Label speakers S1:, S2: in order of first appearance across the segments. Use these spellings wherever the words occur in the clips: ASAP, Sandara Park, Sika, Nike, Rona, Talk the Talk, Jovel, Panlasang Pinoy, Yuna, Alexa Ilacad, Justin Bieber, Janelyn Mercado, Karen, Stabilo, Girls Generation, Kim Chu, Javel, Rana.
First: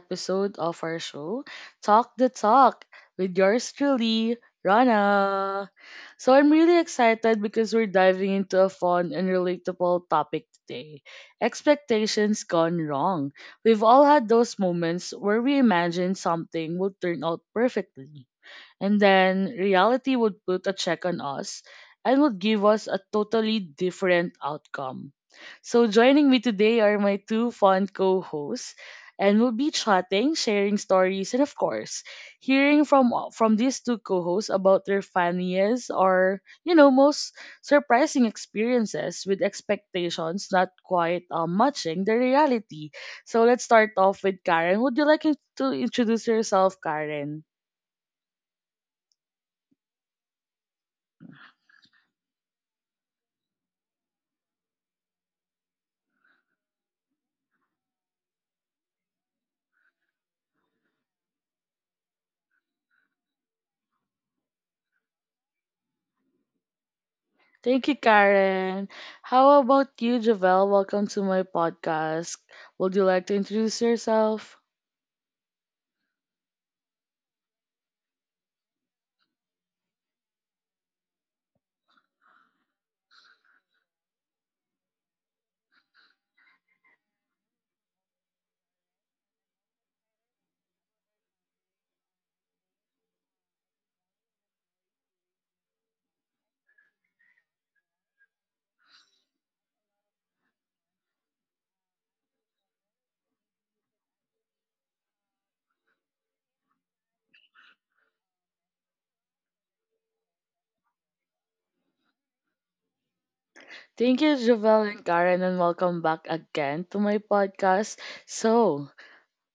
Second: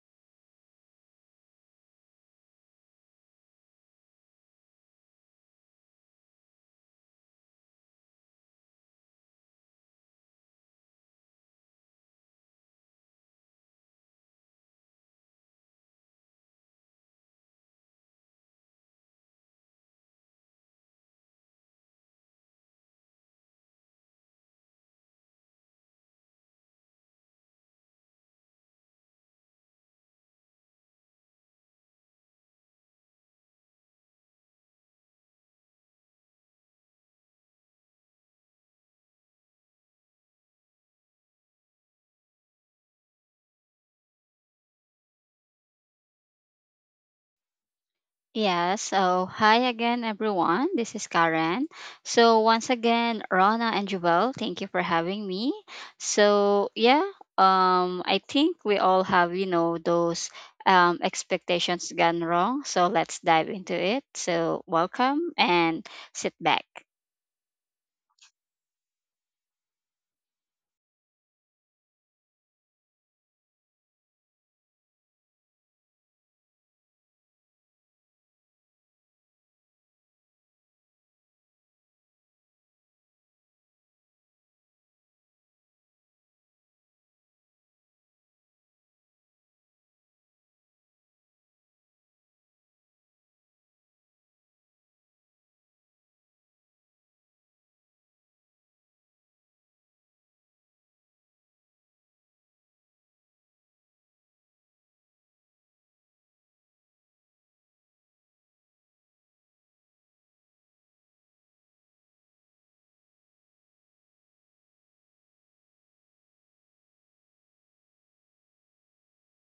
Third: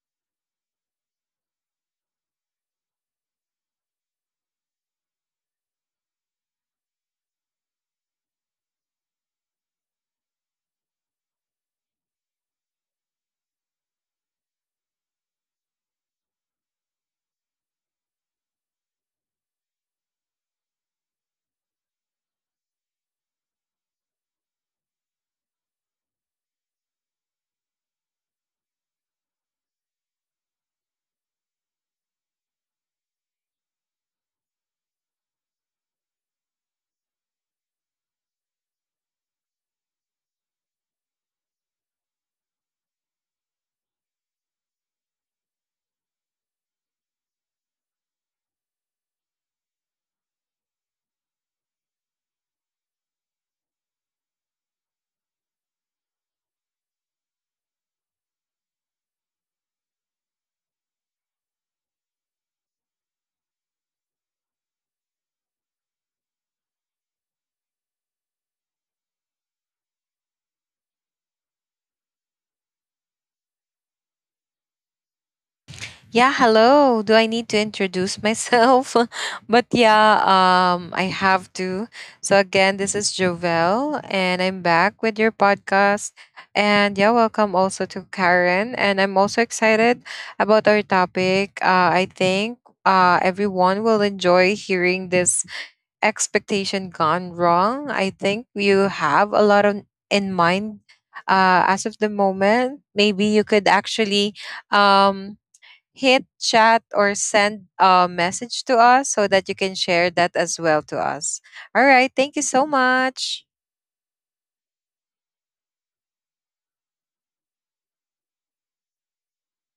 S1: episode of our show, Talk the Talk, with yours truly, Rana. So I'm really excited because we're diving into a fun and relatable topic today. Expectations gone wrong. We've all had those moments where we imagine something would turn out perfectly and then reality would put a check on us and would give us a totally different outcome. So, joining me today are my two fun co hosts, and we'll be chatting, sharing stories, and of course, hearing from these two co-hosts about their funniest or most surprising experiences with expectations not quite matching the reality. So let's start off with Karen. Would you like to introduce yourself, Karen?
S2: Yeah, so hi again, everyone. This is Karen. So, once again, Rona and Jovel, thank you for having me. So, yeah, I think we all have, you know, those expectations gone wrong. So, let's dive into it. So, welcome and sit back.
S1: Thank you, Karen. How about you, Javel? Welcome to my podcast. Would you like to introduce yourself?
S3: Yeah, hello. Do I need to introduce myself? But yeah, I have to. So again, this is Jovel, and I'm back with your podcast. And yeah, welcome also to Karen. And I'm also excited about our topic. I think everyone will enjoy hearing this expectation gone wrong. I think you have a lot on, in mind, as of the moment. Maybe you could actually. Um, Hit chat or send a message to us so that you can share that as well to us. All right. Thank you so much.
S1: Thank you, Javel and Karen, and welcome back again to my podcast. So,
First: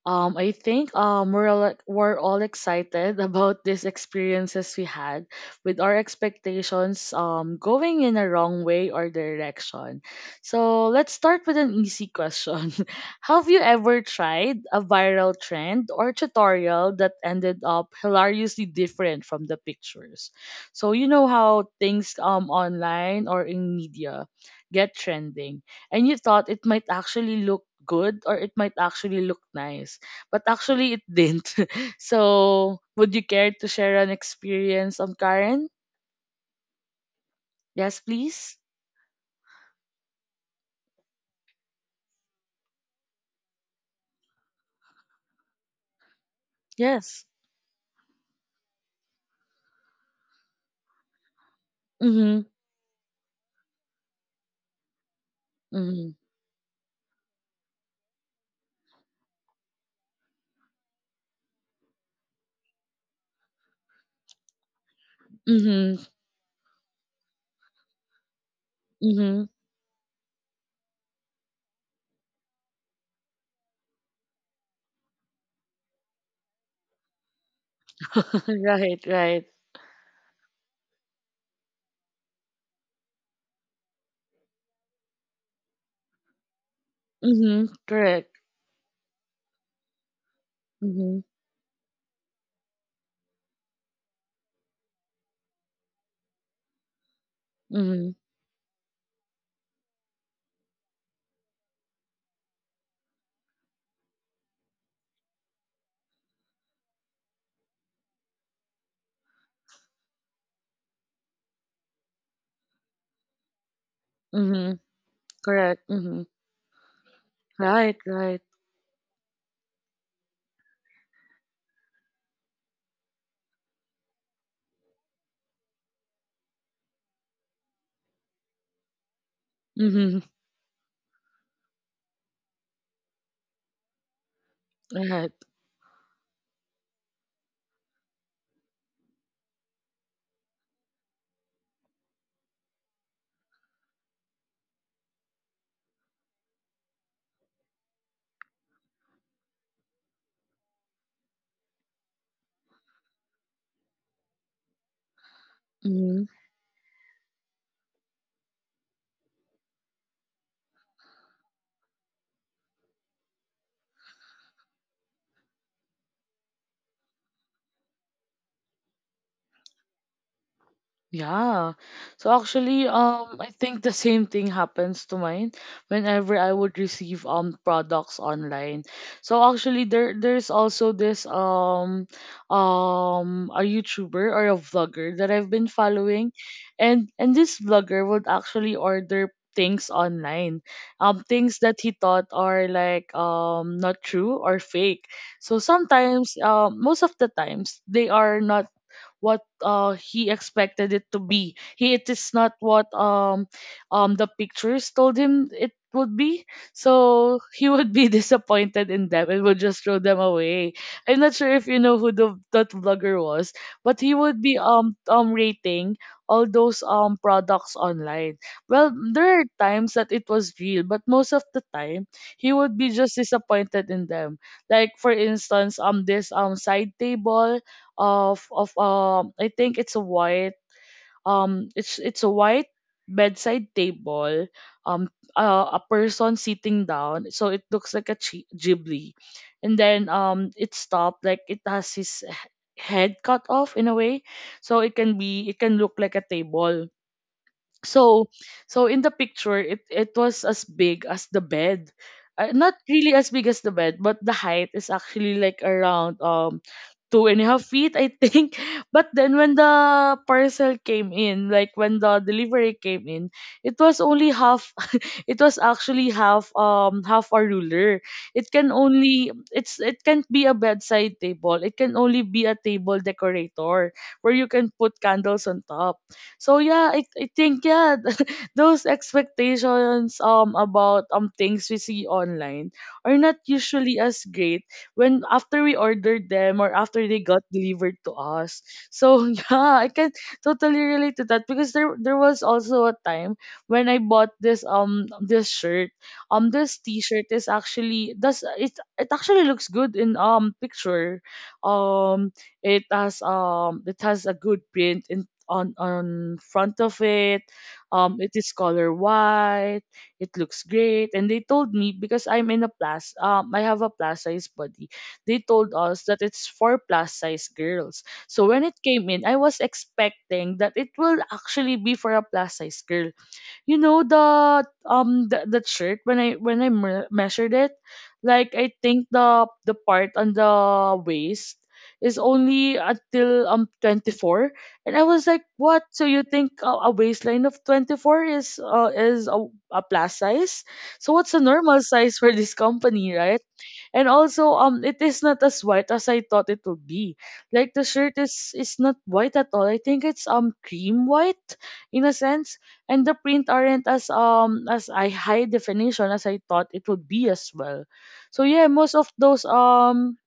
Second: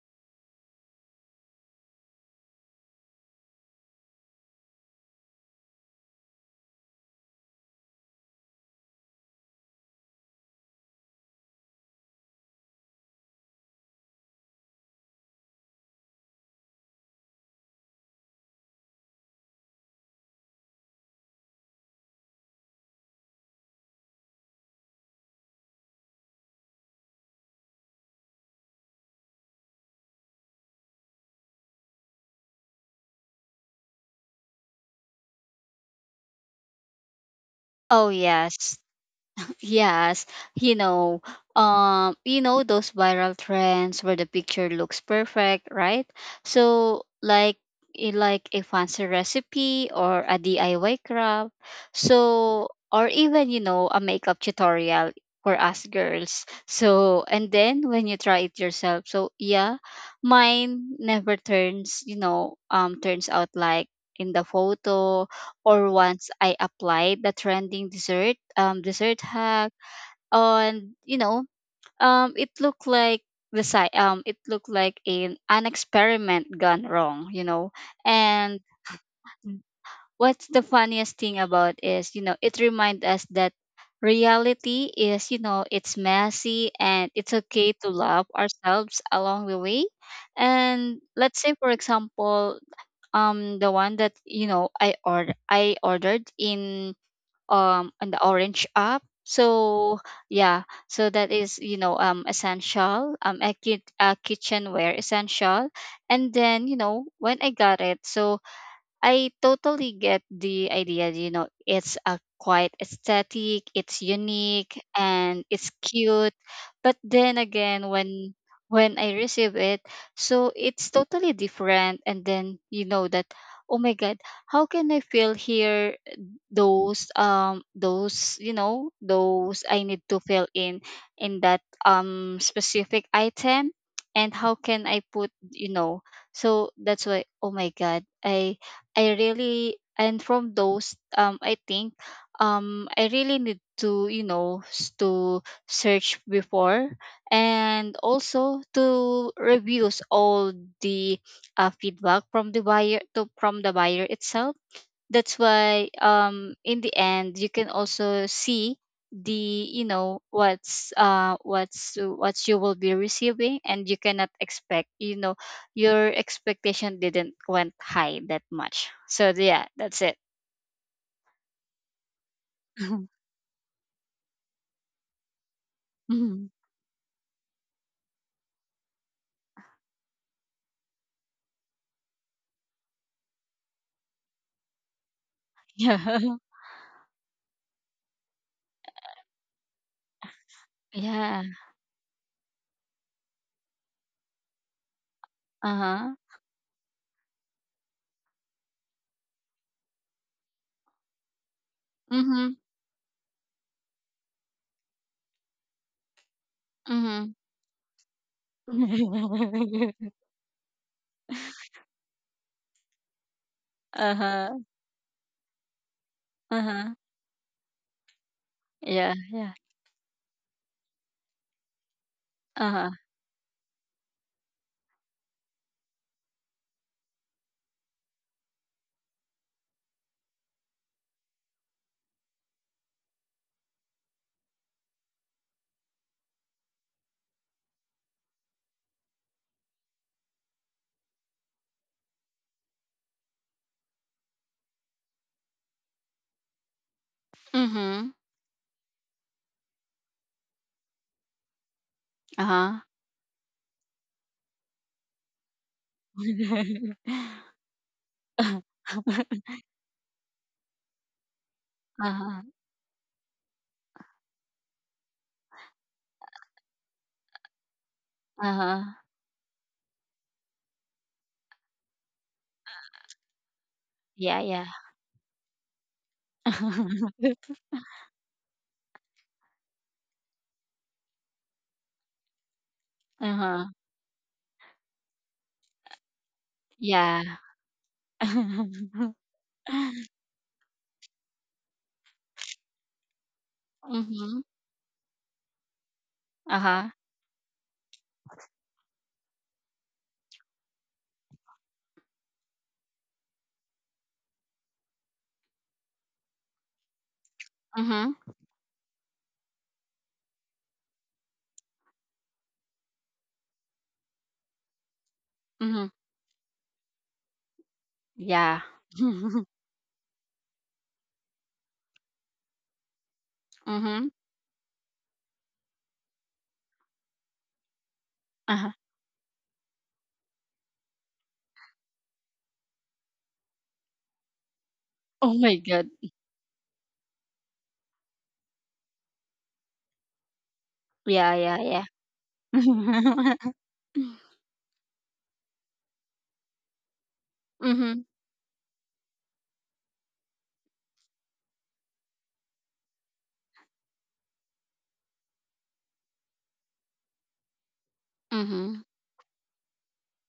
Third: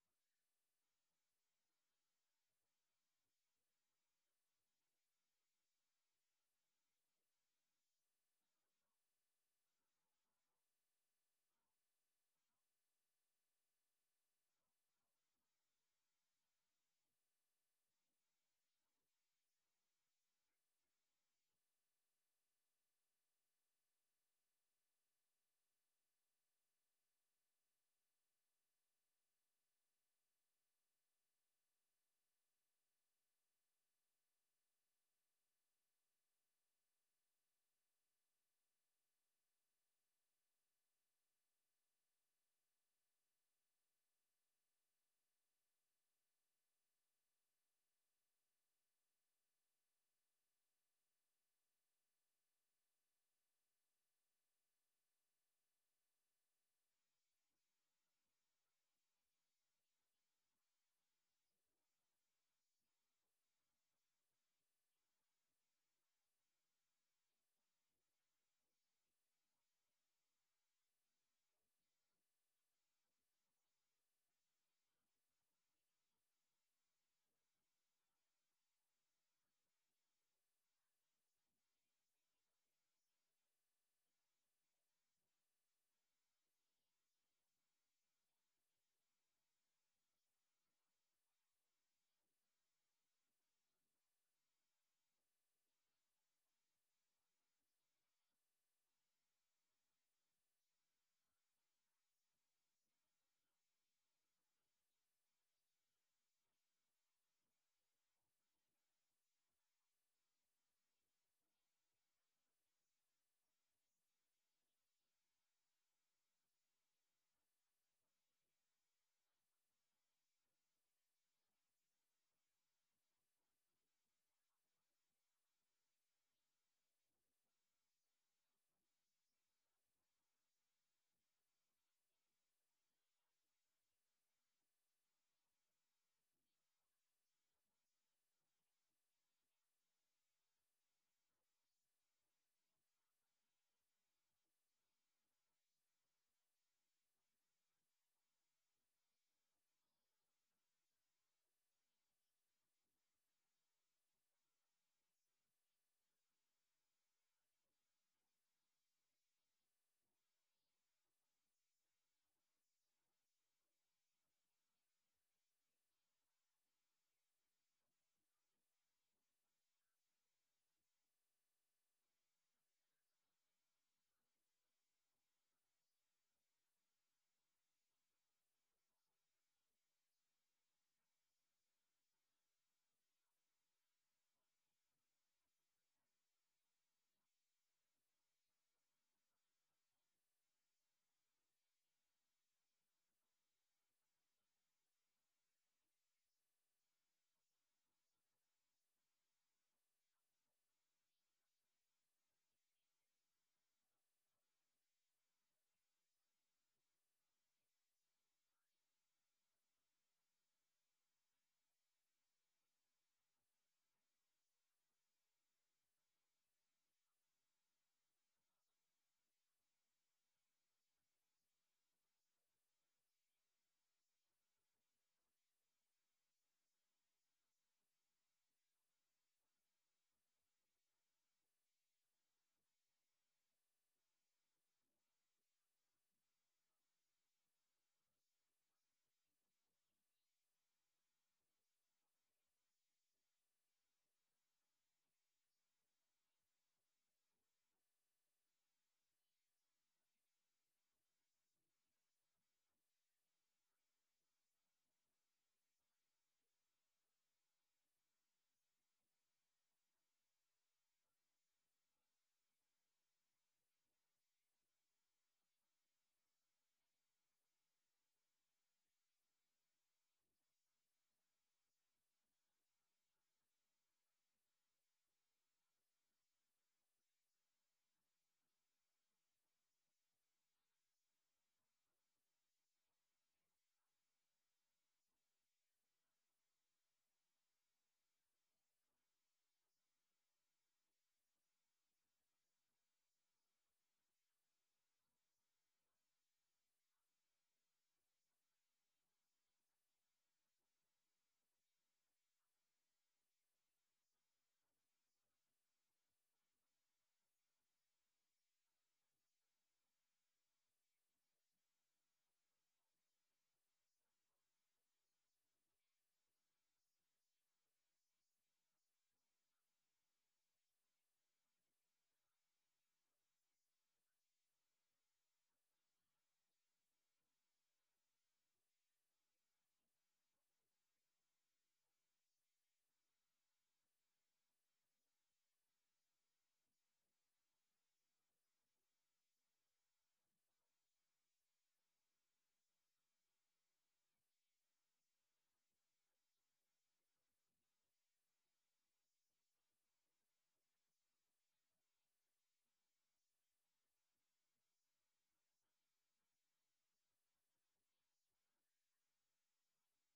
S1: I think we're all, we're all excited about these experiences we had with our expectations going in a wrong way or direction. So let's start with an easy question. Have you ever tried a viral trend or tutorial that ended up hilariously different from the pictures? So you know how things online or in media get trending, and you thought it might actually look good or it might actually look nice but actually it didn't. So, would you care to share an experience on Karen? Yes,
S2: Oh,
S1: please.
S2: yes. Yes, you know, you know those viral trends where the picture looks perfect, right? So
S1: Yes.
S2: like like a fancy recipe or a DIY craft.
S1: Mhm.
S2: So or even, you know, a makeup tutorial for us
S1: Mhm.
S2: girls. So and then when you try it yourself, so yeah, mine never turns, you know, turns out like in the photo, or
S1: Mhm.
S2: once I applied the trending dessert dessert
S1: Mhm.
S2: hack on, you know, it looked like the site it looked like an experiment gone wrong, you know. And
S1: Right, right.
S2: what's the funniest thing about is, you know, it reminds us that reality is, you know, it's messy and it's okay
S1: Mhm.
S2: to love
S1: Correct.
S2: ourselves along the way. And
S1: Mhm.
S2: let's say for example, the one that, you know, I ordered in, and
S1: Mhm.
S2: the orange up, so yeah. So that is, you know, essential, a kitchenware essential. And then, you know, when I got it, so I totally get the idea, you know. It's a quite aesthetic, it's unique
S1: Mhm.
S2: and it's
S1: Correct. Mhm.
S2: cute. But then again,
S1: Right,
S2: when
S1: right.
S2: I receive it, so it's totally different. And then, you know, that, oh my god, how can I feel here those those, you know, those I need to
S1: Mhm.
S2: fill in that specific item. And how can I put,
S1: Right.
S2: you know? So that's why, oh my god, I really, and from those I think I really need to, you know, to search before, and also to reviews all the feedback from the buyer, to from the buyer itself. That's why
S1: Mm-hmm.
S2: in the end you can also see the, you know, what's what you will be receiving, and you cannot expect, you know, your expectation didn't went high that much. So yeah, that's it.
S1: Yeah. So actually, I think the same thing happens to mine whenever
S2: Mhm.
S1: I would receive products online. So actually, there's also this a YouTuber or a vlogger that I've been
S2: Yeah.
S1: following, and this vlogger would actually order things online,
S2: Yeah.
S1: things that he thought are like not true or fake. So
S2: Uh-huh.
S1: sometimes, most of the times they are not what he expected it to be. He It is
S2: Mm-hmm.
S1: not what the pictures told him it would be.
S2: Mm-hmm.
S1: So he would be disappointed in them and would just throw them away. I'm not sure if you know who the that vlogger was, but he would
S2: Uh-huh.
S1: be rating all those
S2: Uh-huh.
S1: products online. Well,
S2: Yeah,
S1: there are
S2: yeah.
S1: times that it was real, but most of the time he would
S2: Uh-huh.
S1: be just disappointed in them. Like for instance, this side table of I think it's a white it's a white bedside table um a person sitting down so it looks like a ghibli, and then it stopped like it has his head cut off in a way, so it can be it can look like a table.
S2: Mm-hmm.
S1: So so in the picture it was as big as the bed, not
S2: Uh-huh.
S1: really as big as the bed but the height is actually like around 2.5 feet I think. But then when the parcel came in, like when the
S2: Uh-huh.
S1: delivery came in, it was only half. It was actually half half a ruler. It can
S2: Uh-huh.
S1: only it can't be a bedside table, it can only be a table decorator where
S2: Yeah,
S1: you
S2: yeah.
S1: can put candles on top. So yeah, I think yeah, those expectations about things we see online are not
S2: Uh-huh.
S1: usually as great when after we ordered them or after they
S2: Yeah.
S1: got delivered to us. So yeah, I can totally relate to that because there was also a time when I bought
S2: Mhm.
S1: this this shirt. This
S2: Uh-huh.
S1: t-shirt is actually does it it actually looks good in picture. Um it has a good print on front of it.
S2: Mhm.
S1: It is color white. It looks great. And they told me because I'm in a plus. I have a plus size body. They told
S2: Mhm.
S1: us that it's for plus size girls. So
S2: Yeah.
S1: when it came in, I was expecting that it will actually be for a plus size girl. You know,
S2: Mhm.
S1: the the shirt when I measured it, like I
S2: Uh-huh.
S1: think the part on the waist is only until 24. And I was
S2: Oh
S1: like
S2: my
S1: what,
S2: God.
S1: so you think a waistline of 24 is a plus size? So what's
S2: Yeah,
S1: a normal
S2: yeah,
S1: size for
S2: yeah.
S1: this company, right? And also, it is not as white as I thought it would be. Like the
S2: Mhm.
S1: shirt is not white at all. I think it's cream white in a sense, and the print aren't as I high definition as I thought it would be as well. So yeah,
S2: Mhm.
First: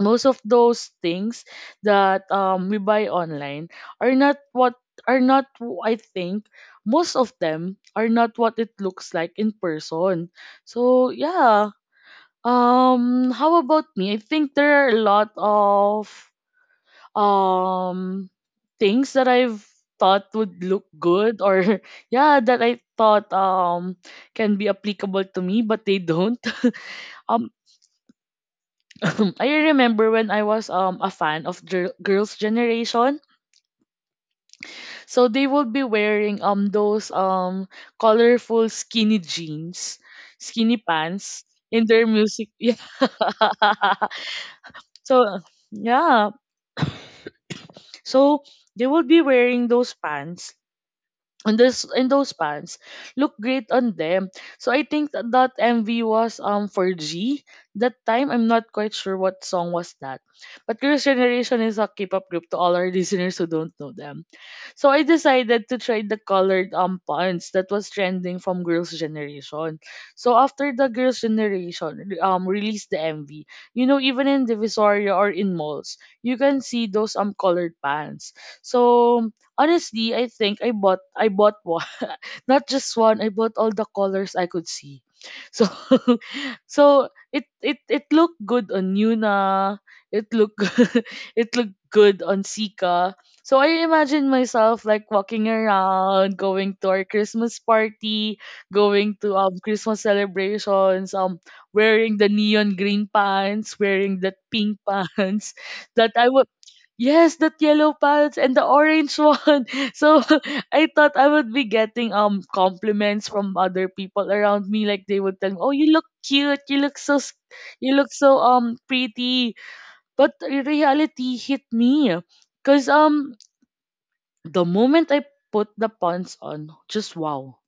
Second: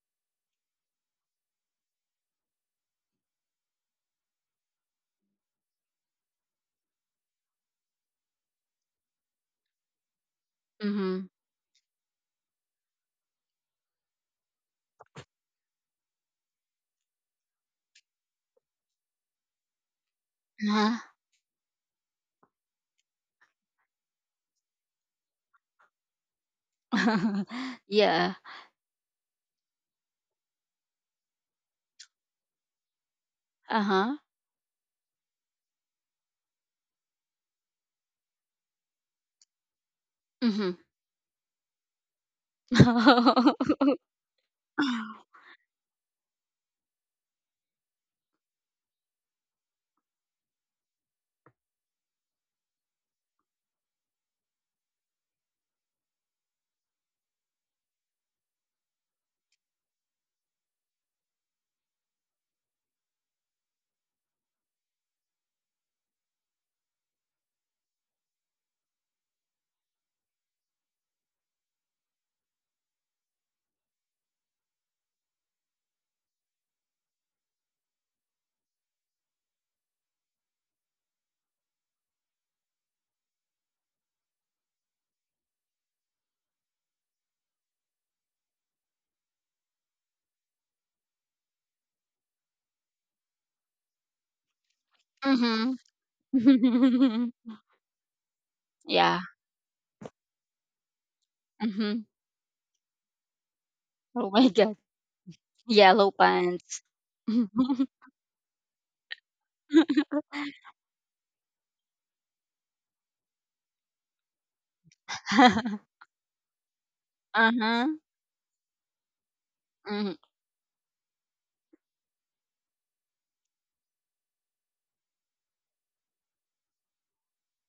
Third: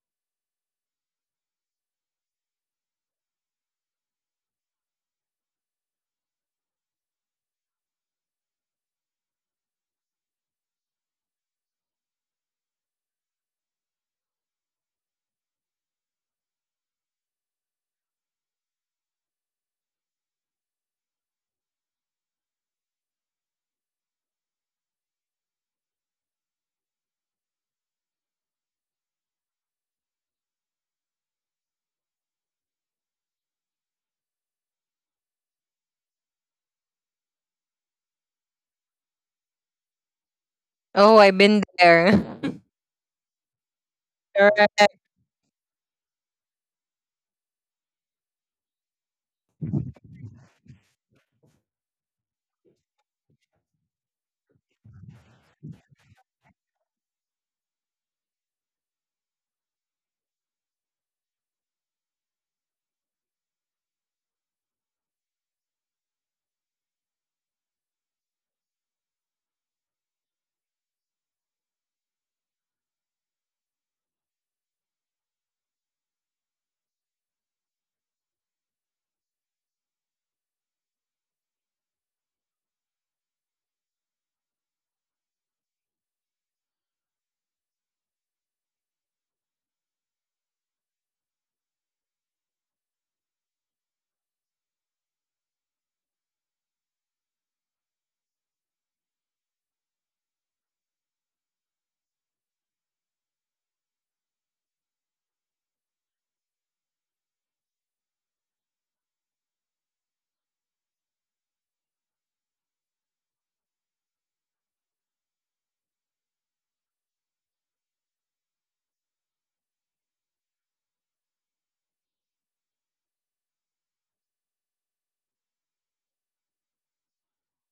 S1: most of those things that we buy online are not what are not w- I think most of them are not what it looks like in person. So
S2: Mhm.
S1: yeah, how about me? I think there are a lot of um things that I've thought would look
S2: Huh?
S1: good or yeah, that I thought can be applicable to me, but they don't. Um
S2: Yeah.
S1: I remember when I was a fan of Girls Generation.
S2: Uh-huh.
S1: So they would be wearing those colorful skinny jeans, skinny
S2: Mhm.
S3: Oh, I've
S1: pants
S3: been
S1: in their
S3: there.
S1: music. Yeah.
S3: Correct.
S1: So yeah. So they would be wearing those pants, and this and those pants look great on them. So I think that MV was for G that time. I'm not quite sure what song was that. But Girls Generation is a K-pop group to all our listeners who don't know them. So I decided to try the colored pants that was trending from Girls' Generation. So after the Girls' Generation released the MV, you know, even in Divisoria or in malls, you can see those colored pants. So honestly, I think I bought one, not just one, I bought all the colors I could see. So so it it looked good on Yuna. It looked it looked good on Sika. So I imagine myself like walking
S2: Mhm.
S1: around, going to our Christmas party, going
S2: Yeah.
S1: to Christmas celebrations,
S2: Mhm.
S1: wearing the neon green pants, wearing
S2: Oh
S1: the
S2: my
S1: pink
S2: God.
S1: pants that
S2: Yellow
S1: I would
S2: pants.
S1: Yes, that yellow pants and the orange one. So I thought I would be getting compliments from other people around me. Like they would tell me, "Oh, you look cute. You look so, you
S2: Uh-huh.
S1: look so pretty."
S2: Mhm.
S1: But the reality hit me, cause the moment I put the pants on, just wow.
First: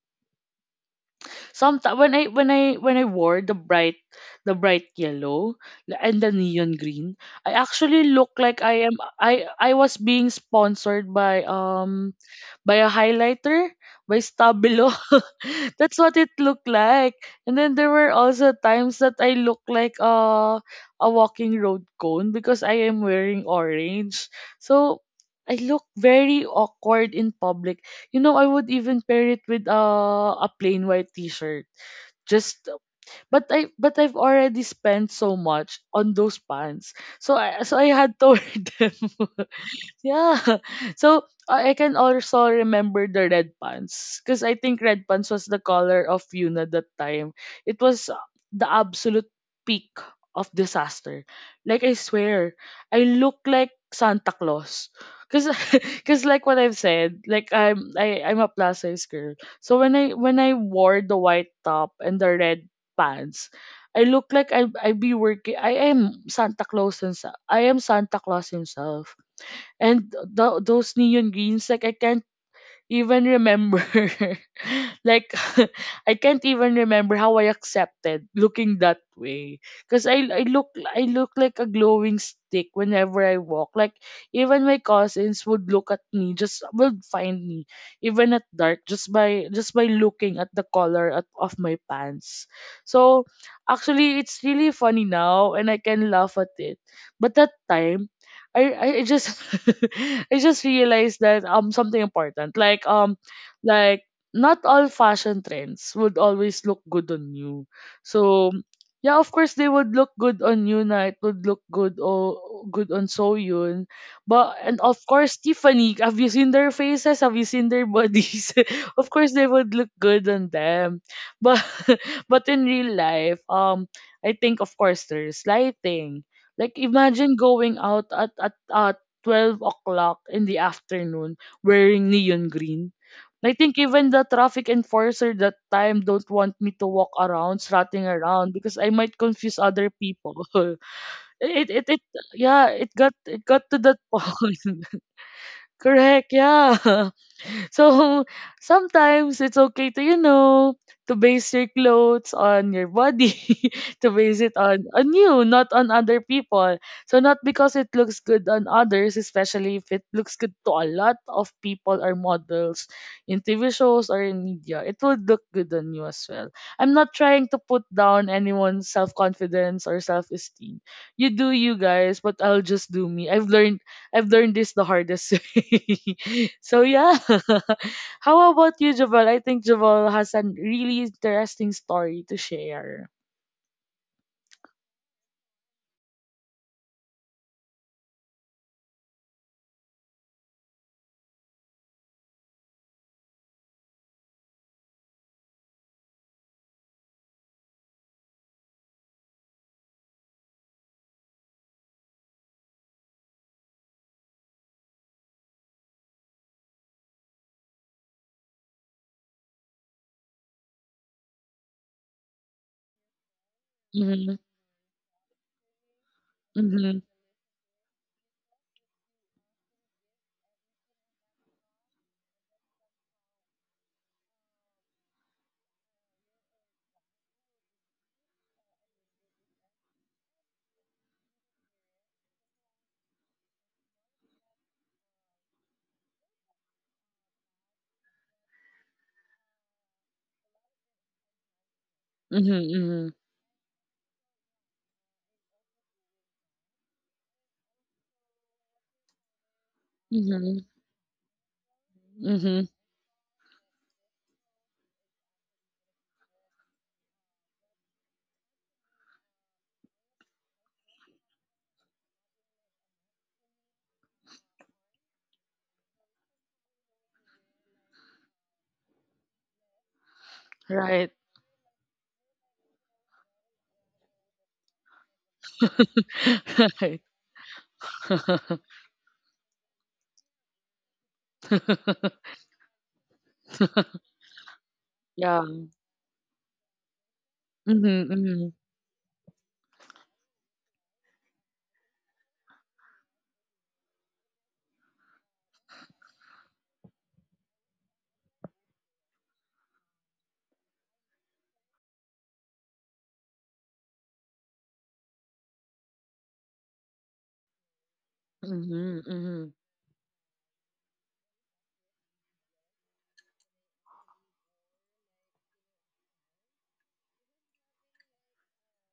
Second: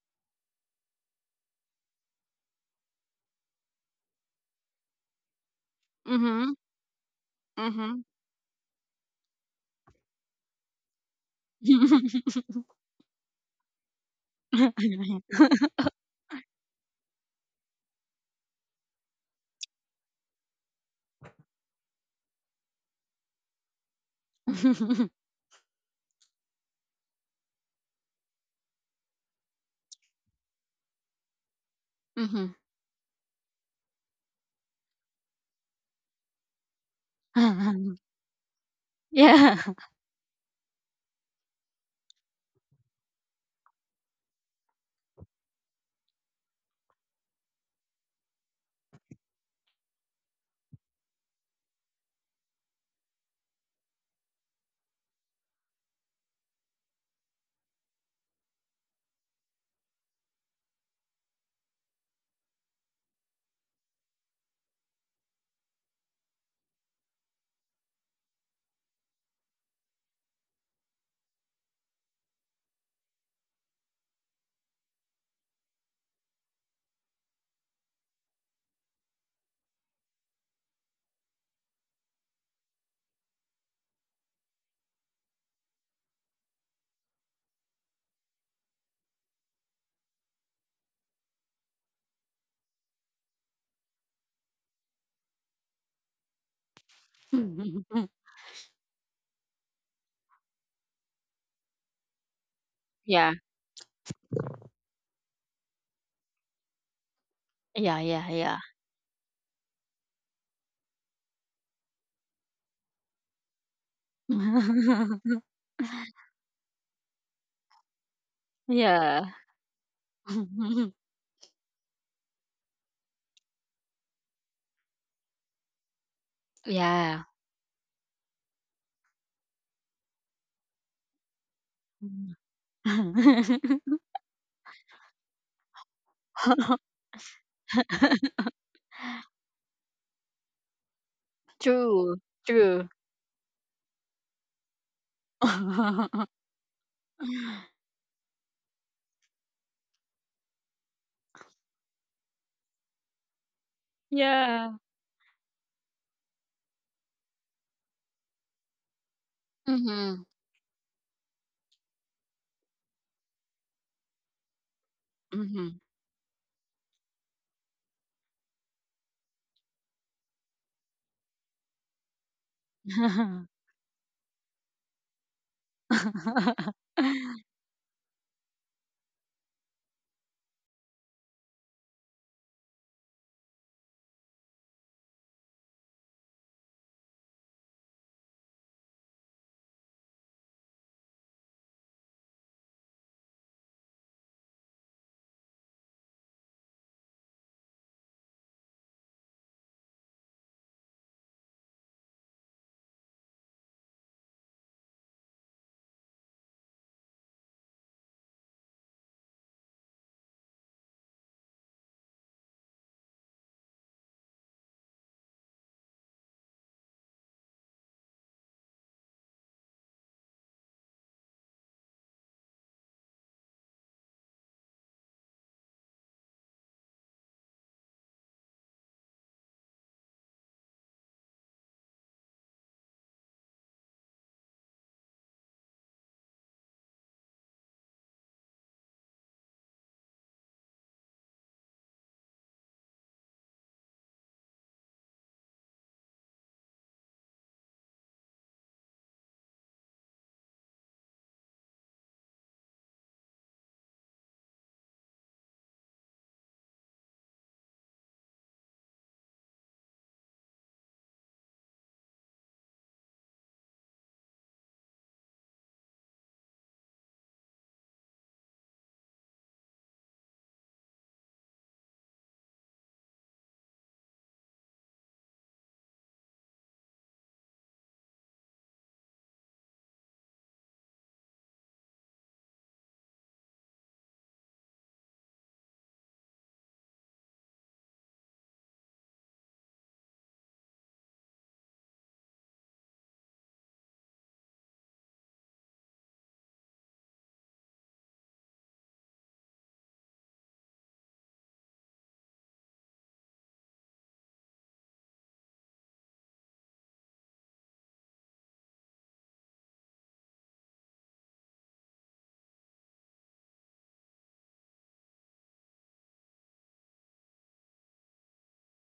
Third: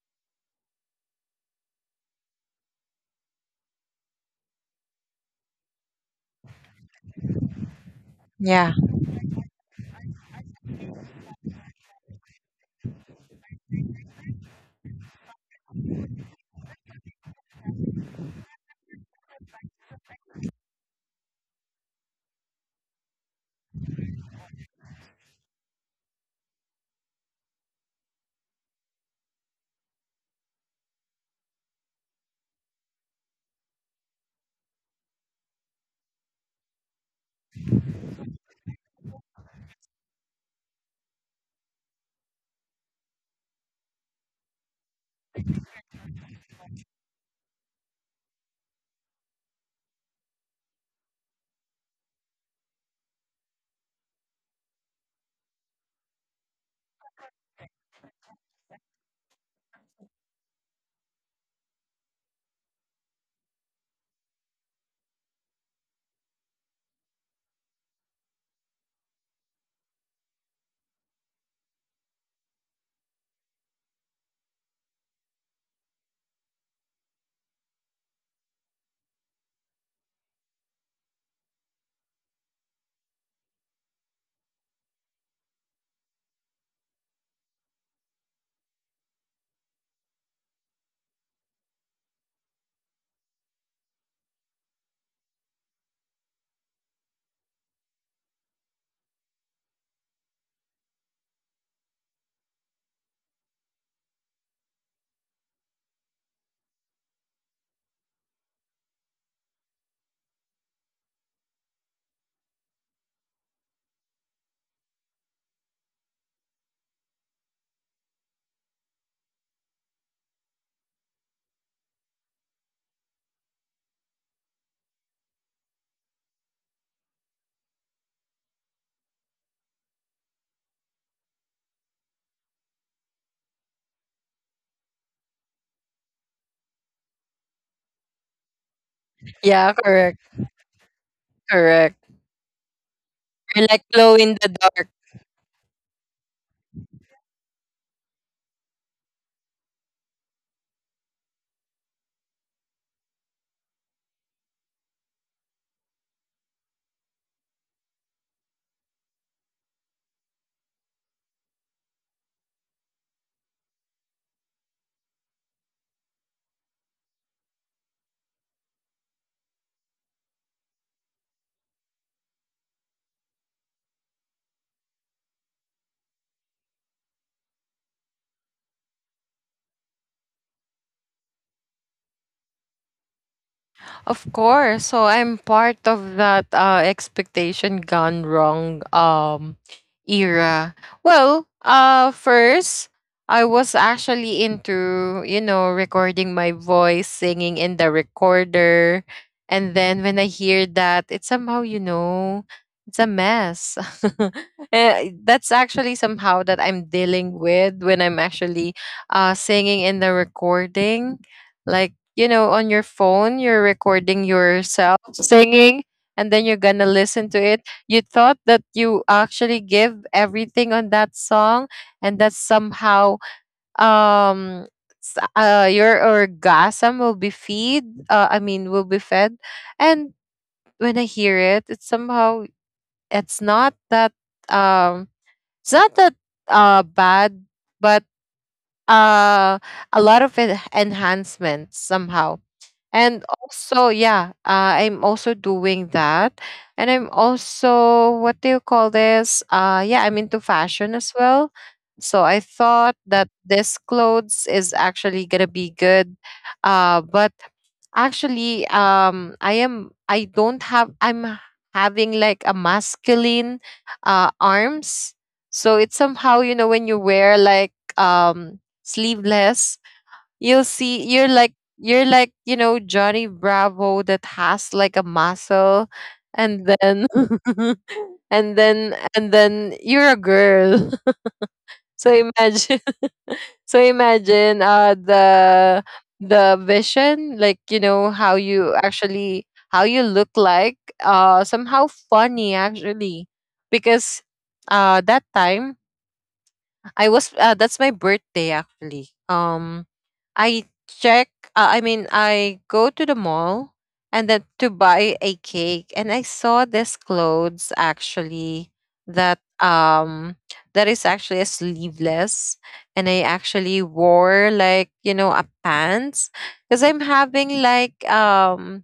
S1: Some when I when I when I wore the bright yellow and the
S2: Mhm.
S1: neon green, I
S2: Mhm.
S1: actually look like
S3: Yeah.
S1: I am I was being sponsored by a highlighter, by Stabilo.
S2: Mhm.
S1: That's what it looked like. And then there were also times that I look like a walking road cone because I am wearing orange. So I look very awkward in public. You know, I would even pair it with a plain white t-shirt, just but I've already spent so much on those pants. So I had to wear them.
S2: Yeah.
S1: Yeah. So I can also remember the red pants because I think red pants was the color of Yuna that time. It was the absolute peak of disaster. Like I swear, I look like Santa Claus. Cause, cause like what I've said, like I'm a plus size girl. So when I wore the white top and the red pants, I look like I be working. I am Santa Claus, and I am Santa Claus himself. And those neon greens, like I can't even remember. Like I can't even remember how I accepted looking that way, because I look like a glowing stick whenever I walk. Like even my cousins would look at me, just would find me even at dark just by looking at the color of my pants. So actually, it's really funny now, and I can laugh at it. But that time. I just I just realized that something important
S2: Yeah.
S1: like not all fashion trends would always look good on you.
S2: Yeah, yeah,
S1: So
S2: yeah.
S1: yeah, of course they would look good on you na, it would look good or good on Soyun. But and of course Tiffany, have you seen their faces? Have you seen their bodies? Of
S2: Yeah.
S1: course they would look good on them. But but in real life, I think of course there's lighting. Like
S2: Yeah.
S1: imagine going out at 12 o'clock in the afternoon wearing
S2: Mm.
S1: neon green. I think even the traffic enforcer that time don't want me to walk around, strutting around because I might confuse
S3: Yeah,
S1: other
S3: correct,
S1: people. It, it,
S3: correct.
S1: it,
S2: True.
S1: yeah,
S2: True.
S1: it got it
S3: We're
S1: got to
S3: like
S1: that
S3: glow in the
S1: point.
S3: dark.
S1: Correct, yeah. So sometimes it's okay to base your clothes on your body, to base it
S2: Yeah.
S1: on you, not on other people. So not because it looks good on others, especially if it
S2: Mhm.
S1: looks good to a lot of people or models in TV shows or in media, it would look good
S2: Mhm.
S1: on you as well. I'm not trying to put down anyone's self confidence or self esteem. You do you guys, but I'll just do me. I've learned this the hardest way. So yeah. How about you, Javal? I think Javal has a really interesting story to share.
S3: Of course. So I'm part of that expectation gone wrong era. Well, first I was actually into, recording my voice, singing in the recorder. And then when I hear that, it's somehow, it's a mess. That's actually somehow that I'm dealing with when I'm actually singing in the recording. Like, on your phone, you're recording
S1: Mm-hmm.
S3: yourself singing and then you're going to
S1: Mm-hmm.
S3: listen to it. You thought that you actually give everything on that song and that somehow, um your orgasm will be feed I mean will be fed. And when I hear it, it's somehow it's not that um it's not that bad, but uh a lot of enhancements somehow.
S1: Mm-hmm.
S3: And also, yeah, I'm also doing that. And I'm also, what do you call this? Yeah, I'm into
S1: Mm-hmm.
S3: fashion as well. So I
S1: Mm-hmm.
S3: thought that this clothes is actually gonna be good. But actually, I am, I don't have, I'm having like a masculine arms. So it's somehow, when you wear like um, sleeveless, you'll see
S1: Right.
S3: you're like Johnny Bravo that has like a muscle. And then
S1: Right.
S3: and then and then you're a girl. So imagine. So imagine the
S1: Yeah.
S3: the vision, like
S1: Mm-hmm.
S3: how
S1: Mm-hmm.
S3: you actually, how you look like, somehow funny actually. Because that time I was that's my birthday actually. I check, I mean, I go to the mall and then to buy a cake, and I saw this clothes actually
S1: Mm-hmm. Mm-hmm.
S3: that, is actually a sleeveless. And I actually wore like a pants, because I'm having like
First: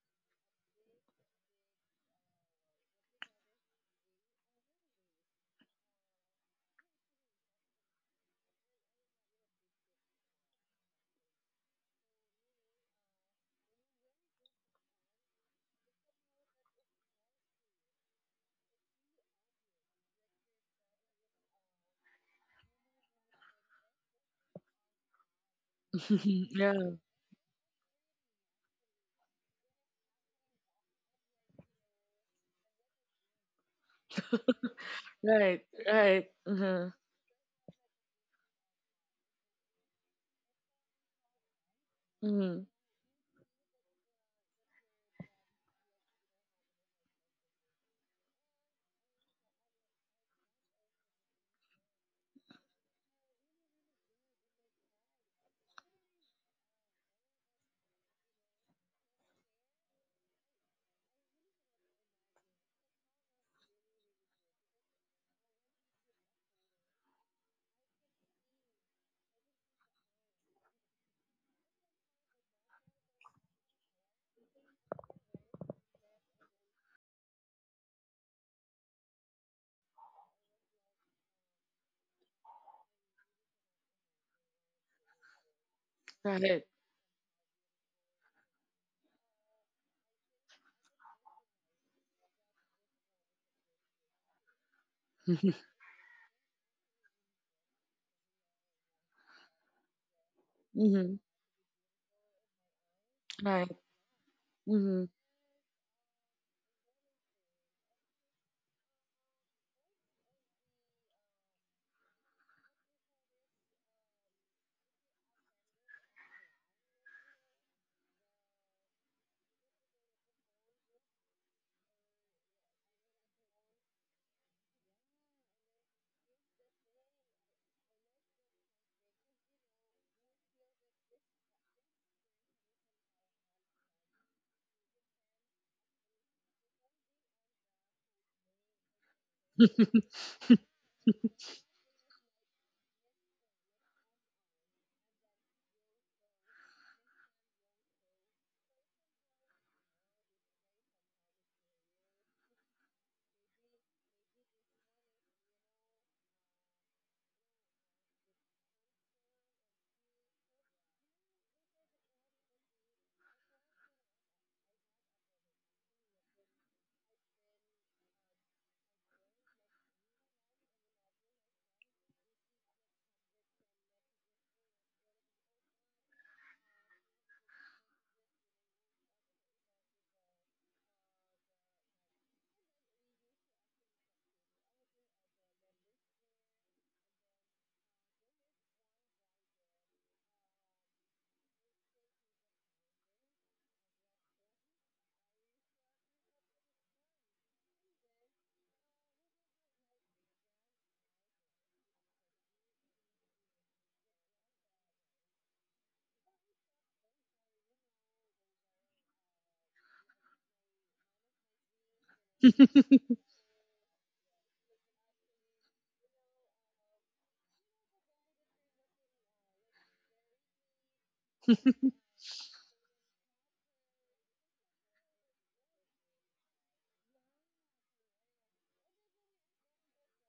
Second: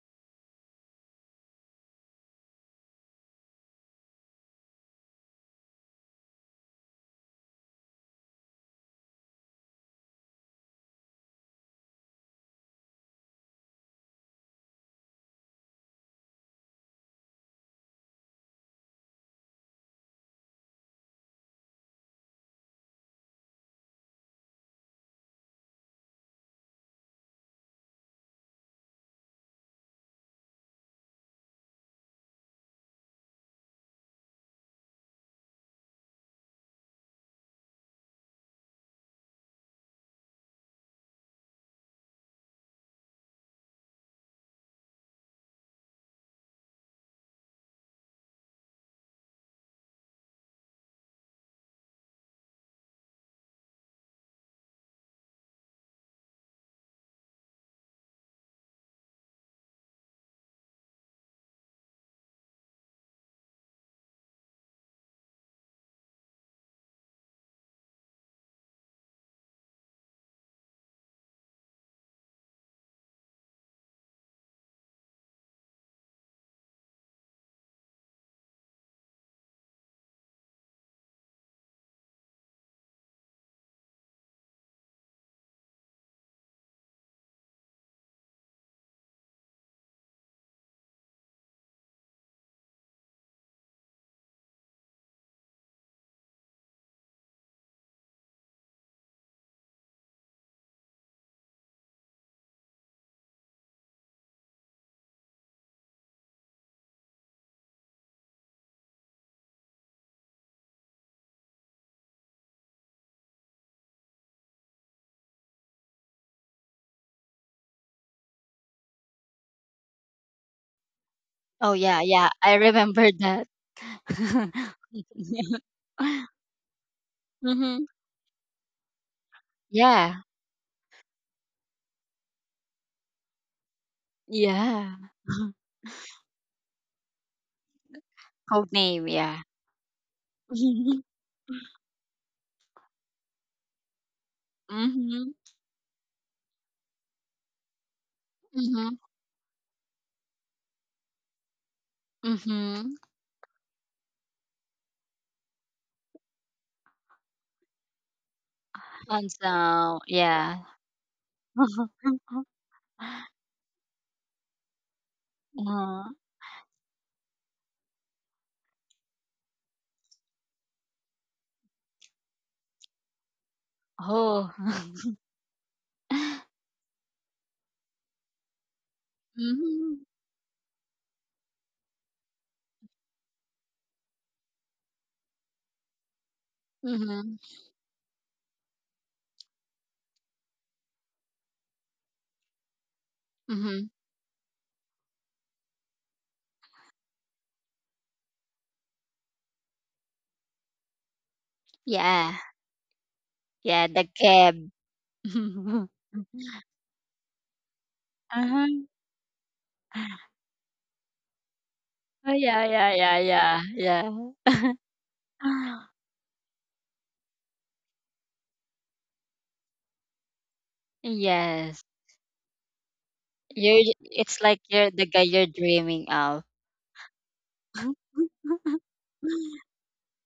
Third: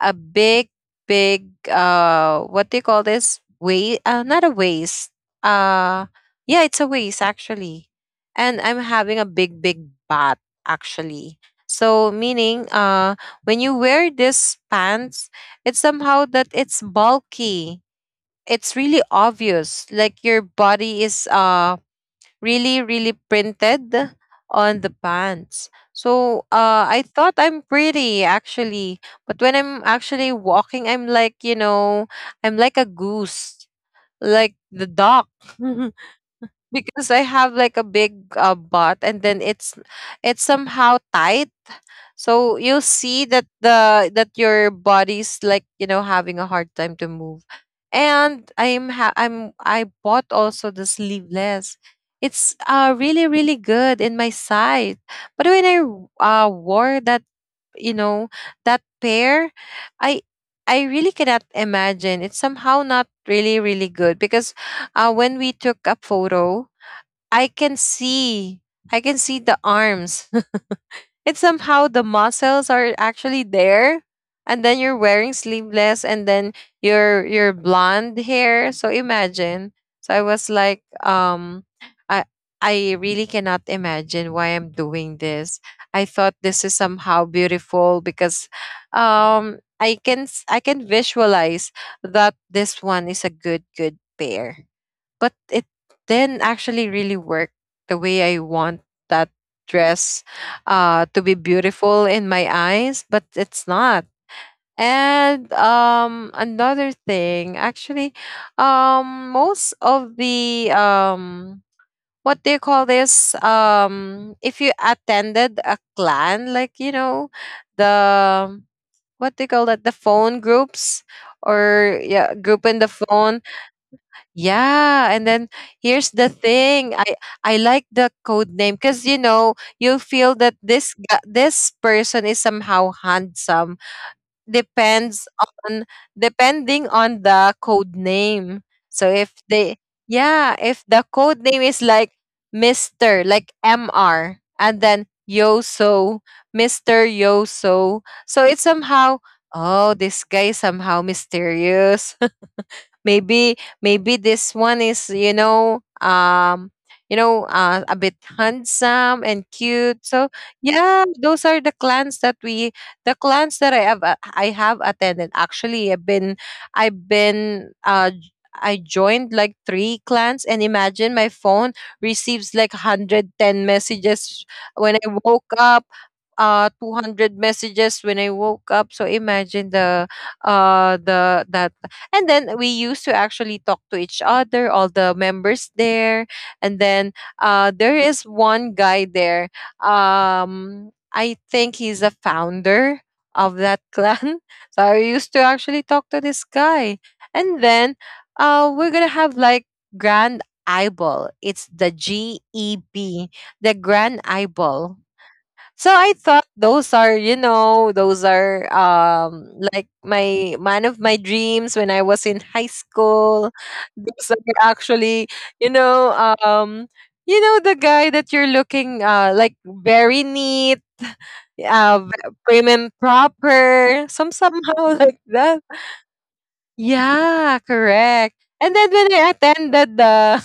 S3: a big, big what do you call this? Waste? Not a waste. Uh yeah, it's a waste actually. And I'm having a big, big bat actually. So meaning, when you wear this pants, it's somehow that it's bulky. It's really obvious. Like your body is really really printed on the pants, so I
S1: Yeah.
S3: thought I'm pretty actually. But when I'm actually walking, I'm like a goose, like the duck.
S1: Right. Right. Mm-hmm.
S3: Because I have like a big butt, and then it's somehow tight. So
S1: Mm-hmm.
S3: you'll see that the that your body's like, having a hard time to move. And I'm ha- I'm I bought also the sleeveless. It's really really good in my size. But when I wore that, you know, that pair, I I really cannot imagine. It's somehow not really really good, because when we took a photo, I can see. I can see the arms. It's somehow the muscles are actually there. And then you're wearing sleeveless, and then your blonde hair. So imagine. So I was like, I I really cannot imagine why I'm doing this. I thought this is
S1: Right.
S3: somehow beautiful because I can visualize that this one is a good good pair, but it then actually really worked the way I want that dress, to
S1: Mm-hmm.
S3: be beautiful in my eyes, but it's
S1: Right.
S3: not. And another thing, actually, most of the, what do you call this? If you attended a clan, like, the, what do you call that? The phone groups,
S2: Oh yeah,
S3: or
S2: yeah.
S3: yeah,
S2: I
S3: group in the
S2: remember
S3: phone,
S2: that.
S3: yeah, and then here's the thing. I
S2: Hmm.
S3: like the code name, because you
S2: Yeah.
S3: feel that this person is somehow handsome.
S2: Yeah.
S3: Depends on Depending on the code name.
S2: Code name,
S3: So if
S2: yeah.
S3: they, yeah, if the code name is like Mister, like Mr, and then
S2: Mm-hmm.
S3: Yoso, Mister Yoso. So it's
S2: Mm-hmm.
S3: somehow, oh, this guy is somehow mysterious.
S2: Mm-hmm.
S3: Maybe maybe this one is a bit handsome and
S2: Hands
S3: cute.
S2: down,
S3: So
S2: yeah.
S3: yeah, those are the clans that we, the clans that I have, I have attended actually.
S2: Uh,
S3: I've been uh j- I joined like three clans, and imagine my phone receives like 110 messages
S2: oh.
S3: when I woke up, 200 messages when I woke up. So imagine
S2: Mm-hmm.
S3: the that, and then we used to actually talk to each other, all the members there. And then
S2: Mm-hmm.
S3: there is one guy there. I think he's a founder of that
S2: Mm-hmm.
S3: clan. So I used to actually talk to this guy. And then we're going to have like Grand Eyeball. It's the
S2: Yeah.
S3: GEB, the
S2: Yeah, the
S3: Grand
S2: cab.
S3: Eyeball.
S2: Uh-huh.
S3: So I thought those are, you know, those are, like my man of my dreams when I was
S2: Oh
S3: in
S2: yeah,
S3: high
S2: yeah,
S1: Mm-hmm.
S2: yeah,
S3: school.
S2: yeah,
S3: Those are
S2: yeah.
S3: actually, you know, um the guy that you're looking, like very neat,
S2: Yes.
S3: prim and proper,
S2: You're, it's like
S3: somehow,
S2: you're
S3: like
S2: the guy
S3: that.
S2: you're dreaming of.
S3: Yeah, correct. And then when I attended the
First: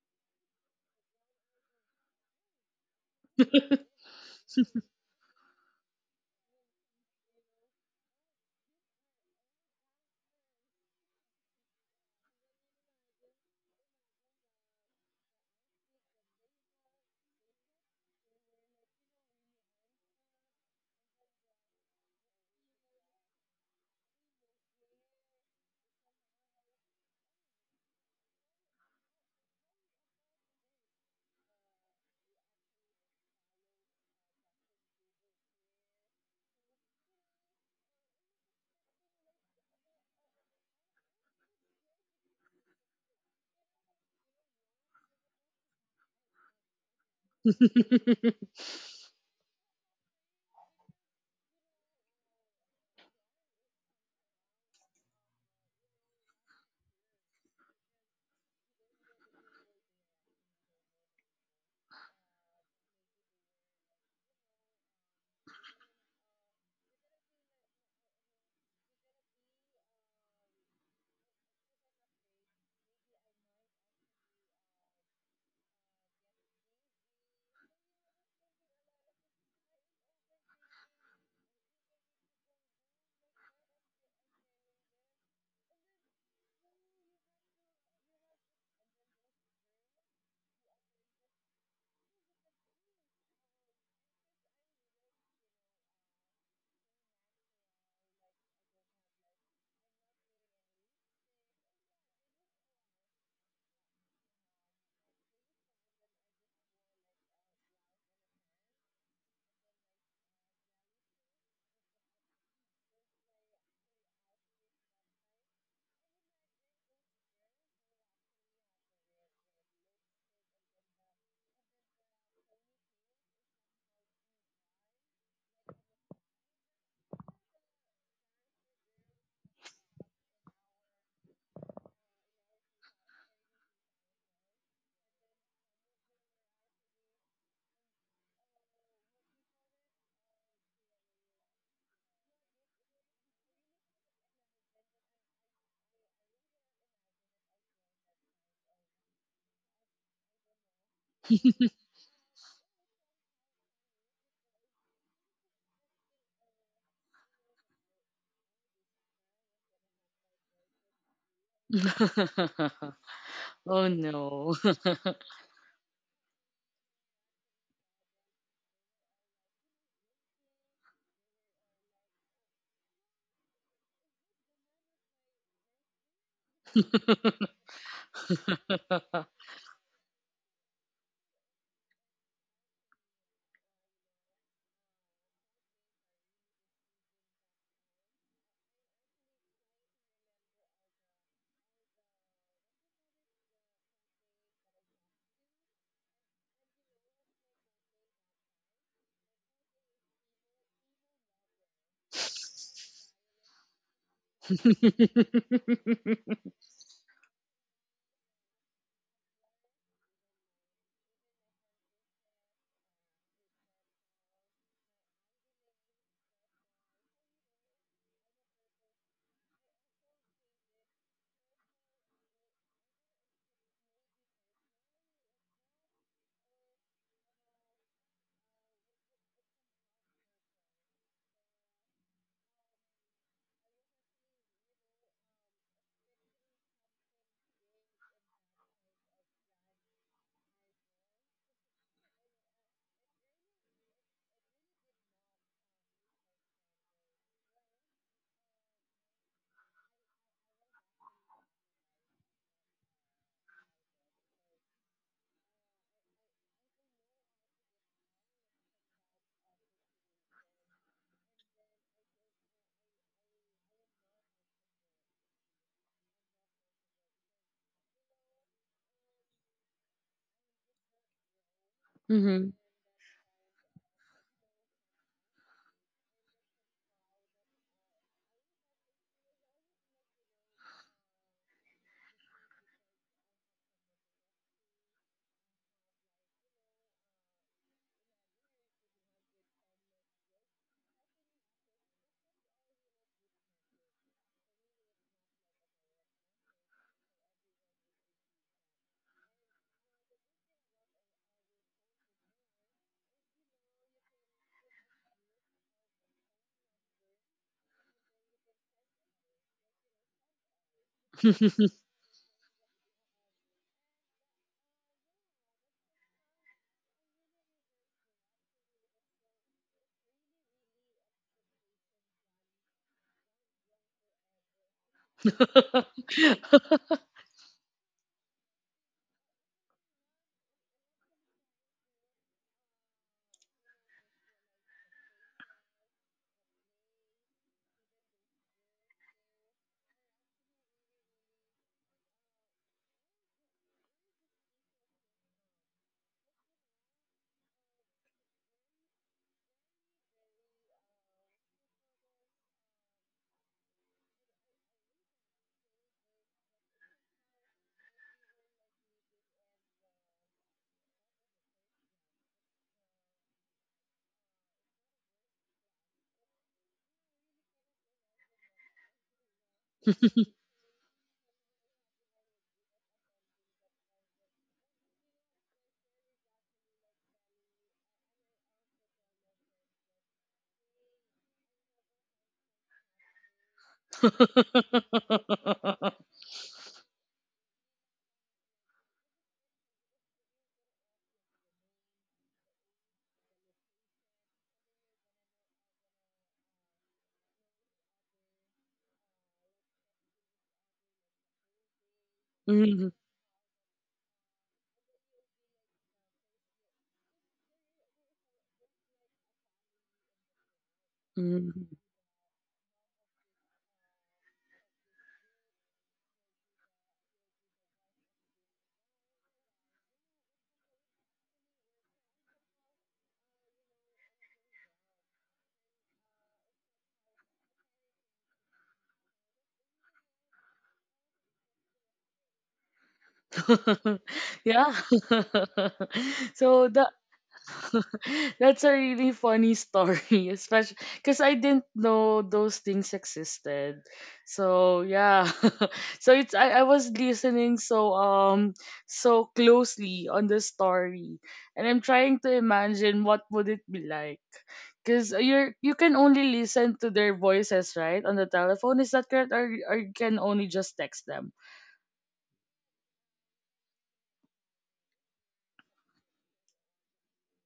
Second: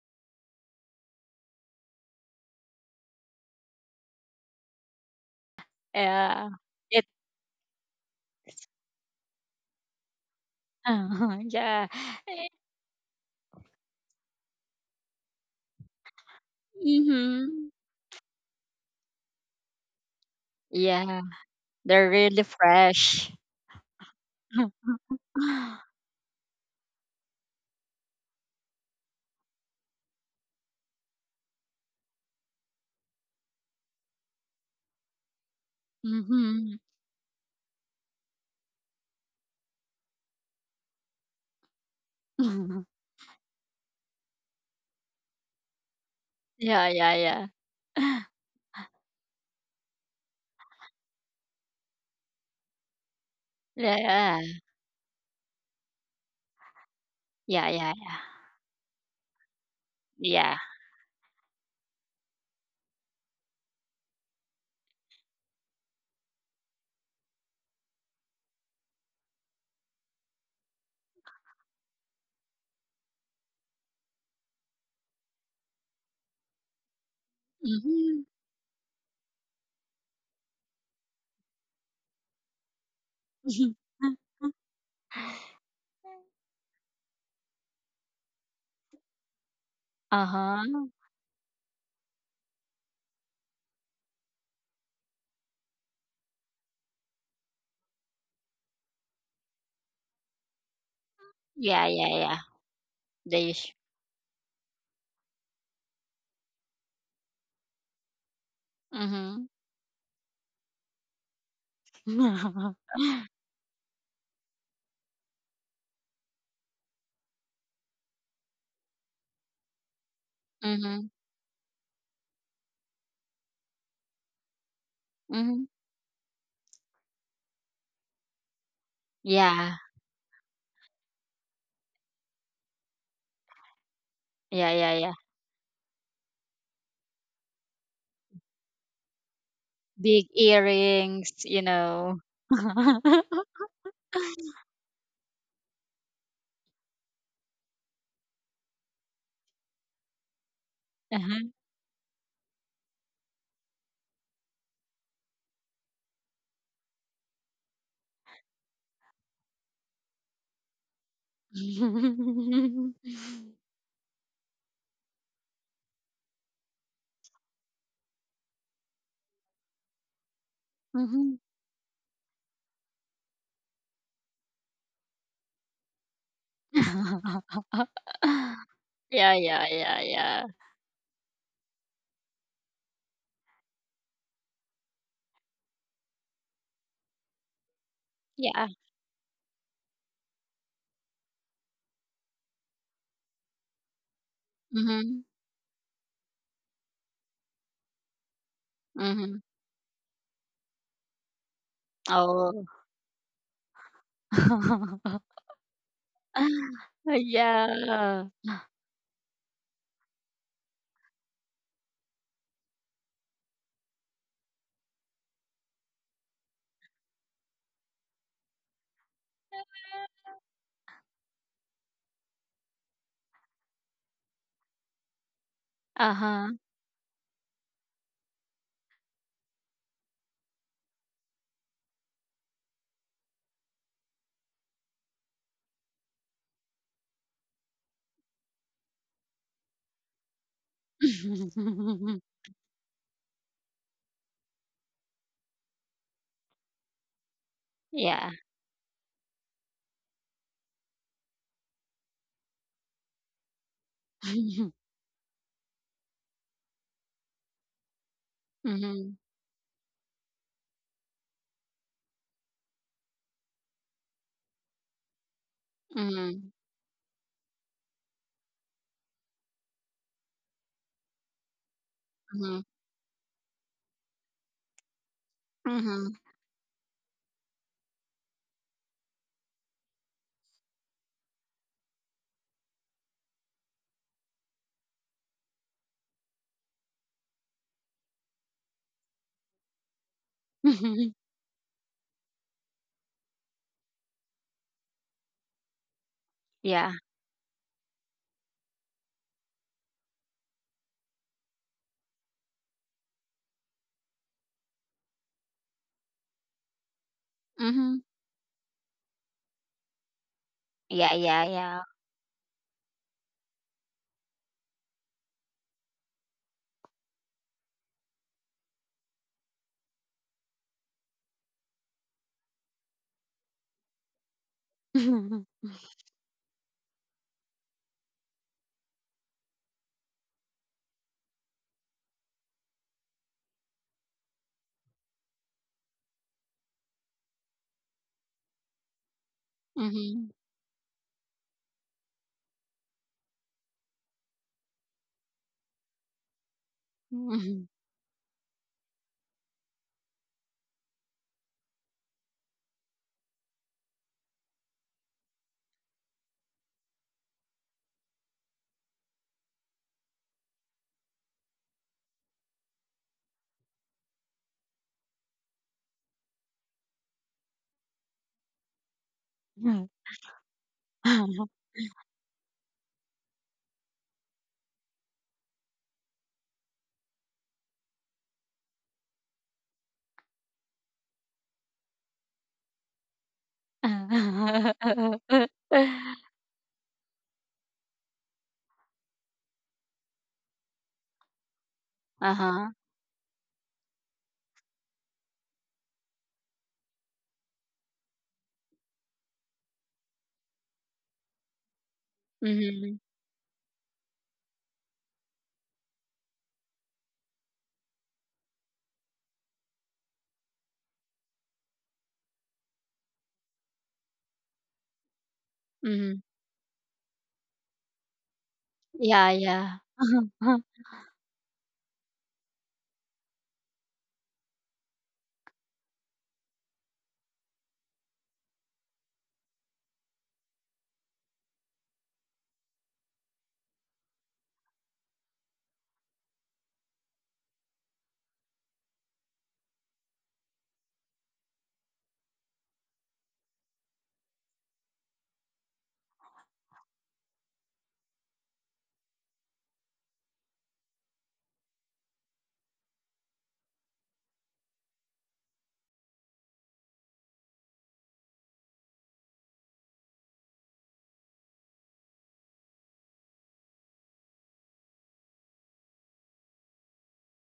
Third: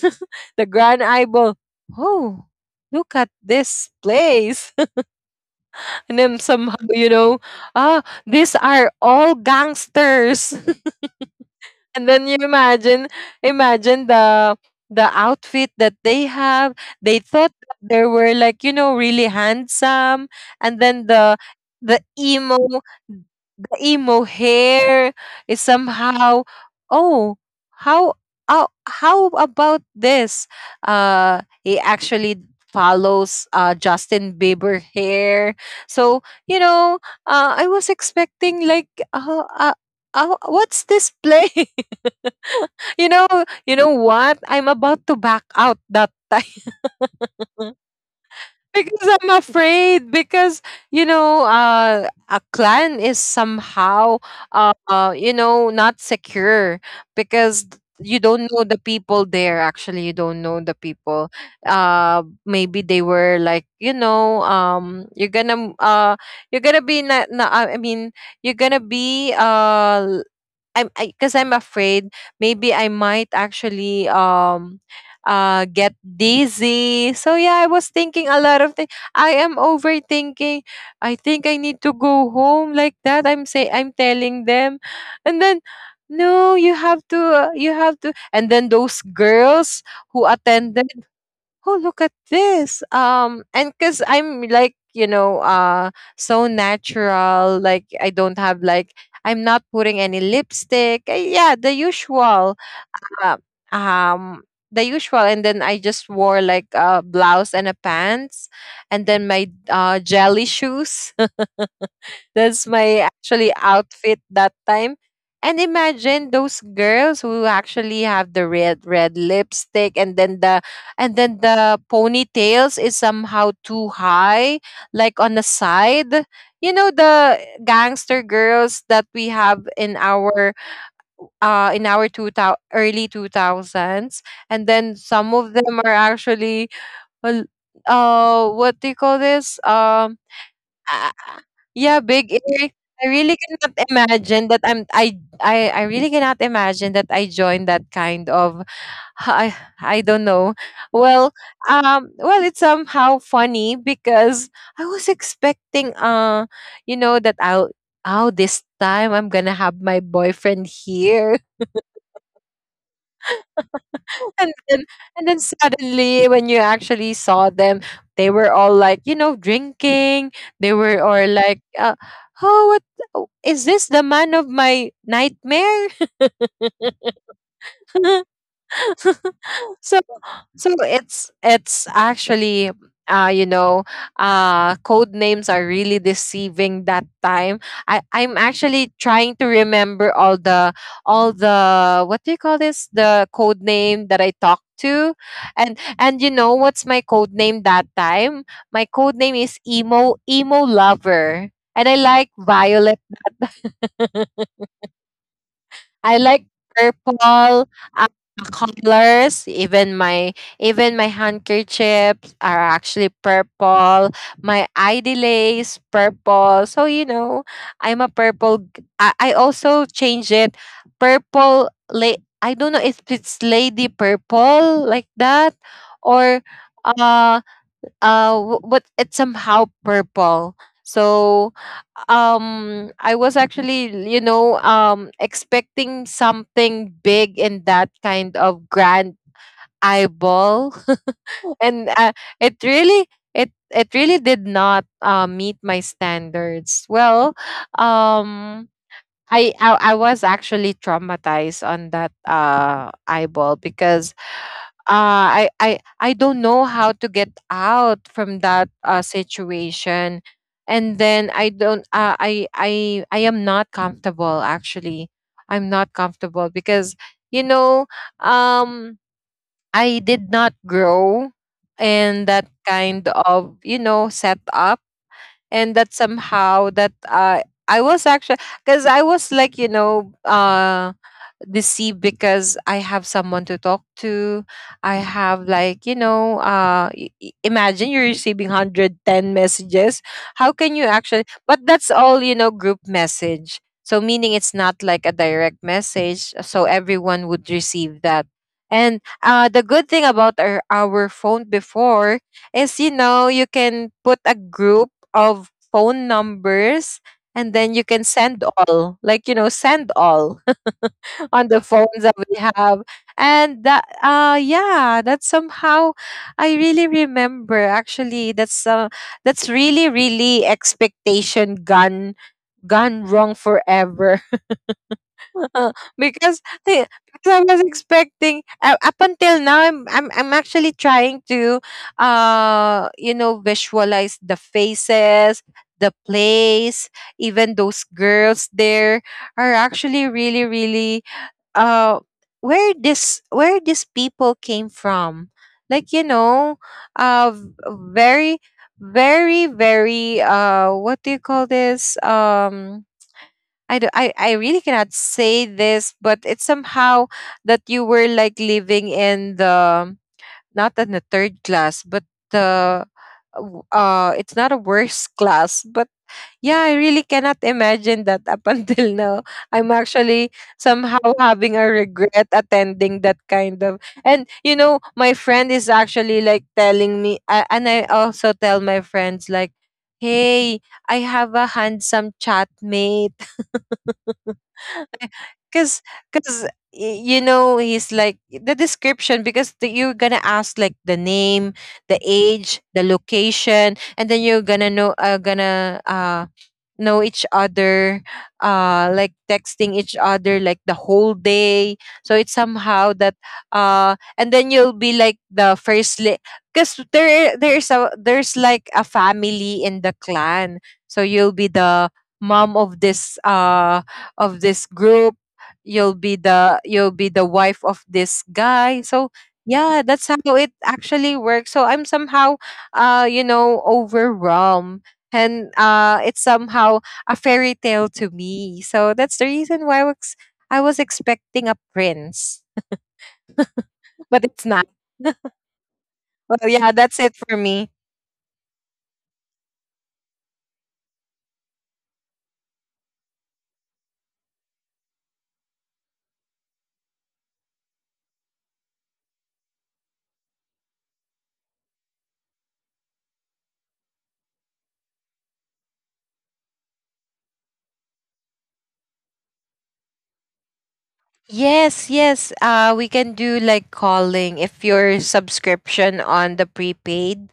S3: the Grand Eyeball, oh, look at this place. And then
S2: Yeah.
S3: somehow,
S2: It.
S3: ah, these are all gangsters.
S2: Yeah.
S3: And then you imagine, imagine the outfit that they have. They thought
S2: Mm-hmm.
S3: that they were like, really handsome. And then
S2: Yeah.
S3: the, the
S2: They're really
S3: emo
S2: fresh.
S3: emo hair is somehow, oh, how how about this? He actually follows Justin Bieber hair. So
S2: Mm-hmm.
S3: you know I was expecting like, what's this play? You know, what I'm about to back out that
S2: Yeah,
S3: time,
S2: yeah, yeah.
S3: because I'm afraid. Because a clan is somehow,
S2: Yeah.
S3: not secure,
S2: Yeah,
S3: because
S2: yeah, yeah.
S3: you don't know the people there, actually you
S2: Yeah.
S3: don't
S2: Yeah.
S3: know the people. Maybe they were like, you're gonna be na, na, I mean, you're gonna be I'm because I'm afraid. Maybe I might actually, get dizzy. So yeah, I was
S2: Mm-hmm.
S3: thinking a lot of things. I am overthinking. I think I need to go home like that, I'm say, I'm telling them, and then, no, you have to. You have to. And then those girls who attended,
S2: Uh-huh.
S3: oh, look at this, and because I'm like, so natural, like I don't have like, I'm not putting any lipstick, yeah,
S2: Yeah,
S3: the
S2: yeah, yeah.
S3: usual,
S2: They
S3: uh, um the usual. And then I just wore like a blouse and a pants, and
S2: mm-hmm.
S3: then my jelly shoes.
S2: Mm-hmm.
S3: That's my actually outfit that time. And imagine those girls who actually have the red red lipstick, and then the ponytails is somehow too high, like on the
S2: Mm-hmm.
S3: side. You know the gangster girls that we
S2: Yeah.
S3: have in our, in our 2000 early 2000s, and
S2: Yeah, yeah,
S3: then
S2: yeah.
S3: some of them are actually, well, what do you call this?
S2: Big
S3: Ah,
S2: earrings, you
S3: yeah,
S2: know.
S3: big ear. I really cannot imagine that I'm I really cannot imagine that I joined that kind of, I I don't know. Well,
S2: Uh-huh.
S3: it's somehow funny, because I was expecting, that I'll oh, this time I'm gonna have my boyfriend here.
S1: Oh no.
S3: And then suddenly, when you actually saw them, they were all like, drinking. They were,
S2: Mhm.
S3: or like, oh, what? Oh, is this the man of my nightmare?
S2: Yeah, yeah, yeah,
S3: so
S2: yeah.
S3: so it's actually, uh you know code names are really deceiving that time. I'm
S2: Yeah.
S3: actually trying to remember all the, what do you call this, the code name that I talked
S2: Mhm.
S3: to. And you know what's my code name that time? My code
S2: Mhm.
S3: name is emo emo lover, and I like
S2: Oh.
S3: violet. I like purple, uh,
S2: Yeah.
S3: colors. Even my handkerchiefs are actually purple. My ID lace purple. So you know, I'm a purple. I, also change it purple. I don't know if it's lady purple like that, or
S2: Uh-huh.
S3: uh but it's somehow purple. So I was actually, expecting something big in that kind of grand eyeball. And it really, it really did not, meet my standards. Well,
S2: Yeah.
S3: um I was actually traumatized on that eyeball because I don't know how to get out from that
S2: Mhm.
S3: situation. And then I am not comfortable actually. I'm not
S2: Mhm.
S3: comfortable because you know um I did not grow in that
S1: Mhm.
S2: Mhm.
S3: kind of setup. And that
S2: Mhm.
S3: somehow that, I was actually, because I was like deceived, because I have someone to talk to. I have like imagine you're receiving 110 messages. How can you actually, but that's all group message. So meaning it's not like a direct message, so
S2: Yeah.
S3: everyone would receive that. And the good thing about our phone before is, you know, you can put a group of phone numbers, and then you
S2: Mhm.
S3: can send all, like, send all
S2: Yeah, yeah,
S3: on the
S2: yeah.
S3: phones that we have. And that yeah, that's somehow, I really remember actually that's really, really expectation gone wrong forever, uh, because because I was expecting, up until now I'm actually trying to, visualize the faces, the place, even those girls there are actually
S2: Mhm.
S3: really, really uh where this where these people came from. Like, uh v-
S2: Mhm.
S3: very, very, very, what do you call this, I, do, I really cannot say this, but it's somehow that you were like living in the, not in the third class, but the it's not a worse class, but yeah, I really cannot imagine that up until now. I'm actually somehow having a regret attending that kind of. And you know, my friend is actually like telling me, and I also tell my friends like, "Hey, I have a handsome chat mate." because because you know, he's like the description, because you're gonna ask like the name, the
S2: Uh-huh.
S3: age, the location, and then you're gonna know, gonna know each other, like texting each other like the whole day, so it's
S1: Mhm,
S2: Mhm.
S3: somehow that, and then you'll be like the because there's like a family in the clan, so you'll be
S1: mhm.
S3: the mom of this, of this group, you'll be
S2: Mhm.
S3: the you'll be the wife of this guy, so
S2: Yeah, yeah.
S3: yeah, that's how it actually works. So I'm somehow, you know, overwhelmed, and it's somehow a fairy tale to me. So that's the reason why I was expecting a prince, but it's not.
S1: Yeah.
S3: Well,
S1: So
S3: yeah,
S1: the
S3: that's it for me.
S1: That's a really funny story, especially because I didn't know those things existed. So yeah, I was listening so closely on the story, and I'm trying to imagine what would it be like. Because you can only listen to their voices, right, on the telephone. Is that correct, or you can only just text them?
S3: Yes, yes. We can do like calling if your subscription on the prepaid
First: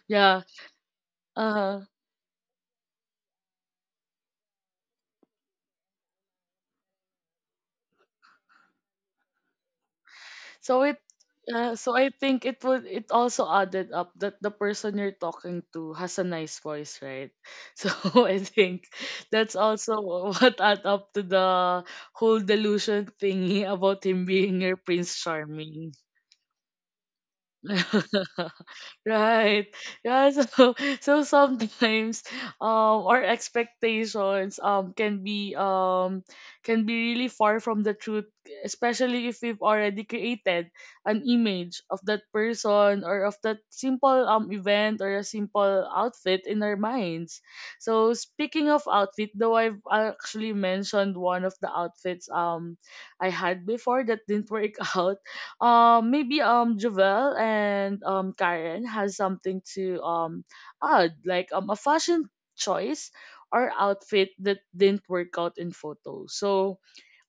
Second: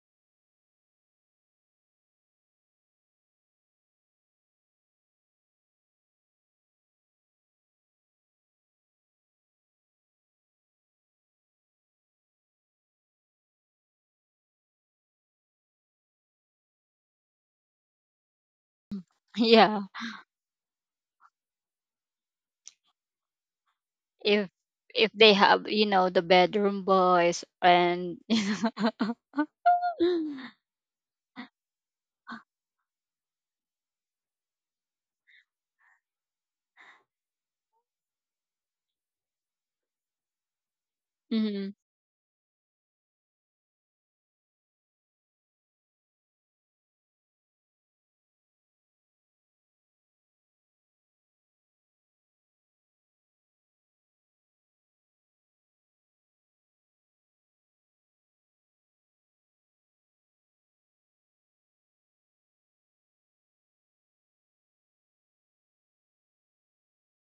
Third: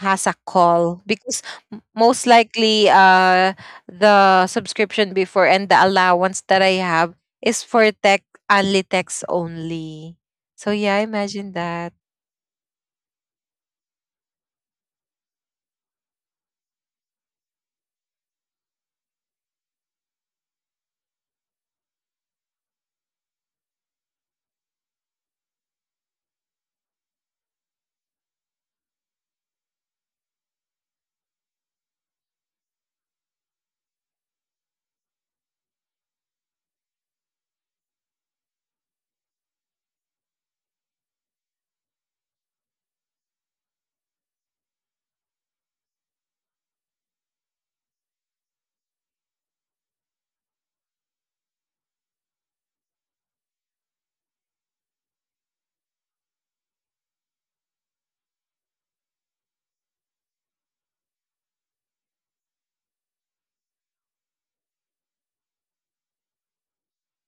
S3: has a
S1: Yeah.
S3: call, because
S1: Uh huh.
S3: most likely the subscription before and the allowance that I have is for tech only text only. So
S1: So it
S3: yeah, imagine
S1: uh,
S3: that.
S1: so I think it would it also added up that the person you're talking to has a nice voice, right? So I think that's
S2: Yeah.
S1: also what add up to the whole delusion thingy about him
S2: If
S1: being your Prince
S2: they have, you
S1: Charming.
S2: know, the bedroom boys and you know.
S1: Right. Yeah, so so sometimes our expectations can be can be really far from the truth, especially if we've already created an
S2: Hmm.
S1: image of that person or of that simple event or a simple outfit in our minds. So speaking of outfit, though I've actually mentioned one of the outfits I had before that didn't work out maybe Jovel and Karen has something to add, like a fashion choice or outfit that didn't work out in photos. So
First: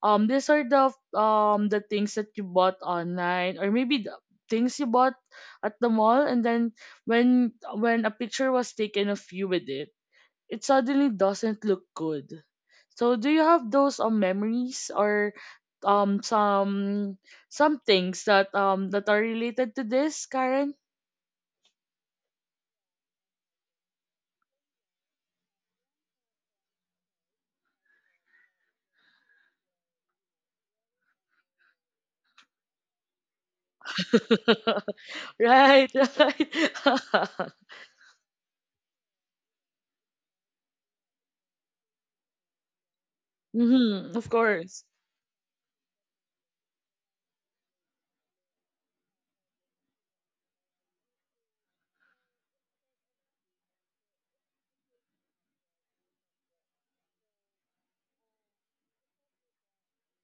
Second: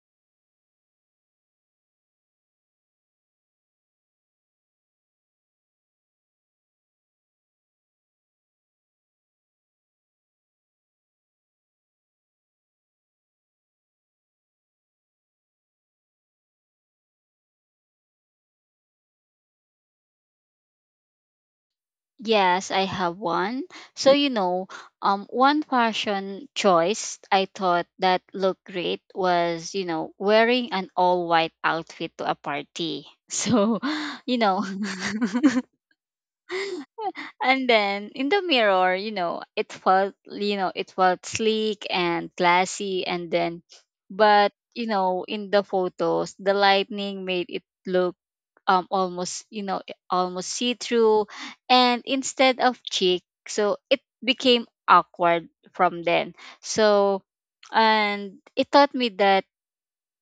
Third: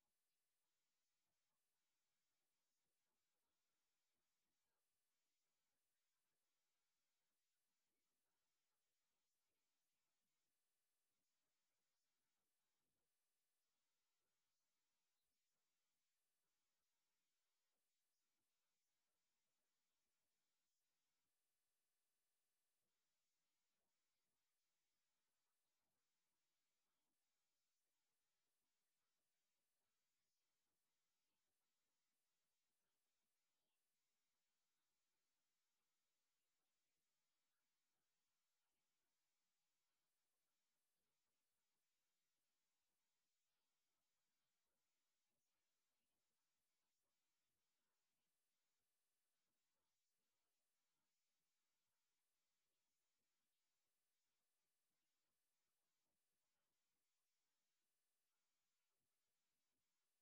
S1: these are the the things that you bought online or maybe the things you bought at the mall and then when a picture was taken of you with it, suddenly doesn't look good. So do you have those memories or um some some things that are related to this, Karen?
S2: Yes, I have one. So you know, one fashion choice I thought that looked great was, you know, wearing an all white outfit to a party. So, you know,
S1: Right, right.
S2: and then in the mirror, you know, it felt sleek and classy. And then,
S1: Mm-hmm, of
S2: but,
S1: course.
S2: you know, in the photos, the lightning made it look almost, you know, almost see through. And instead of chic, so it became awkward from then. So, and it taught me that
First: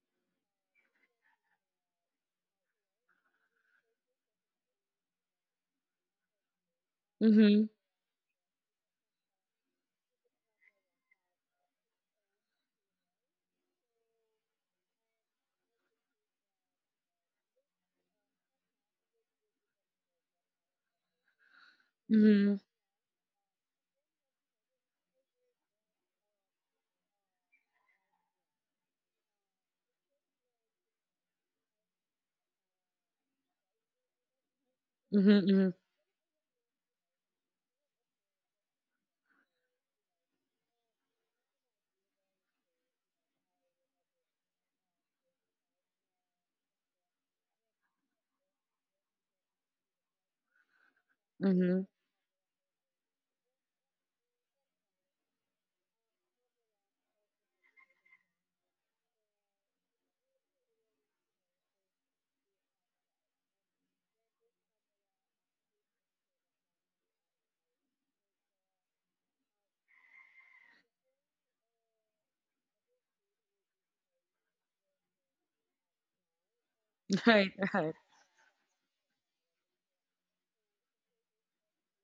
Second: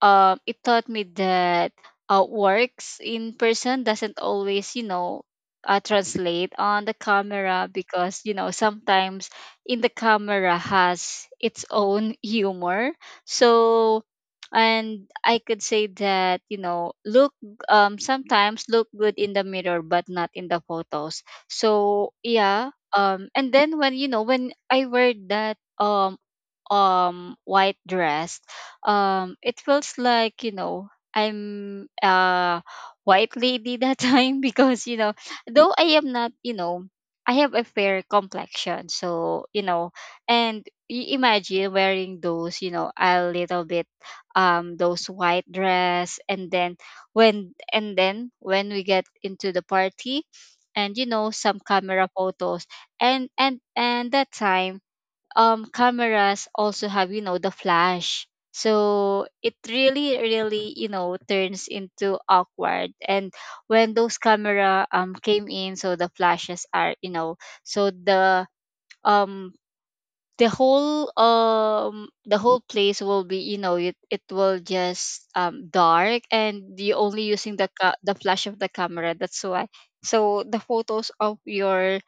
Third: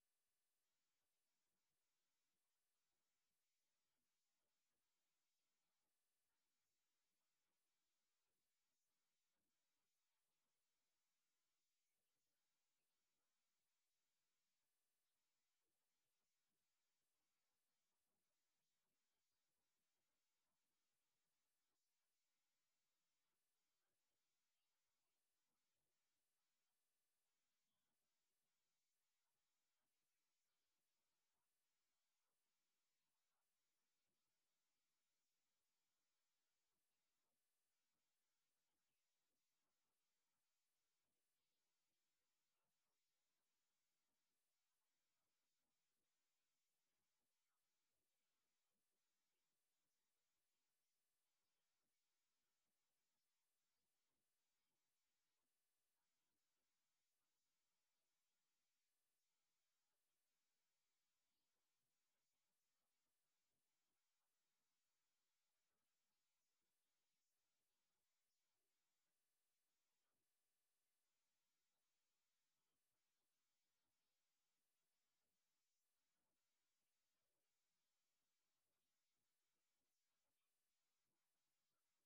S2: uh, it taught me that works in person doesn't always, you know, translate on the
S1: Mm-hmm.
S2: camera because, you know, sometimes in the camera has its own humor. So, and I could say that, you know, look, sometimes look good in the mirror, but not in the photos. So,
S1: Mm-hmm.
S2: yeah. And then when, you know, when I wear that, white dress, it feels like, you know, I'm a white lady that time, because, you know,
S1: Mm-hmm.
S2: though I am not, you know, I have a fair complexion. So, you know, and imagine wearing those, you know, a little bit those white dress. And then when and then when we get into the party, and you know, some
S1: Mm-hmm.
S2: camera photos, and that time cameras also have, you know, the flash. So it really really, you know, turns into awkward. And when those camera came in, so the flashes are, you know, so the um the whole place will be, you know, it will just dark, and you're only using
S1: Right,
S2: the
S1: right.
S2: the flash of the camera. That's why so the photos of your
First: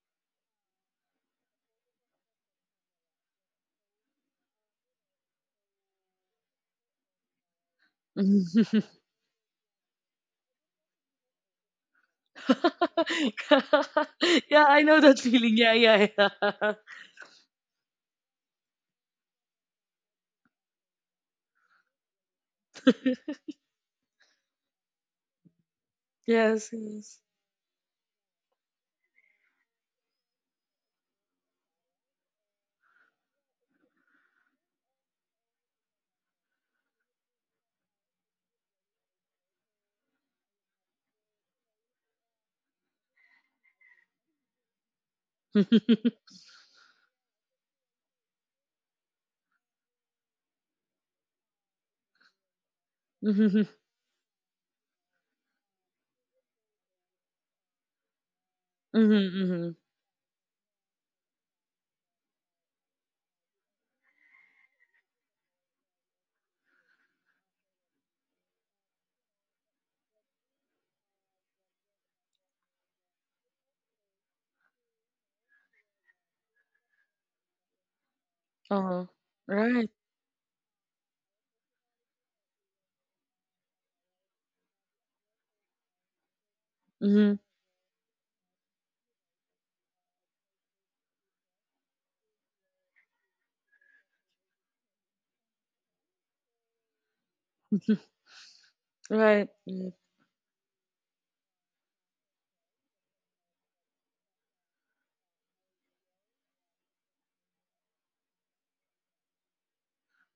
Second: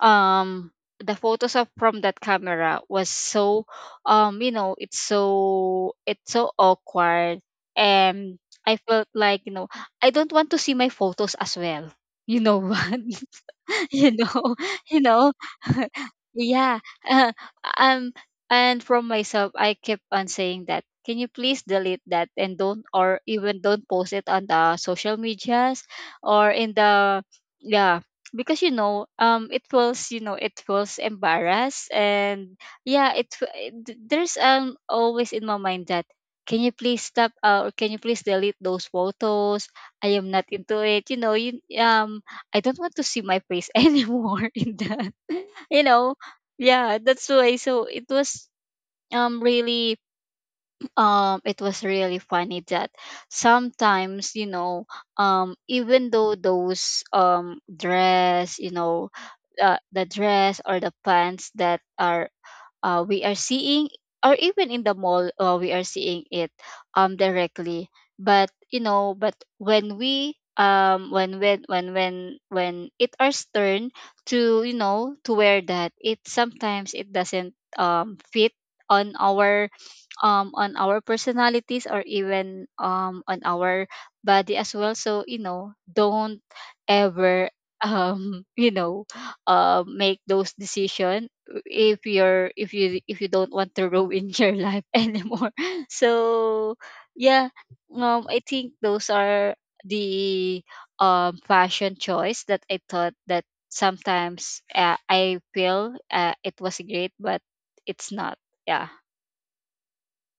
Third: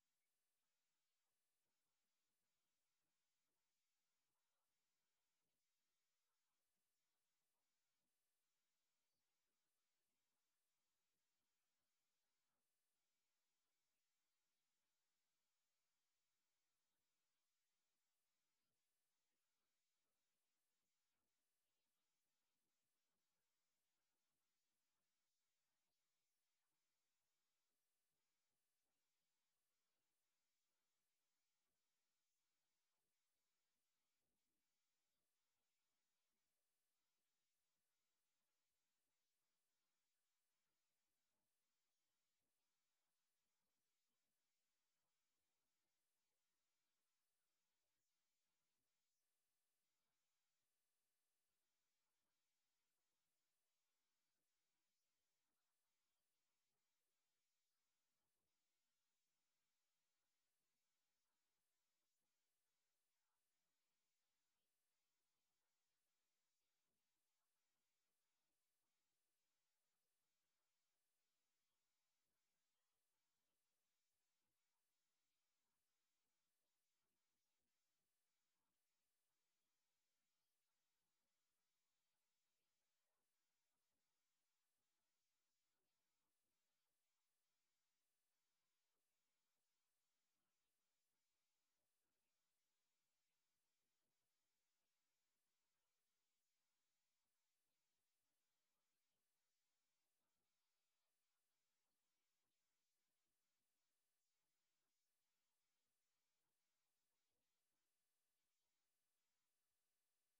S2: um the photos of from that camera was so you know, it's so, it's so awkward, and I
S1: Mhm.
S2: felt like, you know, I don't want to see my photos as well, you know. What? You know.
S1: Yeah, I
S2: You
S1: know that
S2: know.
S1: feeling. Yeah, yeah, yeah.
S2: Yeah. uh, um and from myself I kept on saying that, can you please delete that and don't, or even don't post it on the social medias, or
S1: Yes,
S2: in
S1: yes.
S2: the, yeah. Because, you know, it feels, you know, it feels embarrassed. And yeah, there's always in my mind that, can you please stop, or can you please delete those photos? I am not into it, you know. You I don't want to see my face anymore in that. You
S1: Mm-hmm,
S2: know, yeah, that's why. So it was really it was really funny that sometimes, you know, even though those dress, you know,
S1: mm-hmm.
S2: the dress or the pants that are, we are seeing, or even in the mall, we are seeing it directly, but you know, but when it our turn to, you know, to wear that, it sometimes it doesn't fit
S1: Uh-huh.
S2: on our
S1: Right.
S2: on our personalities, or even on our body as well. So you know, don't
S1: Mhm.
S2: ever you know, make those decision if you, if you don't want to ruin your life anymore. So yeah, I think those
S1: Right.
S2: are
S1: Mm.
S2: the fashion choice that I thought that sometimes, I feel, it was great, but it's not. Yeah.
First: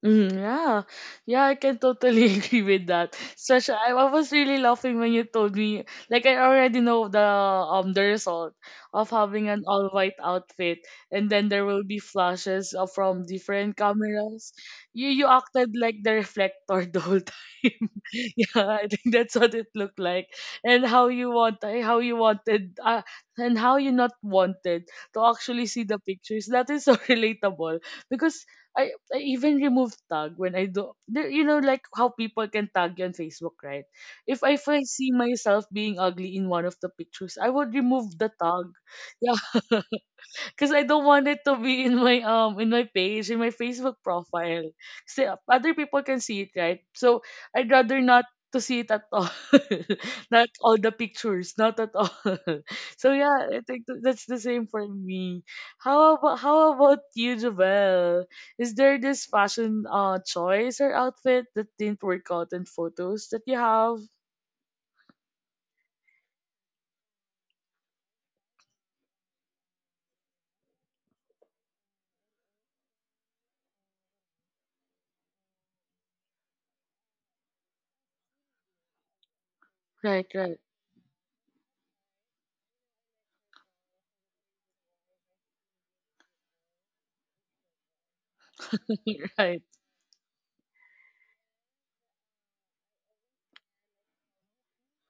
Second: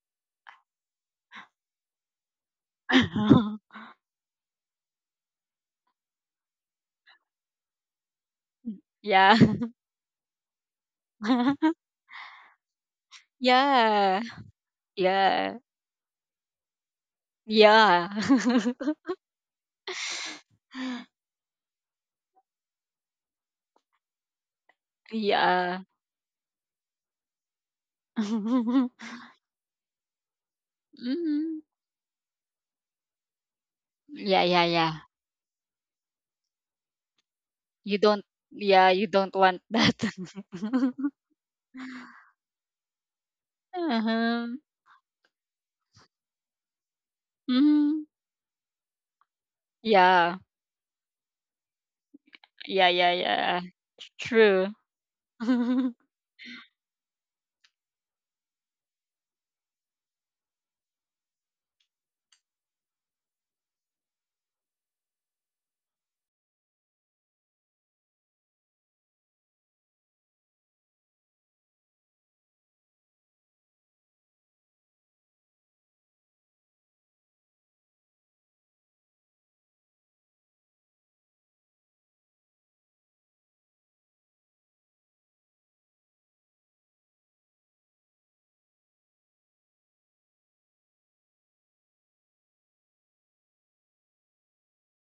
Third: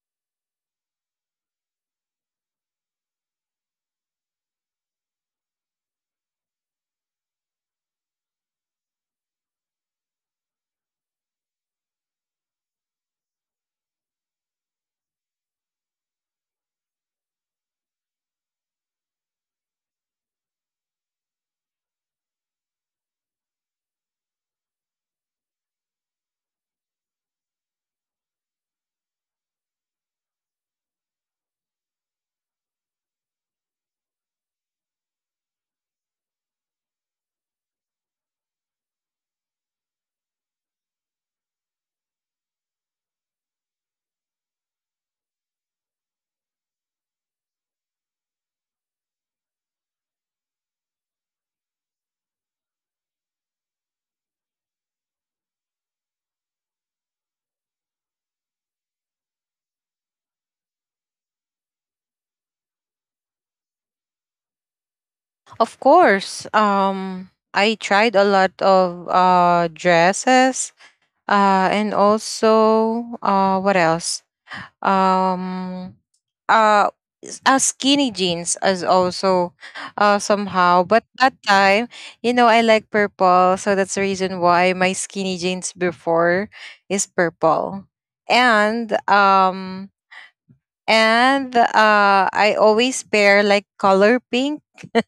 S1: Mhm, yeah, yeah, I can totally agree with that. Such I was really laughing when you told me, like I already know the the result of
S2: Yeah.
S1: having an all white outfit, and then there will be flashes from different
S2: Yeah.
S1: cameras. You
S2: Yeah.
S1: acted like the reflector the whole time.
S2: Yeah.
S1: Yeah, I think that's what it looked like, and how you wanted and how you not wanted to actually see
S2: Yeah.
S1: the pictures. That is so relatable because. I, I even remove tag when I do. You know,
S2: Mm.
S1: like how people can tag you on Facebook, right? If
S2: Yeah,
S1: I
S2: yeah,
S1: first
S2: yeah.
S1: see myself being ugly in one of the pictures, I would
S2: You
S1: remove
S2: don't,
S1: the tag.
S2: yeah, you don't want
S1: Yeah.
S2: that.
S1: Cause I don't want it to be in my in my page in my Facebook
S2: Uh-huh.
S1: profile. Kasi other people can see it, right? So I'd rather
S2: Mm.
S1: not to see it at all.
S2: Yeah.
S1: Not all the pictures, not at all.
S2: Yeah,
S1: So
S2: yeah,
S1: yeah, I
S2: yeah.
S1: think that's the same
S2: True.
S1: for me. How about you, Javel? Is there this fashion choice or outfit that didn't work out in photos that you have?
S3: Of course. I tried a lot of dresses. And also, what else? Um, uh, Skinny jeans as also
S1: Right, right,
S3: somehow. But that time, you know, I like purple, so that's the reason why my skinny jeans before is purple. And
S1: right,
S3: um and I always pair like color pink.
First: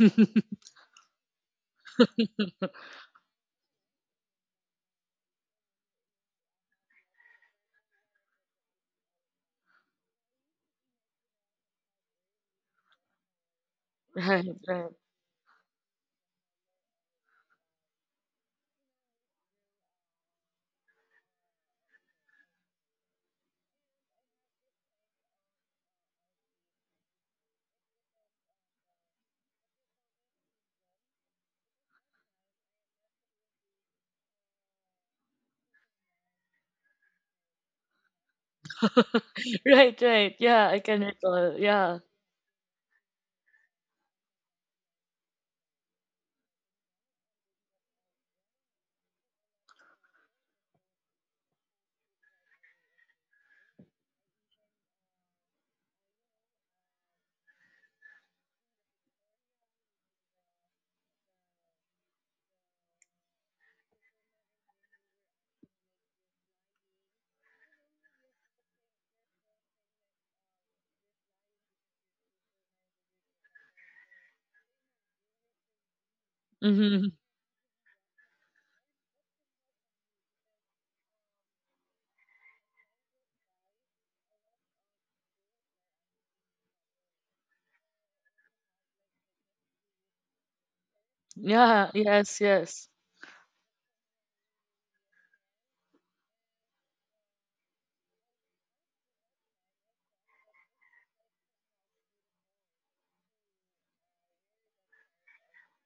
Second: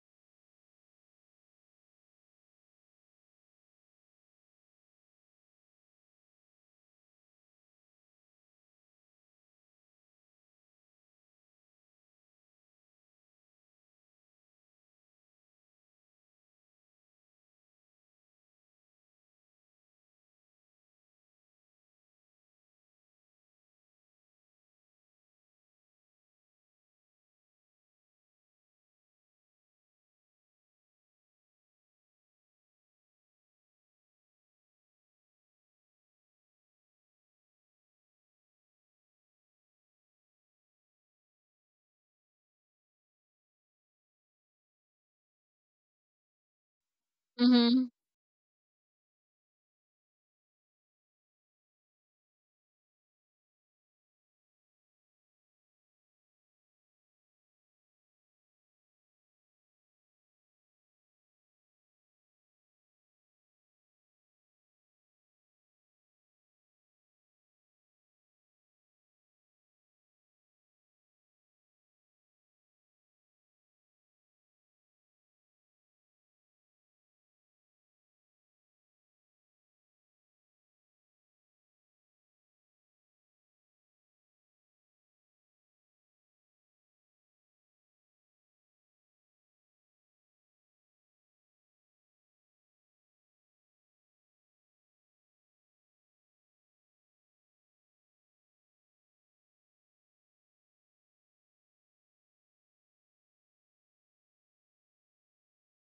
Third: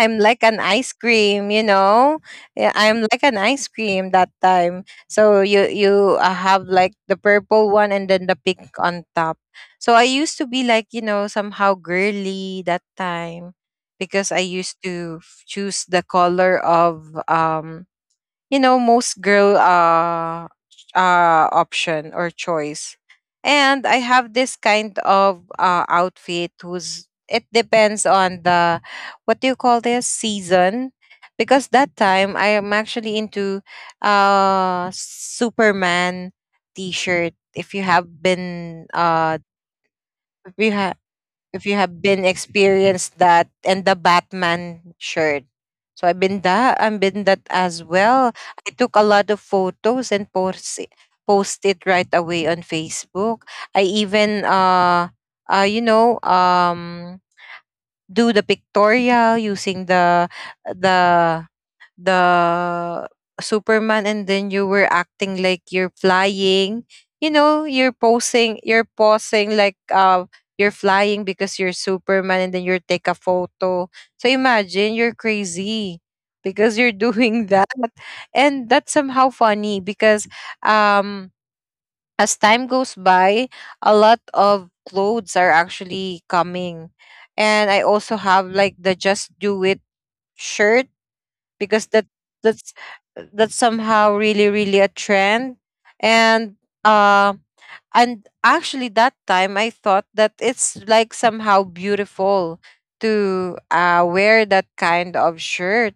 S3: I'm like an ice cream, you know. Yeah, I'm like an ice cream that time. So you have like the purple one and then the pink on top. So I used to be like, you know, somehow girly that time, because I
S1: right,
S3: used
S1: right.
S3: to choose the color of, you know, most girl option or choice. And I have this kind of outfit who's it depends on the, what do you call this, season, because that time I am actually into Superman t-shirt, if you have been,
S1: Right, right.
S3: if
S1: Yeah,
S3: you
S1: I
S3: ha-
S1: can recall.
S3: if you
S1: Yeah.
S3: have been experienced that, and the Batman shirt. So I've been that as
S2: Mm-hmm.
S3: well. I took a lot of photos and post it right away on Facebook. I even uh you know um do the pictorial using the the Superman, and then you were acting like you're flying. You know, you're posing like, you're flying because you're Superman, and then you take a photo. So imagine you're crazy because you're
S1: Mm-hmm.
S3: doing that. And that's somehow funny because, um as time goes by, a lot of clothes are actually coming. And I also have like the "Just Do It" shirt, because
S1: Yeah, yes,
S3: that's
S1: yes.
S3: that's somehow really, really a trend, and uh and actually that time I thought that it's like somehow beautiful to, wear that kind of shirt,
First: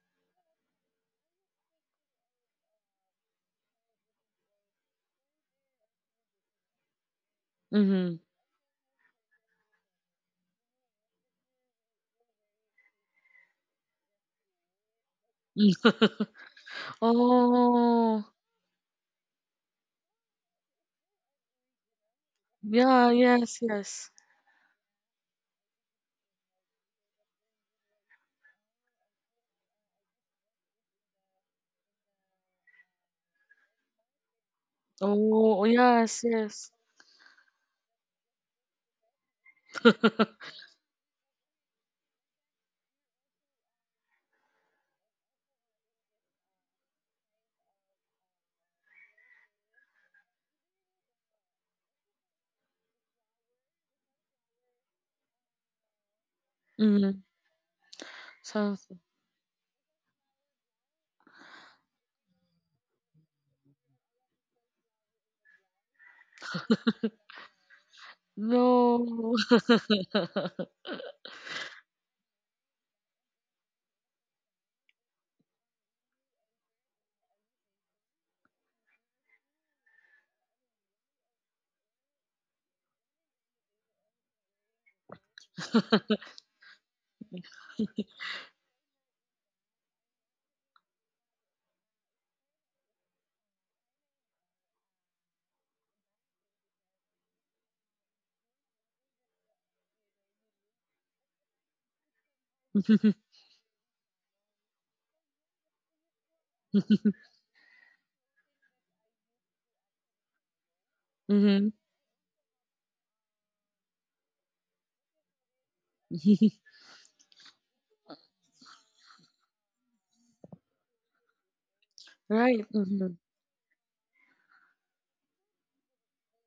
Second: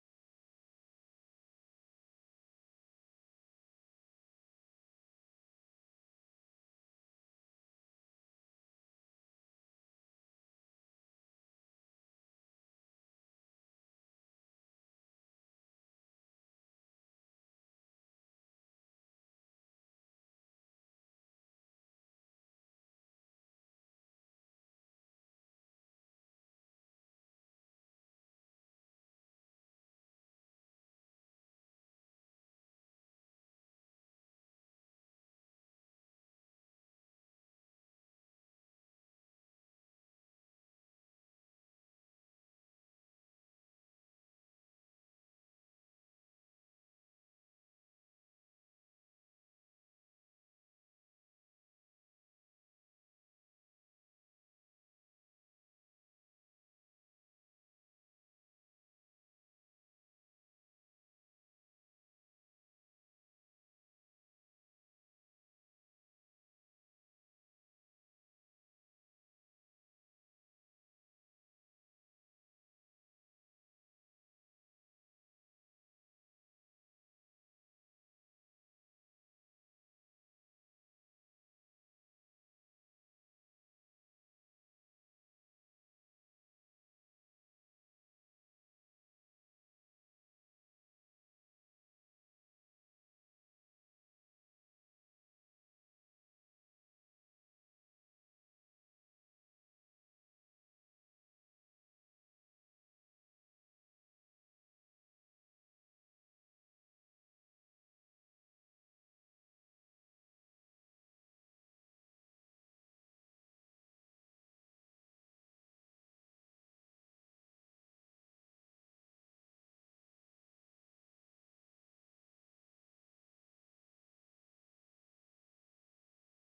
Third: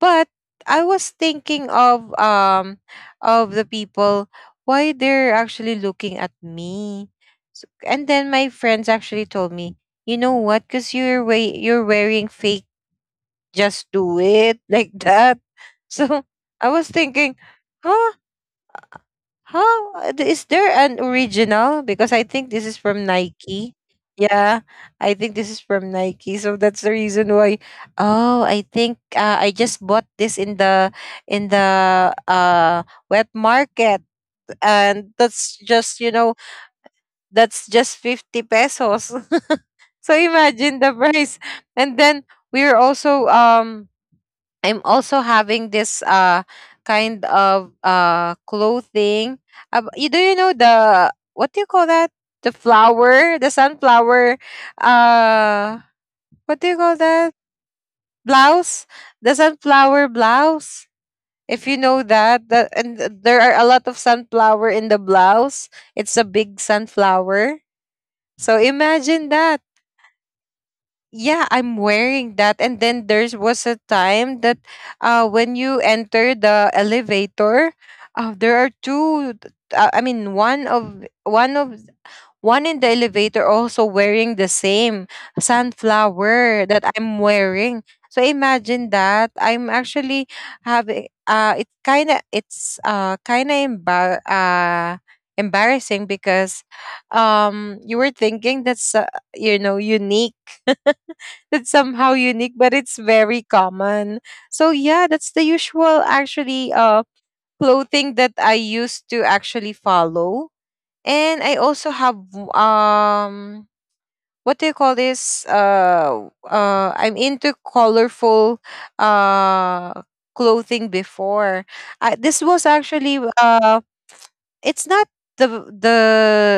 S3: but I was thinking of, of the people, why they're actually looking at me. So,
S1: Mm-hmm.
S3: and then my friends actually told me, you know what, because you're way you're wearing fake "Just Do It" like that. So I was thinking, huh?
S1: Oh,
S3: How, is there an original? Because I think this is
S1: yeah,
S3: from
S1: yes,
S3: Nike.
S1: yes.
S3: Yeah, I think this is from Nike. So that's the reason why. Oh, I think, I just bought this in the wet market, and
S1: Oh, yes, yes.
S3: that's just 50 pesos. So imagine the price. And then we are also I'm also having this kind of clothing. You know the, what do you call that? The flower, the sunflower. Uh, what do you call
S1: Mm-hmm.
S3: that? Blouse,
S1: Something.
S3: the sunflower blouse. If you know that, there are a lot of sunflower in the blouse. It's a big sunflower. So imagine
S1: No.
S3: that. Yeah, I'm wearing that. And then there was a time that, when you enter the elevator, there are I mean, one of one in the elevator also wearing the same sunflower that I'm wearing. So imagine that I'm actually having, it kind of, it's kind of embarrassing, because, you were thinking that's, unique, that's somehow unique, but it's very common. So yeah, that's the usual actually clothing that I used to actually follow. And I
S1: Mm-hmm.
S3: also have, what do you call this? I'm into colorful uh clothing before. This was
S1: Right.
S3: actually,
S1: Mm-hmm.
S3: it's not the, the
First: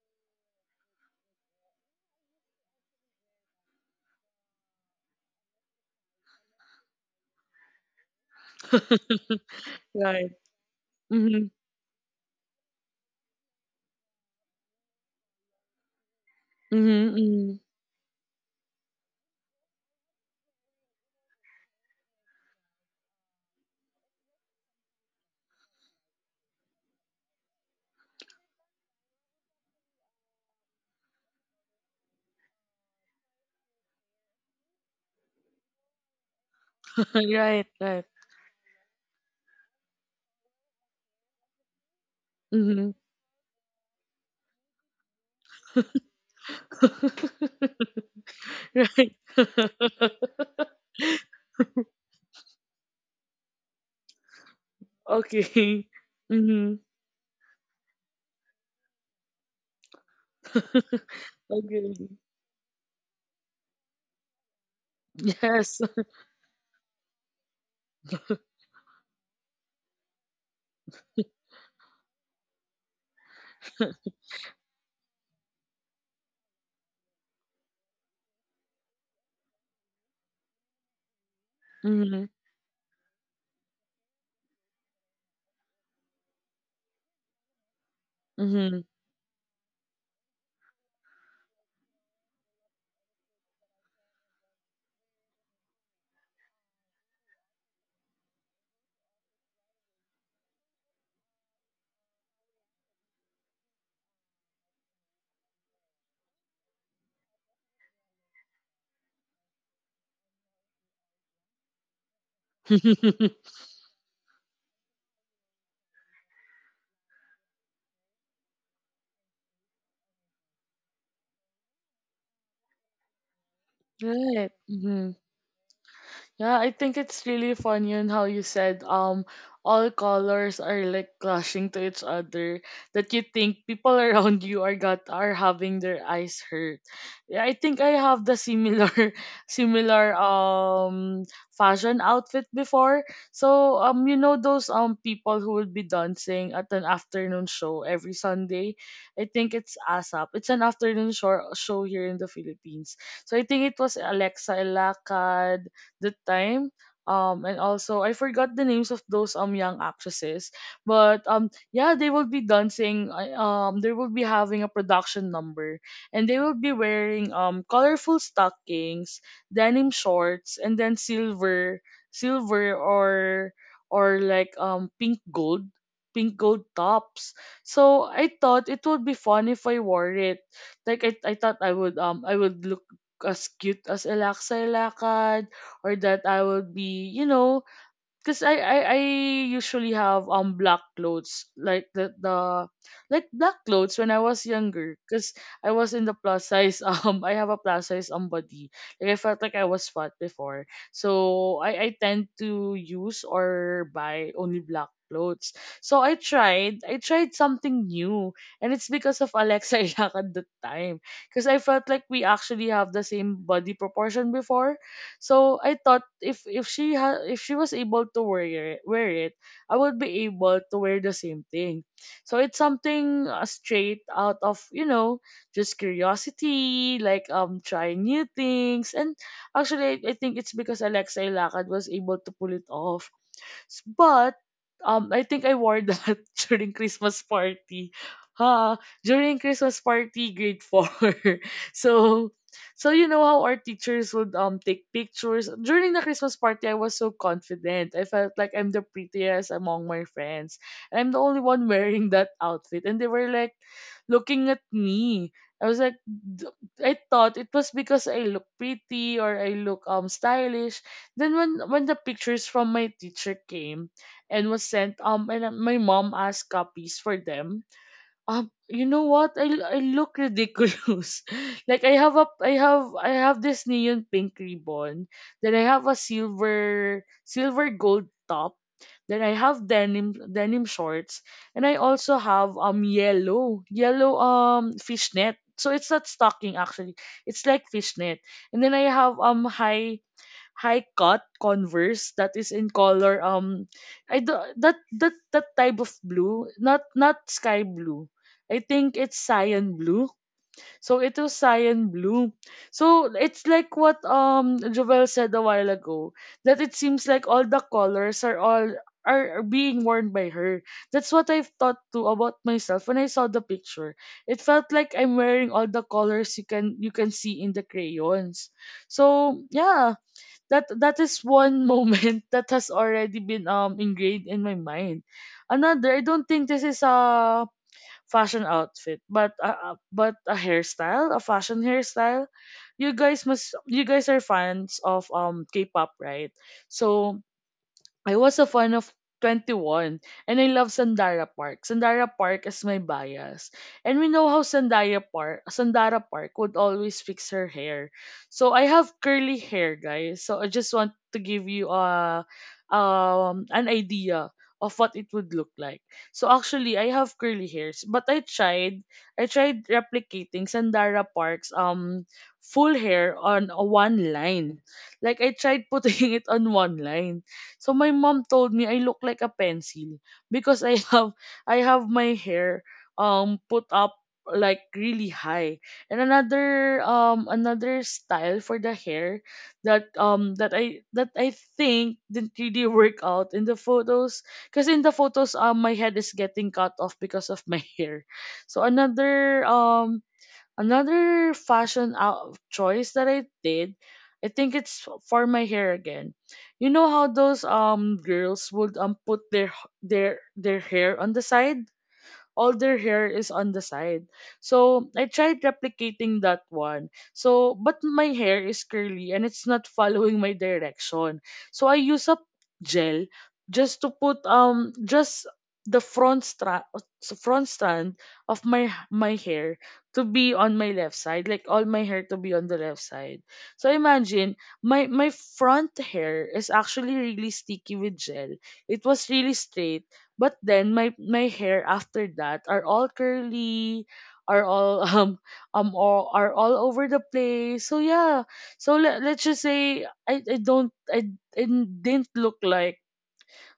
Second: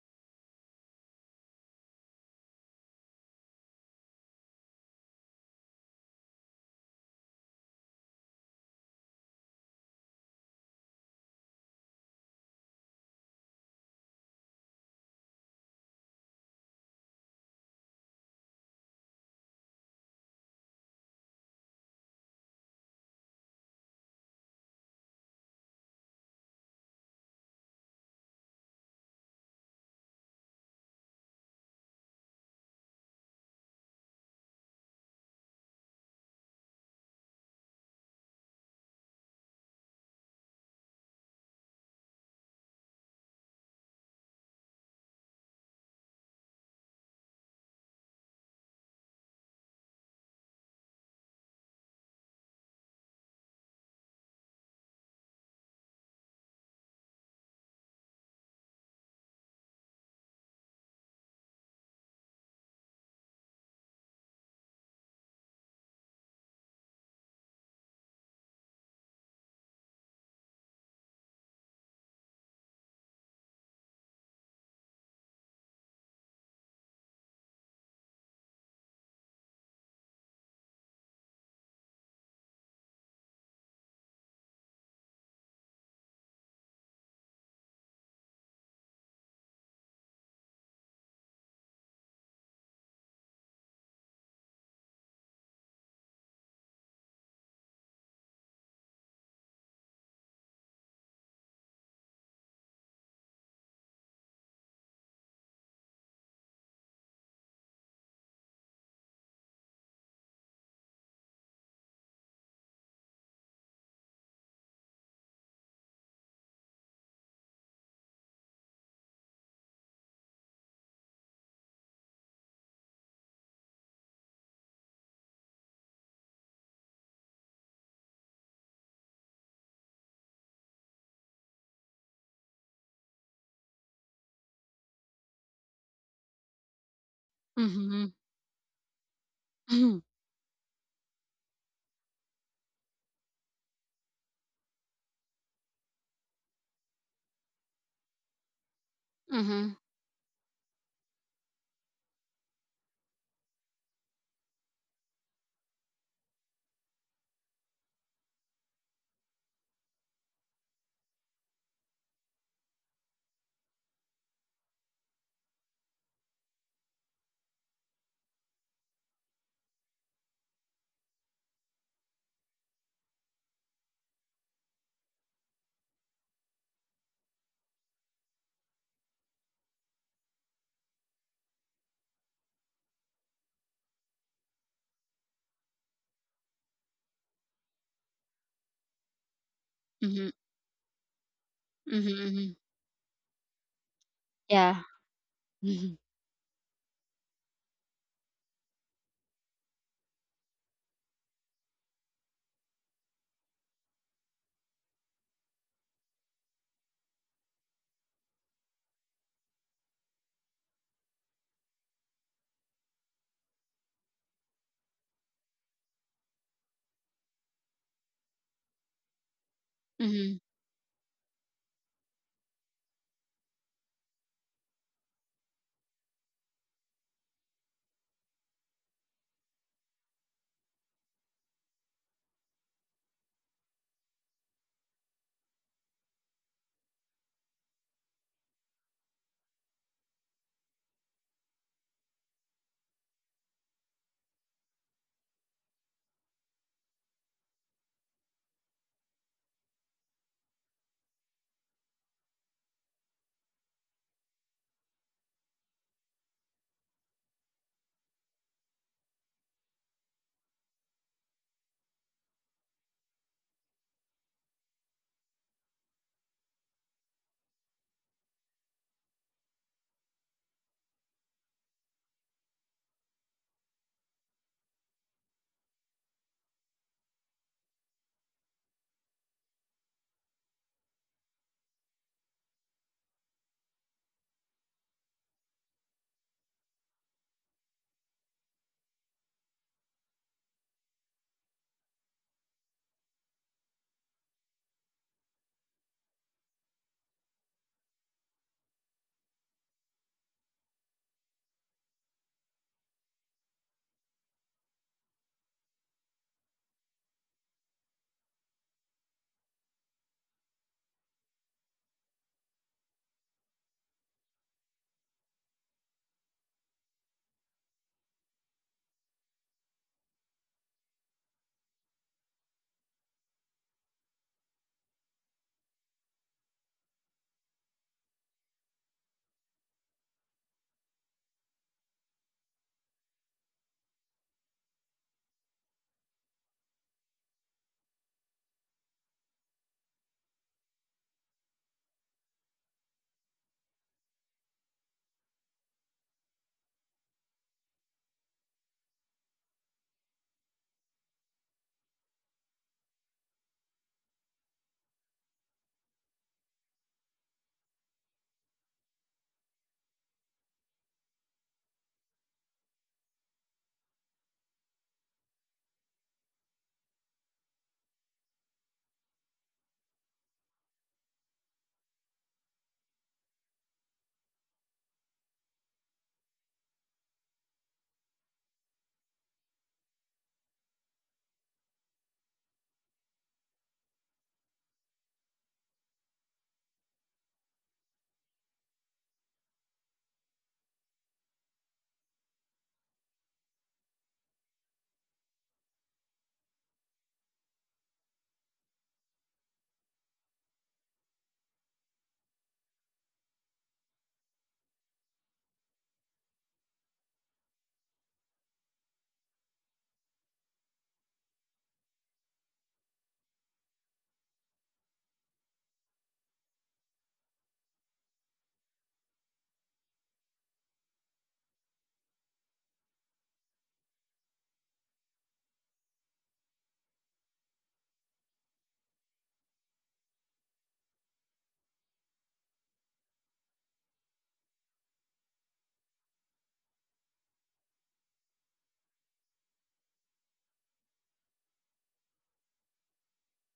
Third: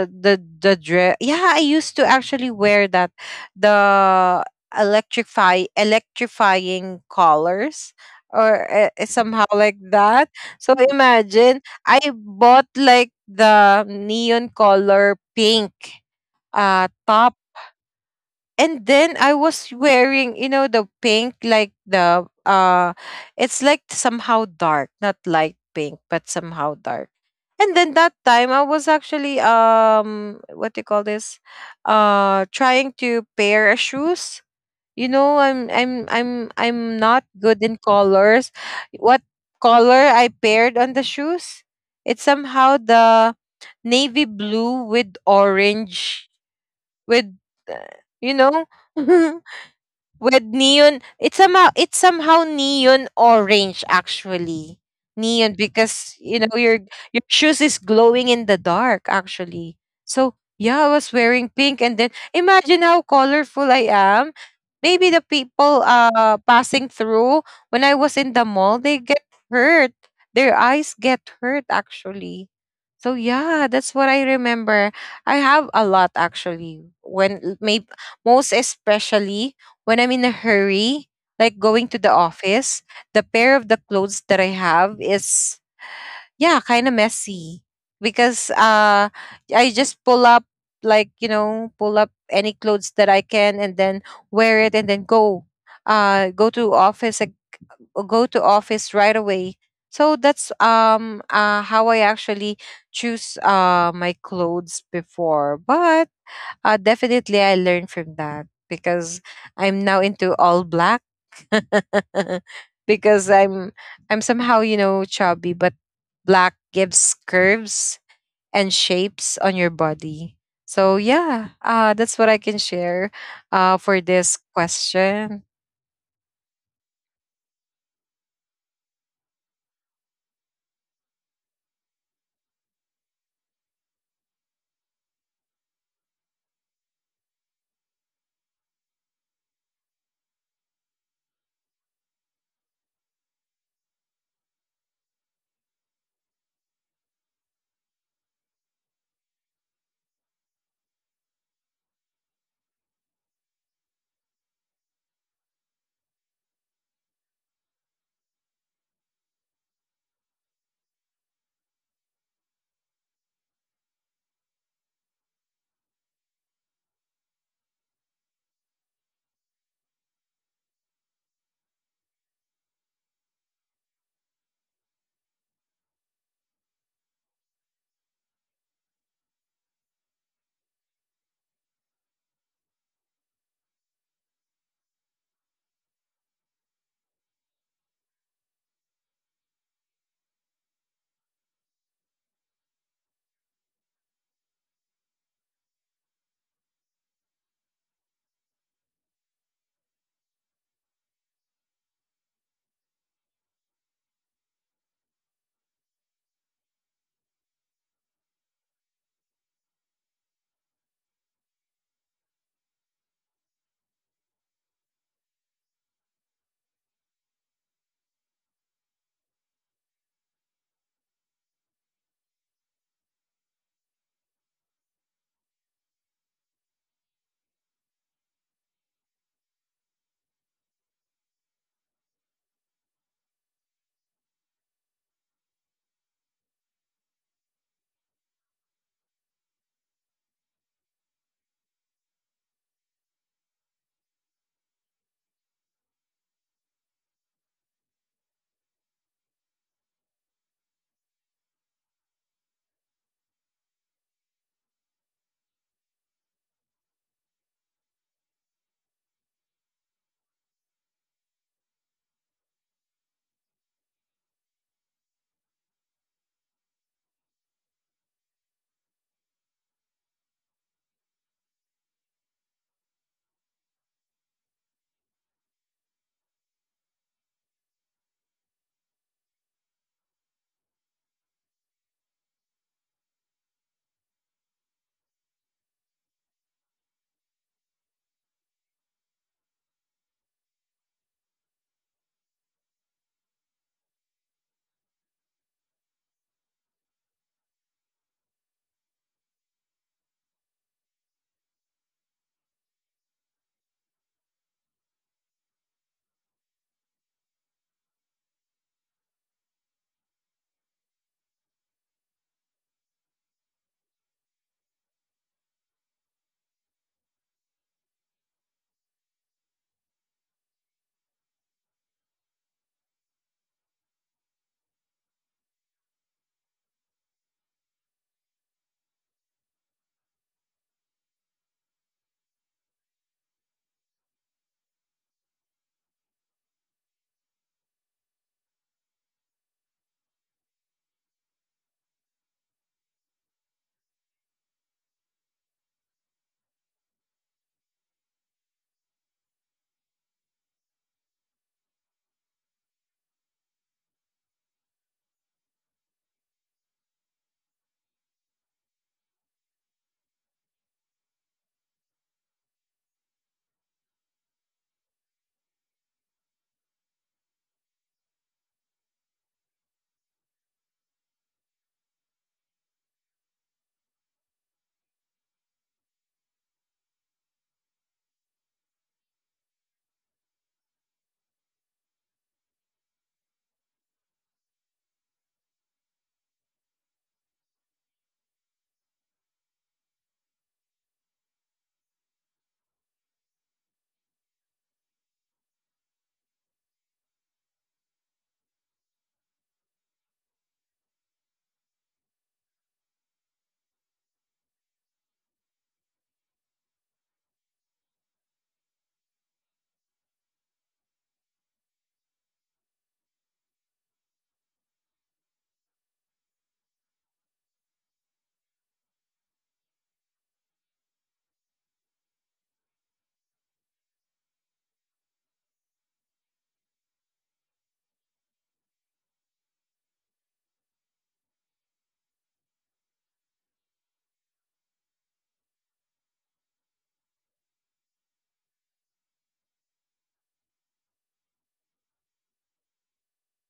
S3: the the dress. Yeah, I used to actually wear that, the electrifying collars, or, somehow like that.
S1: Right.
S3: So
S1: Mm-hmm.
S3: imagine, I bought like the neon color pink top,
S1: Mm-hmm.
S3: and then I was wearing, you know, the pink, like the, it's like somehow dark, not light pink, but somehow dark. And then that time I was actually, what do you call this? Trying to pair a shoes. You know, I'm I'm I'm I'm not
S1: Right,
S3: good in
S1: right.
S3: colors. What color I paired on the shoes? It's
S1: Mm-hmm.
S3: somehow the navy blue with orange, with, uh, you know
S1: Right.
S3: with neon, it's somehow neon orange actually. Neon,
S1: Okay.
S3: because, you know,
S1: Mhm.
S3: your shoes is glowing in the dark actually. So yeah, I was wearing
S1: Okay.
S3: pink, and then imagine how colorful I am. Maybe the
S1: Yes.
S3: people passing through when I was in the mall, they get hurt, their eyes get hurt actually. So yeah, that's what I remember. I have a lot actually, when maybe most especially when I'm in a hurry, like going to
S1: Mhm.
S3: the office, the pair of the clothes that I have is, yeah, kind of messy, because
S1: Mhm.
S3: I just pull up like, you know, pull up any clothes that I can, and then wear it, and then go to office, go to office right away. So that's, how I actually choose my clothes before. But, definitely, I learned from that because I'm now into all black because I'm somehow, you know, chubby, but black gives curves and shapes on your body. So yeah, that's what I can share, for
S1: Right.
S3: this
S1: Mhm.
S3: question.
S1: Yeah, I think it's really funny on how you said all colors are like clashing to each other that you think people around you are having their eyes hurt. Yeah, I think I
S2: Mm-hmm.
S1: have the similar
S2: Mm-hmm.
S1: similar fashion outfit before. So you know those people who would be dancing at an afternoon show every Sunday. I think
S2: Mm-hmm.
S1: it's ASAP. It's an afternoon show here in the Philippines. So I think it was Alexa Ilacad that time. And also I forgot the names of those young actresses, but yeah they will be dancing. They will be having a production number, and they will be wearing colorful stockings, denim shorts, and then silver or like pink gold tops. So I thought it would be fun if I wore it. Like I thought I would look as cute as Elaxa Elaka, or that I will be, because I usually have
S2: Mm-hmm.
S1: black clothes like
S2: Mm-hmm.
S1: the like black clothes when I was
S2: Yeah.
S1: younger because I was
S2: Mm-hmm.
S1: in the plus size I have a plus size body like I felt like I was fat before so I tend to use or buy only black clothes so I tried something new and it's because of Alexa Ilak at the time because I felt like we actually have the same body proportion before. So I thought if she was able to wear it, I would be
S2: Mm-hmm.
S1: able to wear the same thing. So it's something straight out of just curiosity, like trying new things, and actually I think it's because Alexa Ilacad was able to pull it off. But I think I wore that during Christmas party. Ha! During Christmas party, grade four. so, so you know how our teachers would take pictures during the Christmas party. I was so confident. I felt like I'm the prettiest among my friends. I'm the only one wearing that outfit, and they were like looking at me. I was like, I thought it was because I look pretty or I look stylish," then when the pictures from my teacher came and was sent, and my mom asked copies for them. You know what? I look ridiculous. Like I have a I have this neon pink ribbon. Then I have a silver gold top. Then I have denim shorts, and I also have yellow fishnet. So it's not stocking actually. It's like fishnet. And then I have high cut Converse that is in color I do, that that type of blue, not sky blue. I think it's cyan blue, so it was cyan blue, so it's like what Jovel said a while ago that it seems like all the colors are all are being worn by her. That's what I've thought too about myself when I saw the picture. It felt like I'm wearing all the colors you can see in the crayons. So yeah, that is one moment that has already been ingrained in my mind. Another, I don't think this is a fashion outfit, but a hairstyle, a fashion hairstyle. You guys are fans of K-pop, right? So I was a fan of 2NE1 and I love Sandara Park. Sandara Park is my bias. And we know how Sandara Park would always fix her hair. So I have curly hair, guys. So I just want to give you a an idea of what it would look like. So actually, I have curly hairs, but I tried replicating Sandara Park's full hair on a one line. Like I tried putting it on one line. So my mom told me I look like a pencil because I have my hair put up like really high. And another another style for the hair that I think didn't really work out in the photos because in the photos my head is getting cut off because of my hair. So another fashion out choice that I did, I think it's for my hair again. You know how those girls would put their hair on the side. All their hair is on the side. So I tried replicating that one. So but my hair is curly, and it's not following my direction. So I use a gel just to put just the front strand of my hair to be on my left side, like all my hair to be on the left side. So imagine, my front hair is actually really sticky with gel. It was really straight, but then my hair after that are all curly, are all are all over the place. So yeah. So let's just say, I don't I didn't look like,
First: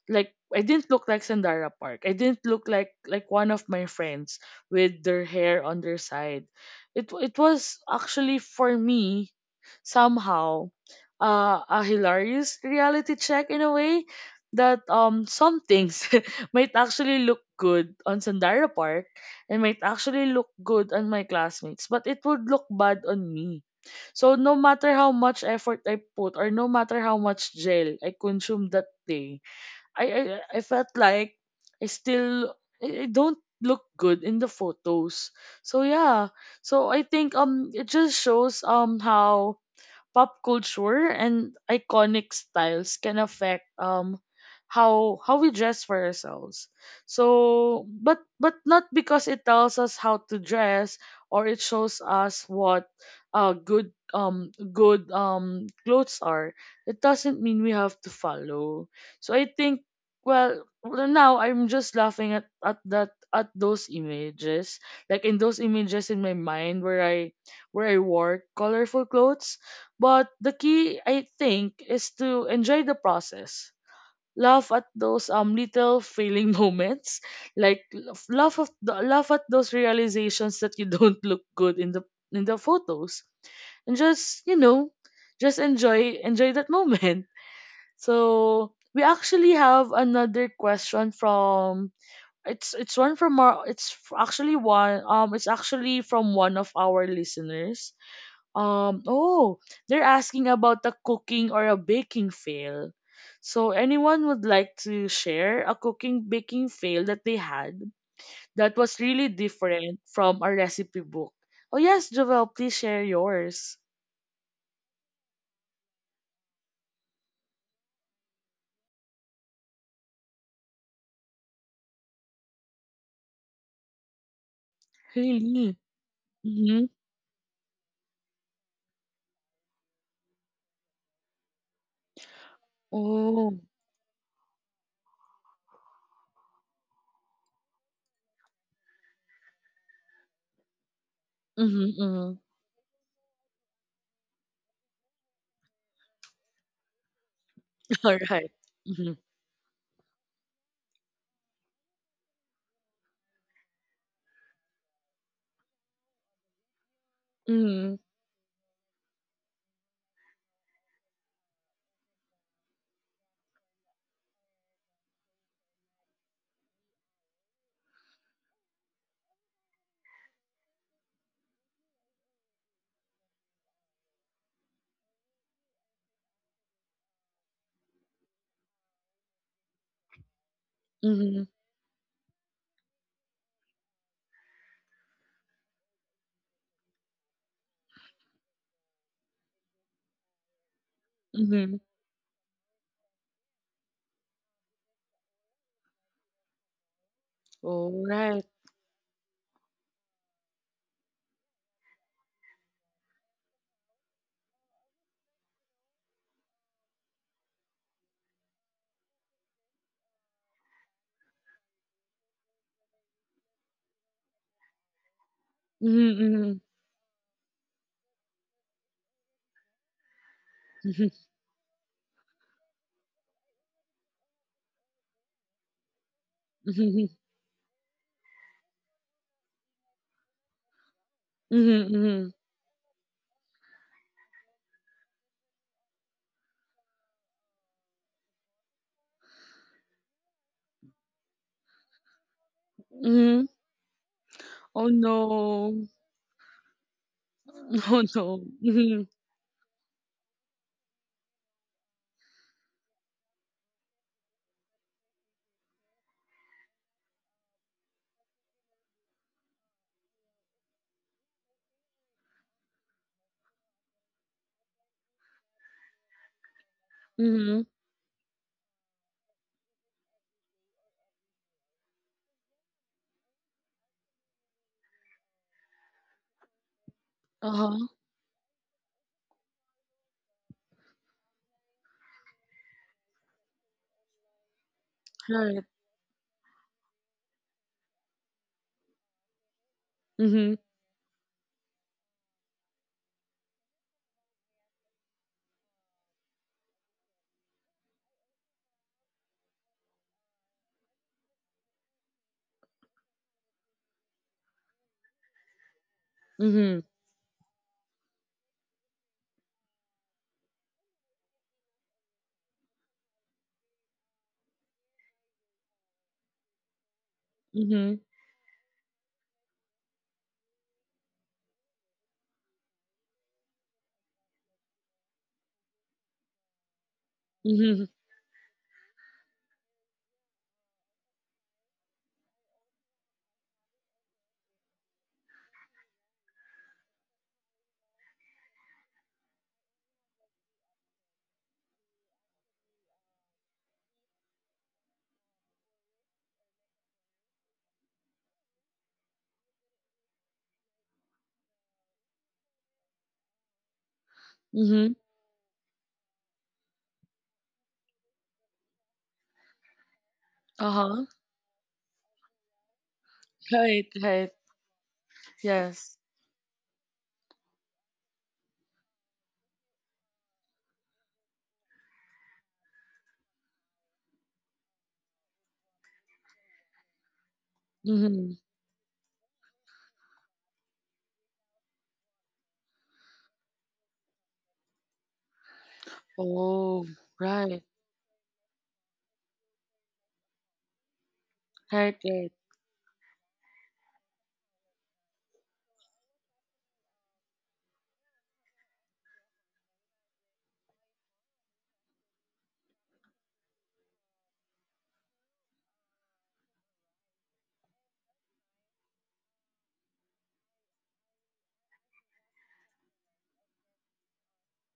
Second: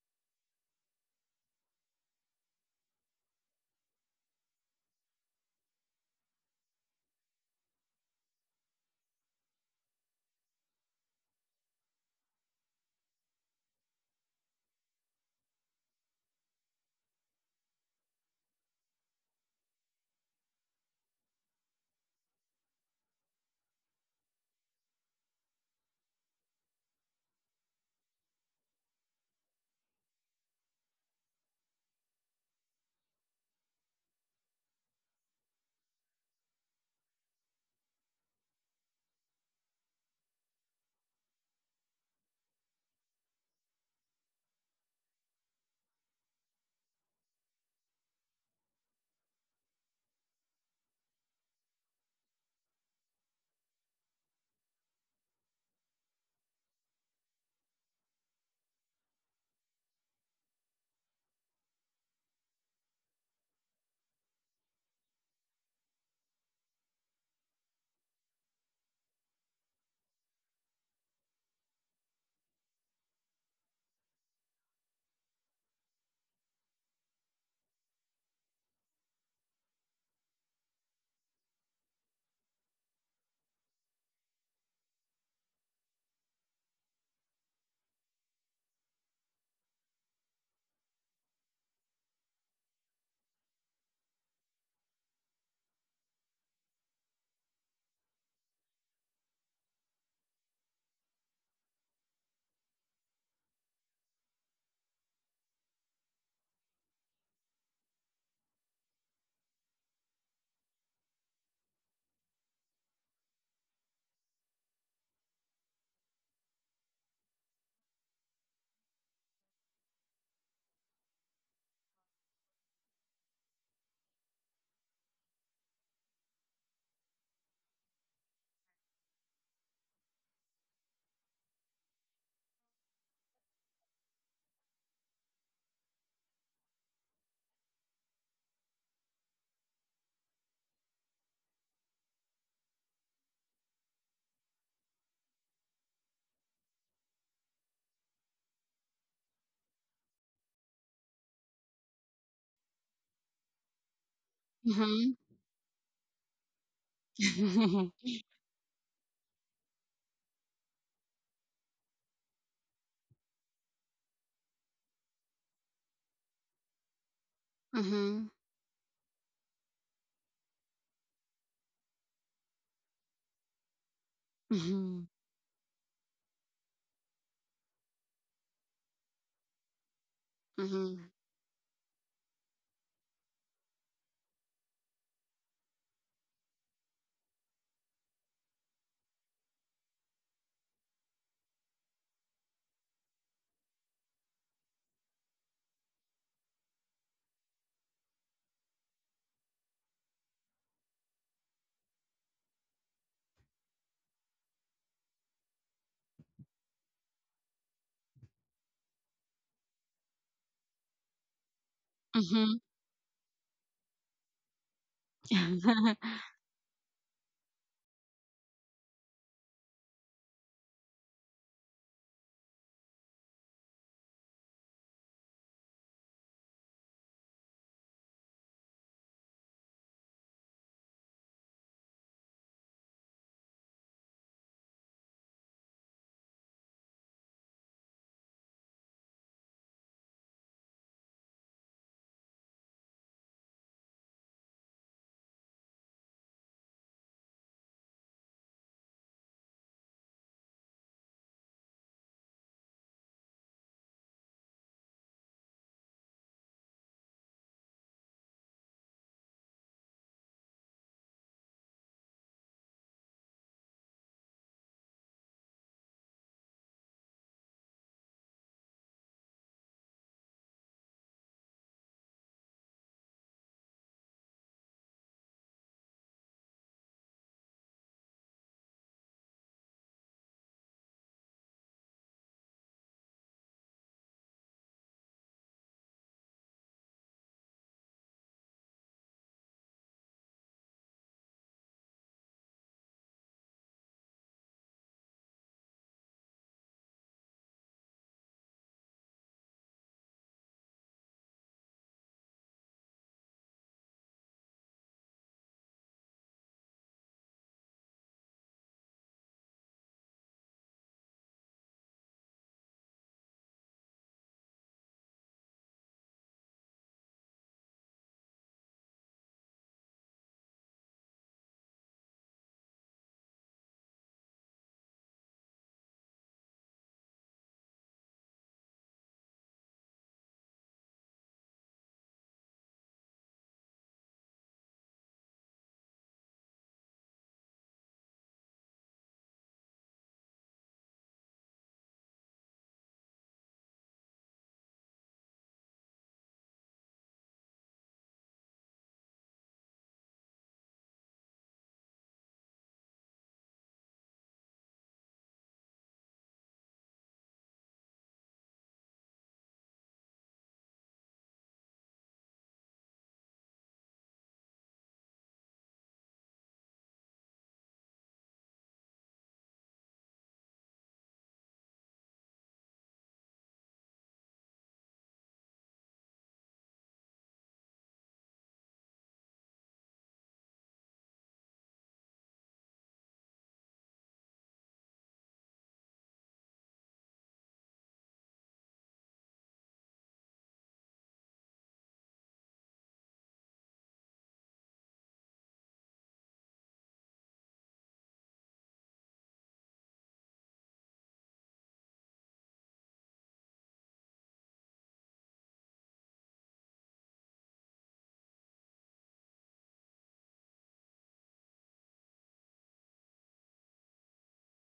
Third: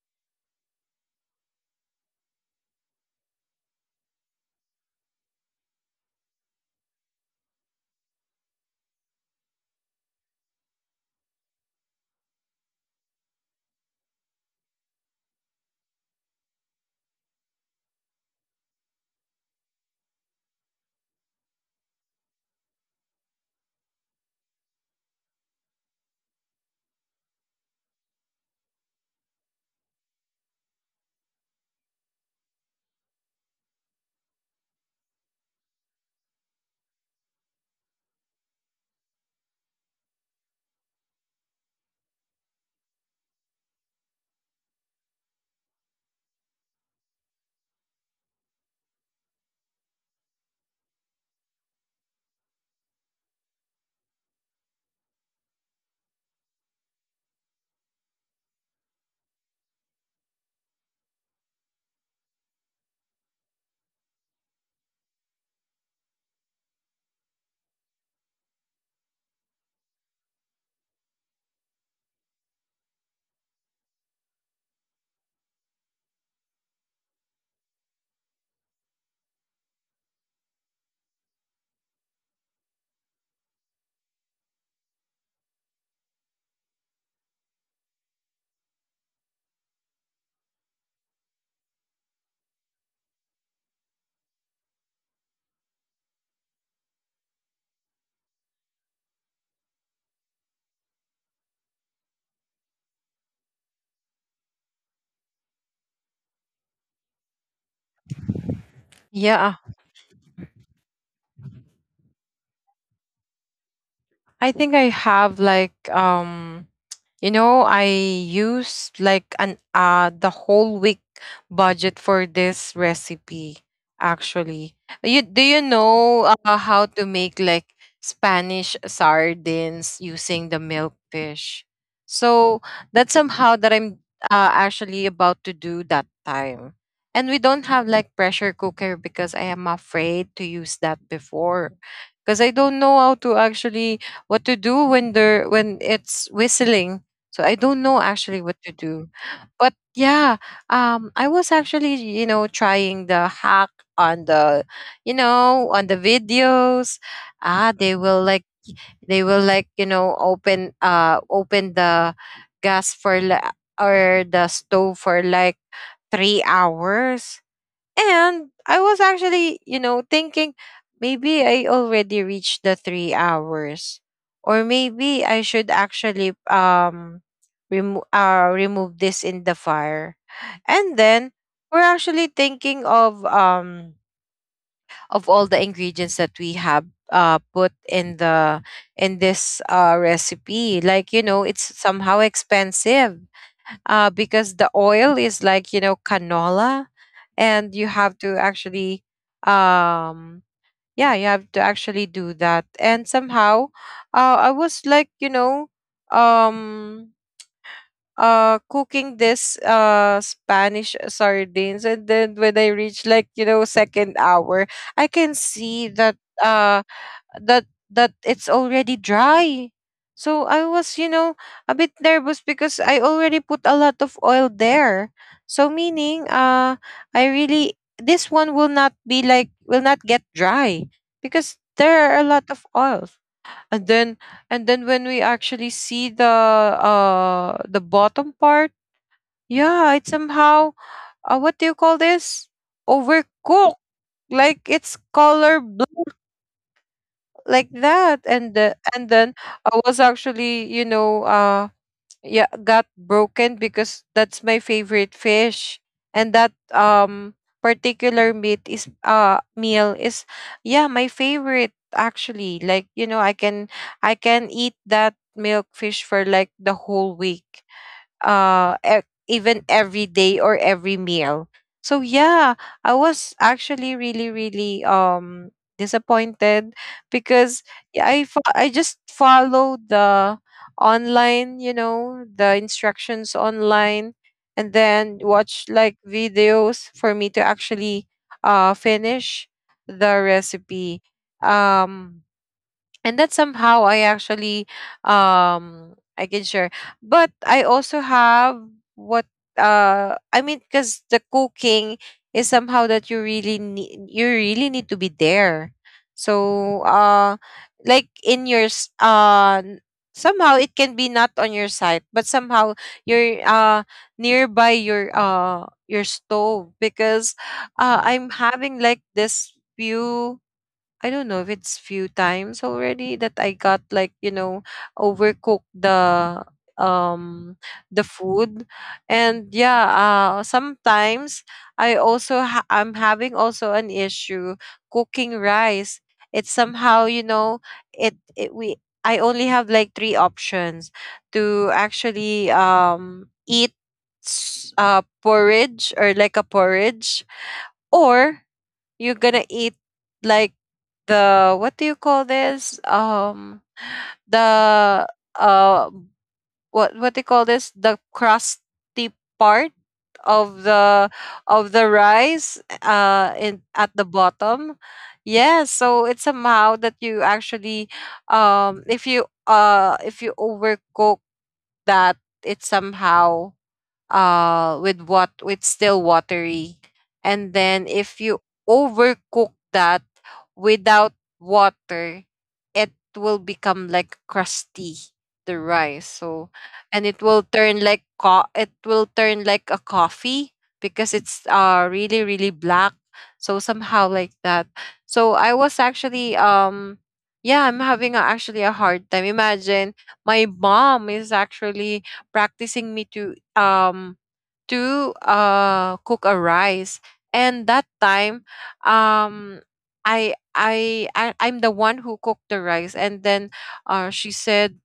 S1: I didn't look like Sandara Park. I didn't look like, one of my friends with their hair on their side. It was actually, for me, somehow, a hilarious reality check in a way that some things might actually look good on Sandara Park and might actually look good on my classmates, but it would look bad on me. So no matter how much effort I put, or no matter how much gel I consumed that day, I felt like I still I don't look good in the photos. So yeah. So I think it just shows how pop culture and iconic styles can affect how we dress for ourselves. So, but not because it tells us how to dress, or it shows us what good clothes are. It doesn't mean we have to follow. So I think, well, right now I'm just laughing at those images, like in those images in my mind where I wore colorful clothes, but the key, I think, is to enjoy the process. Laugh at those little failing moments, like laugh at those realizations that you don't look good in the photos, and just just enjoy that moment. So we actually have another question from, it's actually from one of our listeners. Oh, they're asking about a cooking or a baking fail. So, anyone would like to share a cooking baking fail that they had, that was really
S3: Yeah,
S1: different from a recipe book? Oh, yes, Jovel, please share yours.
S3: I think I have like, you know, I used like an the whole week budget for this recipe actually. You
S1: Really?
S3: know, how
S1: Mm-hmm.
S3: to make like Spanish sardines using the milkfish? So that's somehow
S1: Oh.
S3: that I'm, actually about to do that time. And we don't have like pressure cooker because I am afraid to use that before.
S1: Mm-hmm,
S3: Because
S1: mm-hmm.
S3: I don't know how to actually, what to do when there when it's whistling, so I don't know
S1: All right.
S3: actually what to
S1: Mm-hmm.
S3: do. But yeah, I was actually, you know, trying the hack on the,
S2: Mm-hmm.
S3: you know, on the videos. Ah,
S1: Mm-hmm.
S3: they will like, you know, open the gas for or the stove for like 3 hours.
S2: Mm-hmm.
S3: And I was actually, you know, thinking maybe I already reached the 3 hours, or
S2: Mm-hmm.
S3: maybe I should actually, remove this in the fire. And
S2: Mm-hmm.
S3: then
S1: Mm-hmm.
S3: we're actually thinking of, of all the ingredients that we have, put in the, in this recipe. Like you know, it's
S1: Mm-hmm.
S3: somehow expensive because the oil is like you know canola, and you
S1: All
S3: have to
S1: right.
S3: actually um yeah you have to actually do that and somehow I was like you know um cooking this Spanish sardines, and then when I reach like you know second hour I can
S2: Mm-hmm.
S3: see that
S1: Mm-hmm.
S3: uh that that it's already dry. So I was
S1: Mm-hmm.
S3: you know a bit nervous because I already put a lot of oil there. So meaning
S1: Mm-hmm.
S3: I really this one will not be will not get dry because there are
S1: Mm-hmm.
S3: a lot of oil, and then and then when we actually see the bottom part, yeah it's somehow what do you call this,
S1: Mm-hmm.
S3: overcooked, like
S1: Oh
S3: it's color
S1: no.
S3: like
S1: Oh
S3: that.
S1: no.
S3: And the,
S1: Mm-hmm.
S3: and then I was actually you know yeah got broken because that's my favorite fish. And that particular meat is meal is yeah my favorite, actually, like you know I can I can eat that milk fish for like the whole week,
S1: Mhm.
S3: uh e- even every day or every meal. So yeah, I was actually really really disappointed because
S1: Uh-huh.
S3: yeah, I just followed the online you know the instructions online and then
S1: Right.
S3: watch like videos for me to actually finish the
S1: Mhm.
S3: recipe. um and that's somehow I actually I can share. But I also have what, I mean, because the cooking is somehow that you really need to be there.
S1: Mhm.
S3: So like in your somehow it can be not on your site, but somehow you're nearby your stove, because
S1: Mhm.
S3: I'm having like this few, I don't know if it's few times already that I got like, you know, overcooked um
S1: Mhm.
S3: the food. And yeah, sometimes I also I'm having also an issue cooking rice. It's somehow, you know, it we I only have like three options to actually eat porridge, or like a porridge, or you're gonna eat like the what do you call this?
S1: Mhm.
S3: The uh, what do you call this? The crusty part of
S1: Uh-huh.
S3: the of the rice in
S1: Right.
S3: at the
S1: Right.
S3: bottom. Yeah,
S1: Yes.
S3: so it's somehow that you actually if you overcook that, it somehow with what with still watery. And then if
S1: Mhm.
S3: you overcook that without water, it will become like crusty, the rice. So
S1: Oh.
S3: and it will
S1: Right.
S3: turn like it will turn like a coffee, because it's
S1: Right.
S3: really
S1: Right.
S3: really black. So somehow like that. So I was actually yeah, I'm having a, actually a hard time. Imagine my mom is actually practicing me to cook a rice, and that time um I'm the one who cooked the rice. And then she said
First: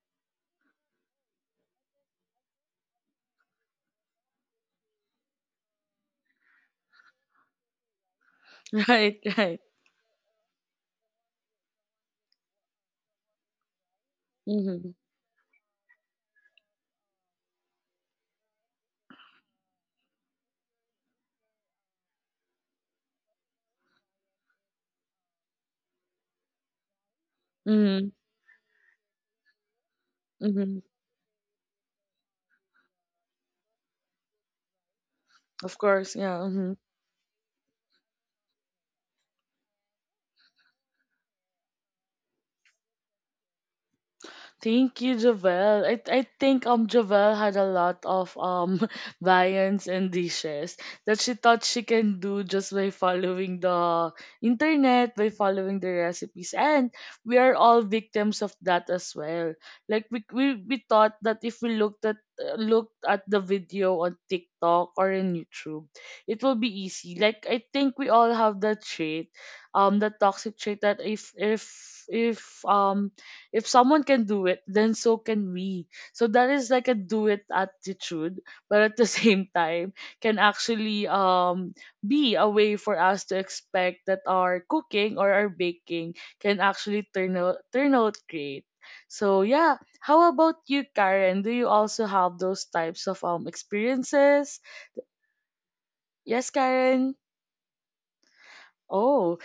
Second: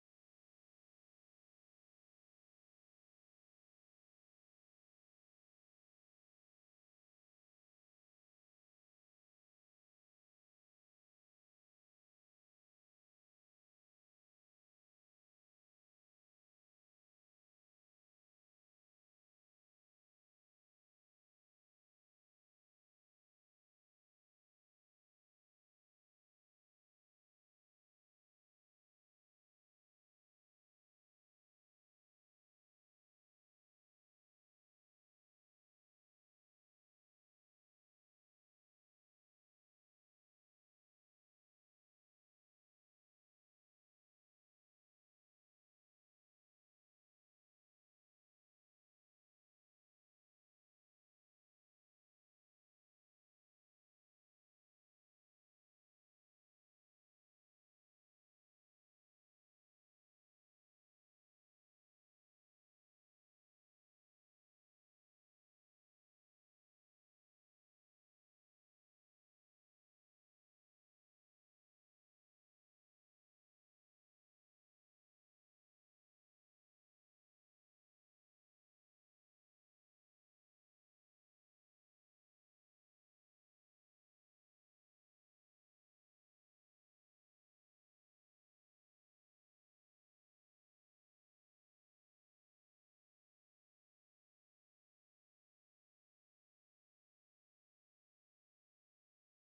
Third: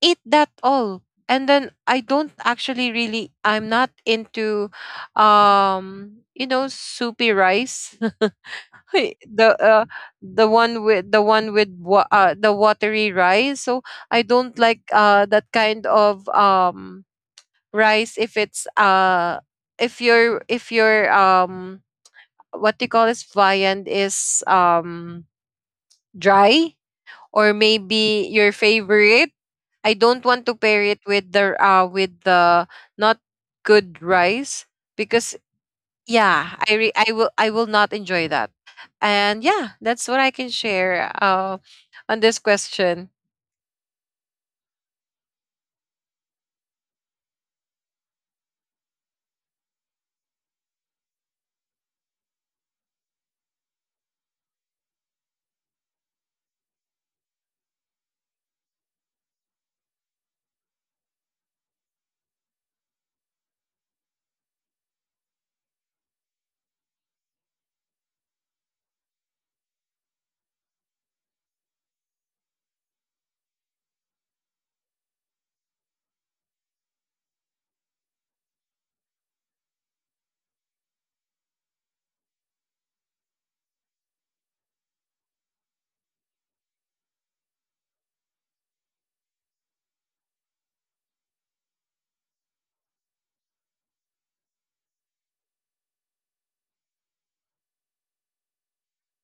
S3: eat that all. And then I don't actually really, I'm not into you know soupy rice
S1: Right. Right.
S3: the uh, the one with the watery rice. So I don't
S1: Mhm.
S3: like that kind of rice if it's if your what do you call this, viand is dry, or
S1: Mhm.
S3: maybe your favorite. I don't want to
S1: Mhm.
S3: pair it with the not good rice, because
S1: Of course. Yeah.
S3: yeah,
S1: Mhm.
S3: I will I will not enjoy that. And yeah, that's what I can share on this question.
S1: Thank you, Javel. I think Javel had a lot of variants and dishes that she thought she can do, just by following the internet, by following the recipes. And we are all victims of that as well. Like we thought that if we looked at, looked at the video on TikTok or in YouTube, it will be easy. Like I think we all have that trait, the toxic trait that if um if someone can do it, then so can we. So that is like a do it attitude, but at the same time can actually be a way for us to expect that our cooking or our baking can actually turn out great. So yeah, how about you, Karen? Do you also have those types of experiences? Yes, Karen. Oh,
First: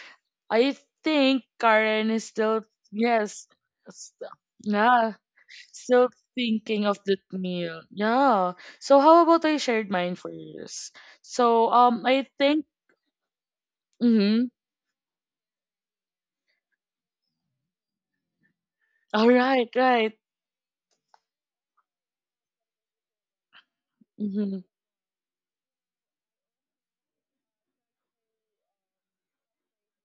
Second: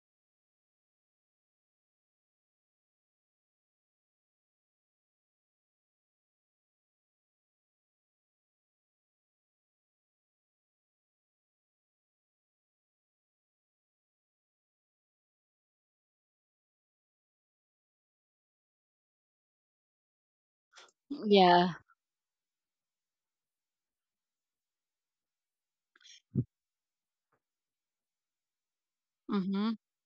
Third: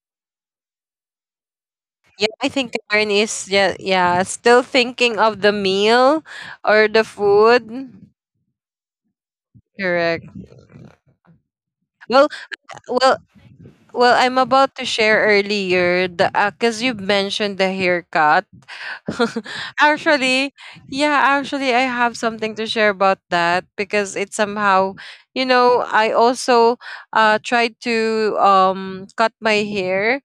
S1: I think Karen is
S3: Yeah, I
S1: still.
S3: think Karen
S1: Yes.
S3: is, yeah,
S1: s-
S3: yeah, still
S1: Yeah,
S3: thinking of the
S1: still
S3: meal,
S1: thinking
S3: or
S1: of
S3: the
S1: that
S3: food.
S1: meal. Yeah. So how about I shared
S3: Correct.
S1: mine first? So
S3: Well,
S1: I think.
S3: well, well. I'm
S1: Mm-hmm.
S3: about to share earlier the because you mentioned the haircut.
S1: All right, right.
S3: Actually, I
S2: Yeah.
S3: have something to share about that, because it
S1: Mm-hmm.
S3: somehow, you know, I also tried to cut my
S2: Mhm.
S3: hair,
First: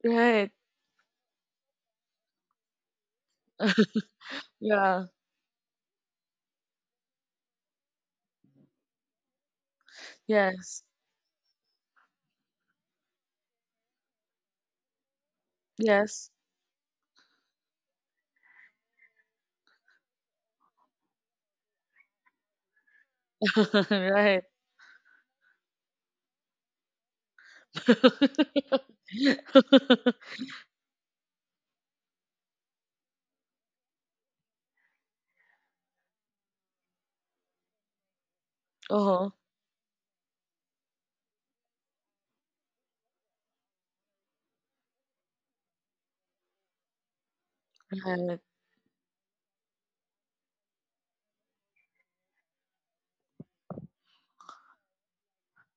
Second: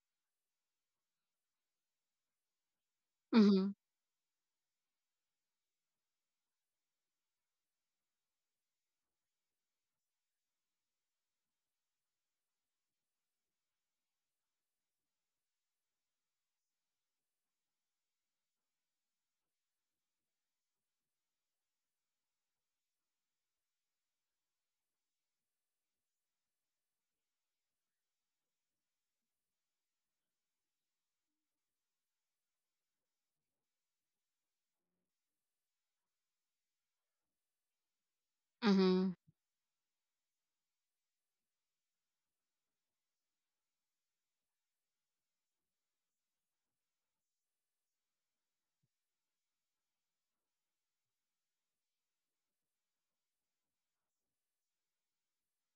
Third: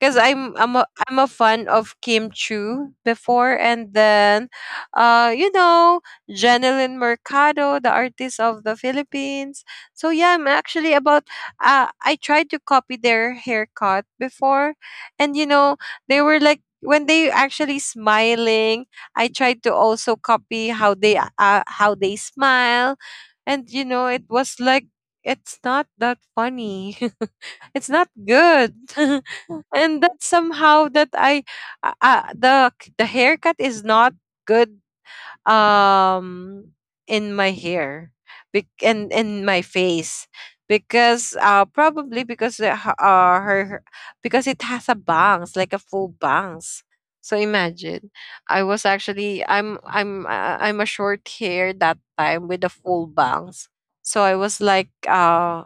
S3: because
S1: Right.
S3: I'm a fan of Kim Chu before,
S2: Mhm.
S3: and then
S1: Yeah.
S3: you know Janelyn Mercado, the artist of the Philippines. So yeah, I'm
S1: Yes.
S3: actually about I tried to copy their haircut before. And you know,
S1: Yes.
S3: they were like when they actually smiling, I tried to also copy how they smile. And you know,
S1: Right.
S3: it was like, it's not that funny, it's not good. And that somehow that I uh, uh, the the haircut is not good um in my hair
S2: Mhm.
S3: and
S1: Oh,
S3: in my face, because probably because the, h- her because it has a bangs, like a full bangs. So imagine,
S1: right.
S3: I was actually I'm a short hair that time with a full bangs. So I was like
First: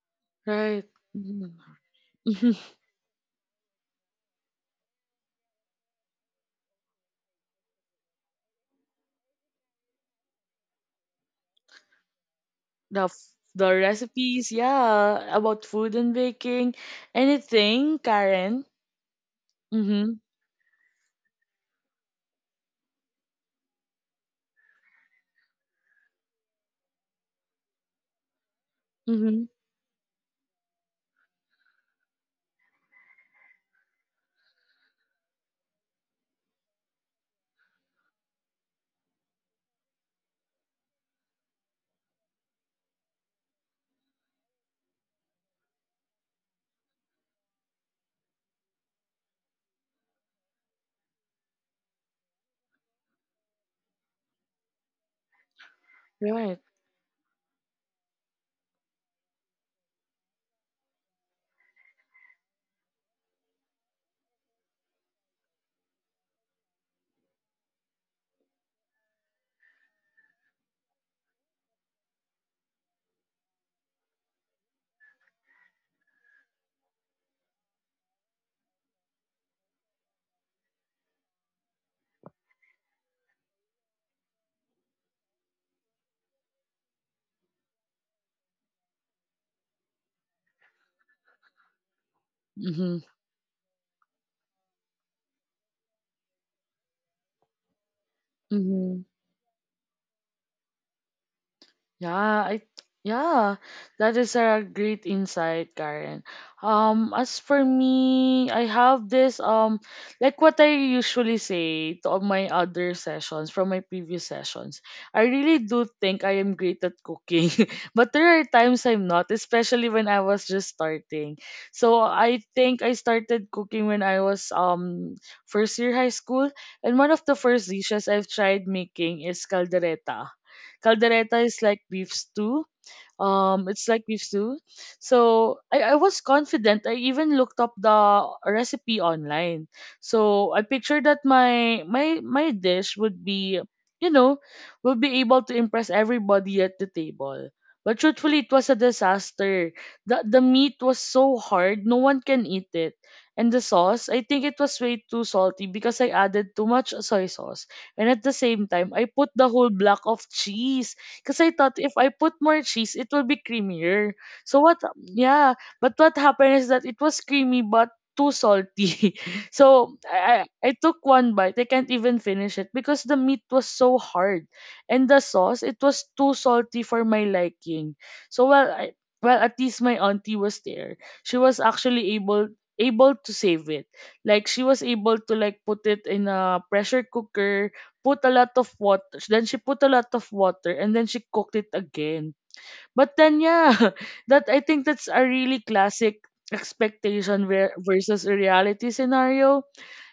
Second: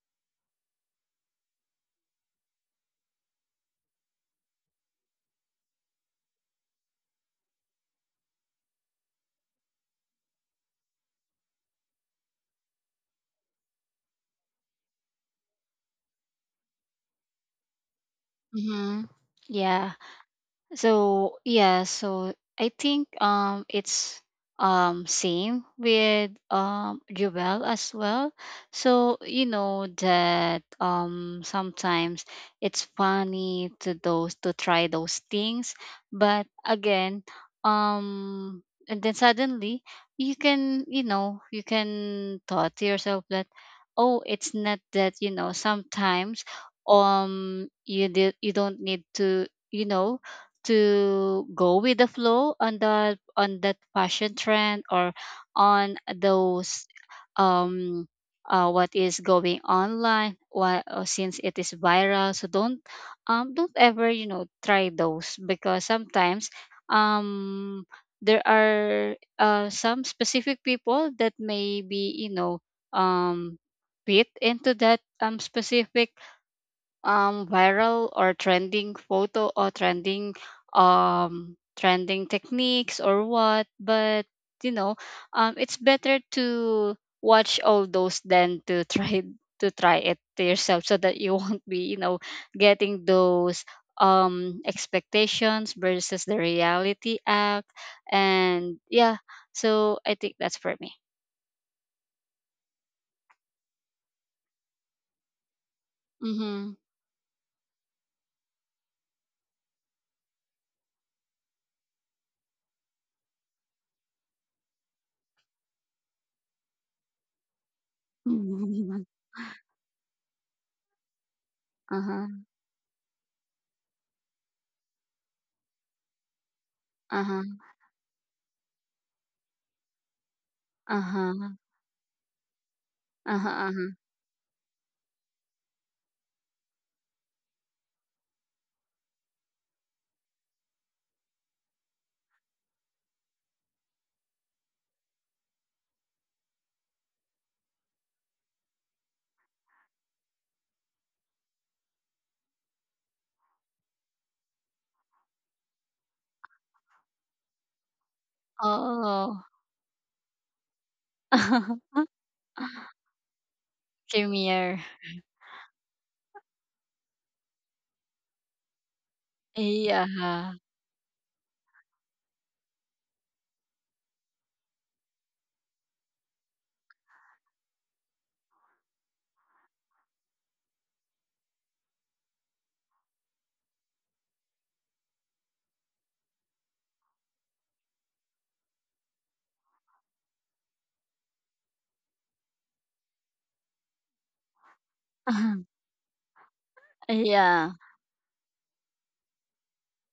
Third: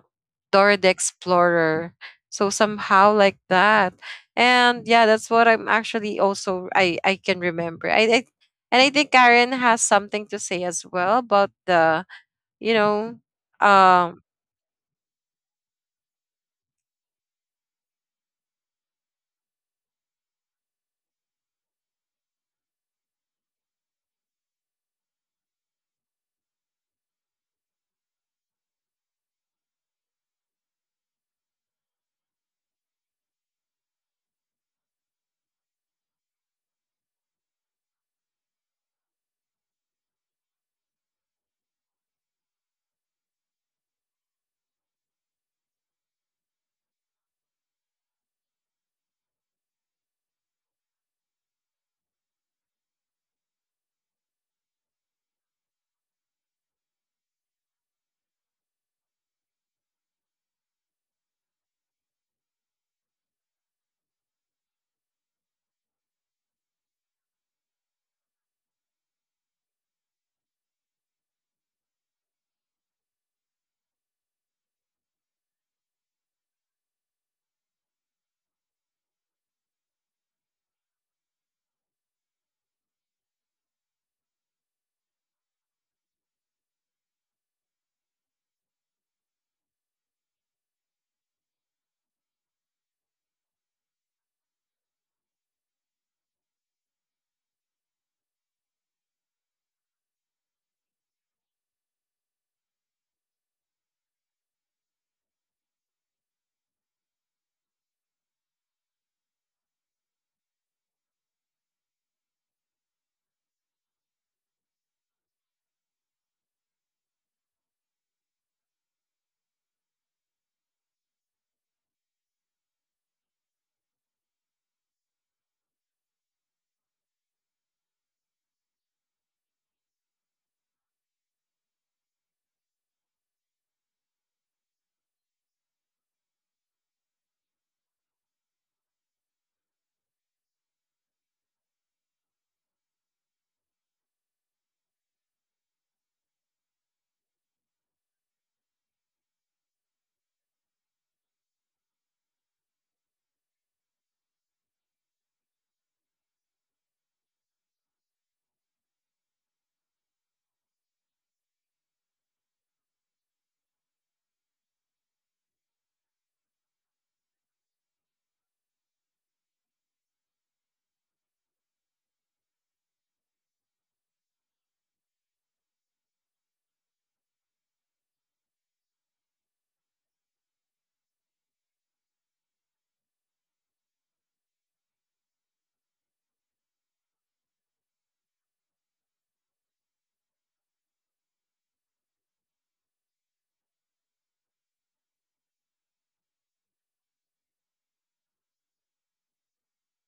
S3: Dora the
S1: Right. Mhm.
S3: Explorer. So somehow like that. And yeah, that's what I'm actually also I can remember I and I think Karen has something to say as well about the, you know,
S1: The
S3: um,
S1: recipes, yeah, about food and baking, anything, Karen.
S2: Mhm. Yeah.
S1: Mhm.
S2: So yeah, so I think it's same with Jewel as well. So you
S1: Mhm.
S2: know that sometimes it's funny to those to try those things, but again, and then suddenly you can, you know, you can thought to yourself that, oh it's not that, you know, sometimes you don't need to, you know, to go with the flow on the on that fashion trend or on
S1: Right.
S2: those um what is going online. Why, since it is viral, so don't ever, you know, try those, because sometimes um there are, some specific people that may be you know, um fit into that specific viral or trending photo, or trending trending techniques or what. But you know, it's better to watch all those than to try to try it to yourself, so that you won't be, you know,
S1: Mhm.
S2: getting those expectations versus the reality app. And
S1: Mhm.
S2: yeah, so I think that's for me.
S1: Yeah, yeah, that is a great insight, Karen.
S2: Mm-hmm.
S1: As for me, I have this like what I usually say to all my other sessions, from my previous sessions. I really do think I am great at cooking, but there are times I'm not, especially when I was just starting. So I
S2: Uh-huh.
S1: think I started cooking when I was first year high school, and one of the
S2: Uh-huh.
S1: first dishes I've tried making is caldereta. Caldereta
S2: Uh-huh.
S1: is like beef stew.
S2: Uh-huh.
S1: It's
S2: Uh-huh.
S1: like beef stew. So I was confident. I even looked up the recipe online. So I pictured that my dish would be, you know, would be able to impress everybody at the table. But truthfully, it was a disaster. The meat was so hard, no one can eat it. And the sauce, I think it was way too salty, because I added too much soy sauce. And at the same time, I put
S2: Oh.
S1: the whole block of cheese. Because I thought if I put more cheese, it will be creamier. So
S2: Creamier.
S1: what, yeah. But what happened is that it was creamy, but too salty. So I,
S2: Yeah.
S1: I I took one bite. I can't even finish it because the meat was so hard. And the sauce, it was too salty for my liking. So, well, at least my auntie was there. She was actually able to save it, like she was able to like put it in a pressure cooker, put a lot of water. Then she put a lot of water, and then she cooked it again. But then yeah, that I think that's a really classic expectation
S2: Yeah.
S1: versus a reality scenario,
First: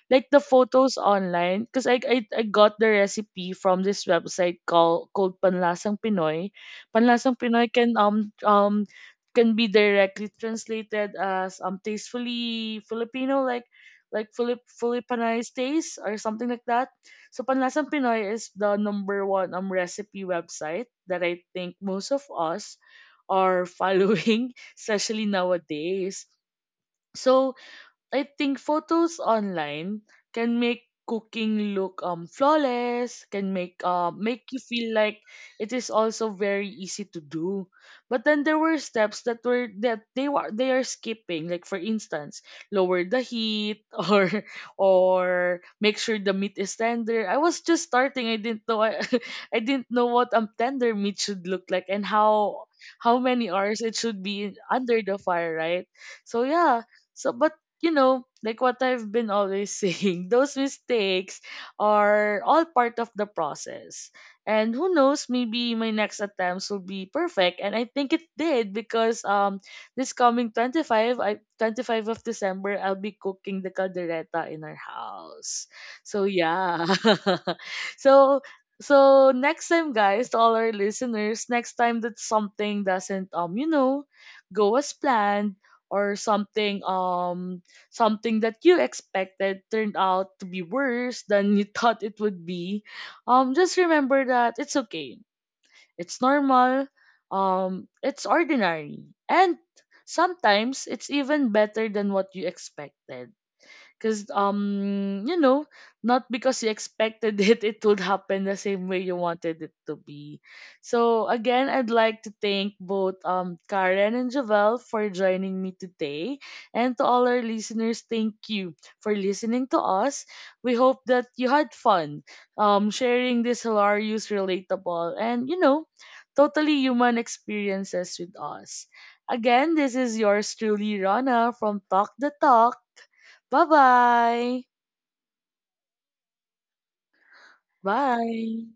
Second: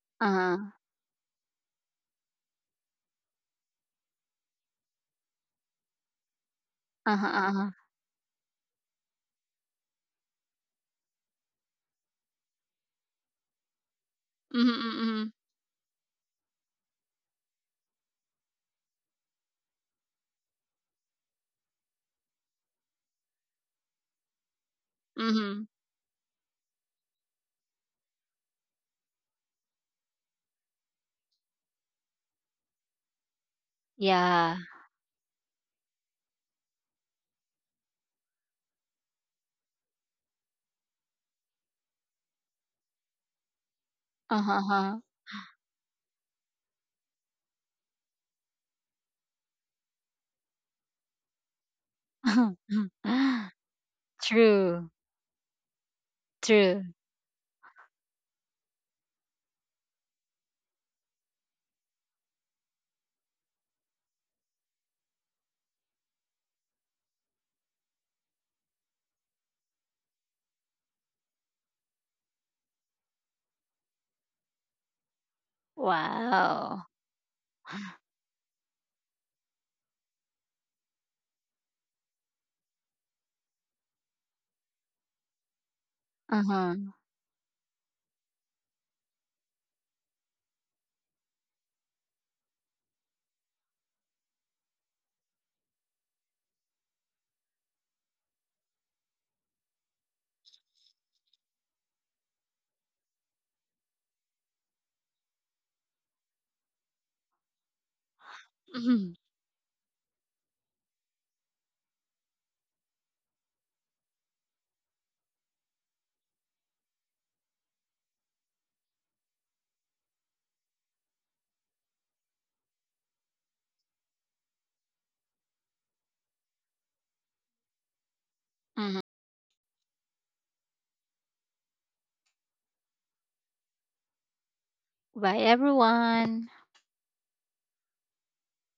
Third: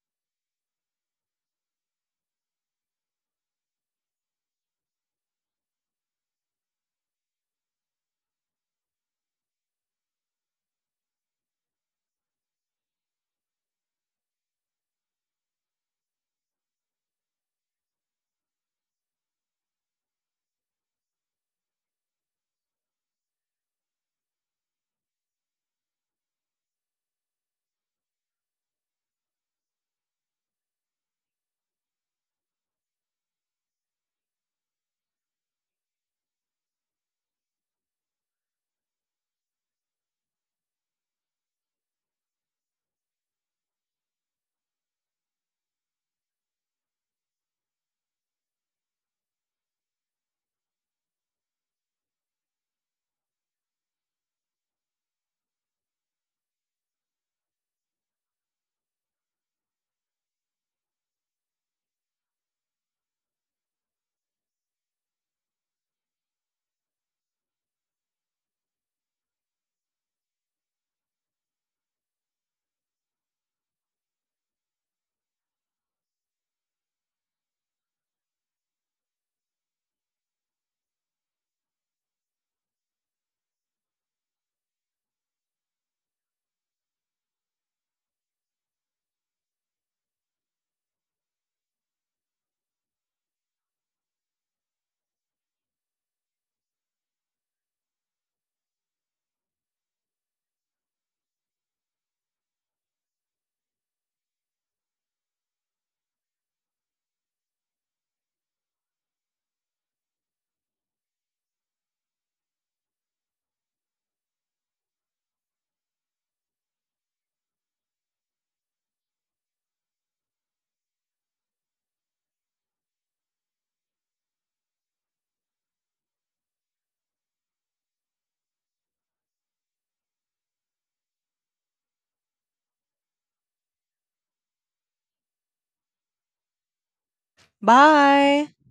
S1: like the
S2: Uh-huh.
S1: photos online, because I got the recipe from this website called, Panlasang Pinoy.
S2: Uh-huh,
S1: Panlasang Pinoy
S2: uh-huh.
S1: can, can be directly translated as tastefully Filipino, like like
S2: Mm-hmm, mm-hmm.
S1: Filipanized taste or something like that. So Panlasang Pinoy is the number one recipe website that I think most of us are following, especially
S2: Mm-hmm.
S1: nowadays. So I think photos online can make cooking look flawless, can make make
S2: Yeah.
S1: you feel like it is also very easy to do. But then there were steps that were, that they were they are skipping. Like for instance, lower the heat,
S2: Uh-huh.
S1: or make sure the meat is tender. I was just starting. I didn't know, I didn't know what tender meat should look like, and how
S2: Uh-huh.
S1: how many hours it should be
S2: True.
S1: under the fire, right? So
S2: True.
S1: yeah. So but you know, like what I've been always saying, those mistakes are all part of the process. And who knows, maybe my next attempts will be perfect. And I think it did, because this coming 25th, I 25th of December, I'll be cooking the caldereta in our house. So
S2: Wow.
S1: yeah. So next time, guys, to all our listeners, next time that something doesn't, go as planned, or something,
S2: Uh-huh.
S1: something that you expected turned out to be worse than you thought it would be, just remember that it's okay. It's normal. It's ordinary. And sometimes it's even better than what you expected, because not because you expected it would happen the same way
S2: Mm-hmm.
S1: you wanted it to be. So again, I'd like to thank both Karen and Javel for joining me today, and to all our listeners, thank you for listening to us. We hope that you had fun, sharing these hilarious, relatable, and totally human experiences with us.
S2: Mm-hmm.
S1: Again, this is yours truly, Rana from Talk the Talk. Bye-bye.
S2: Bye everyone.
S3: bye.
S1: Bye.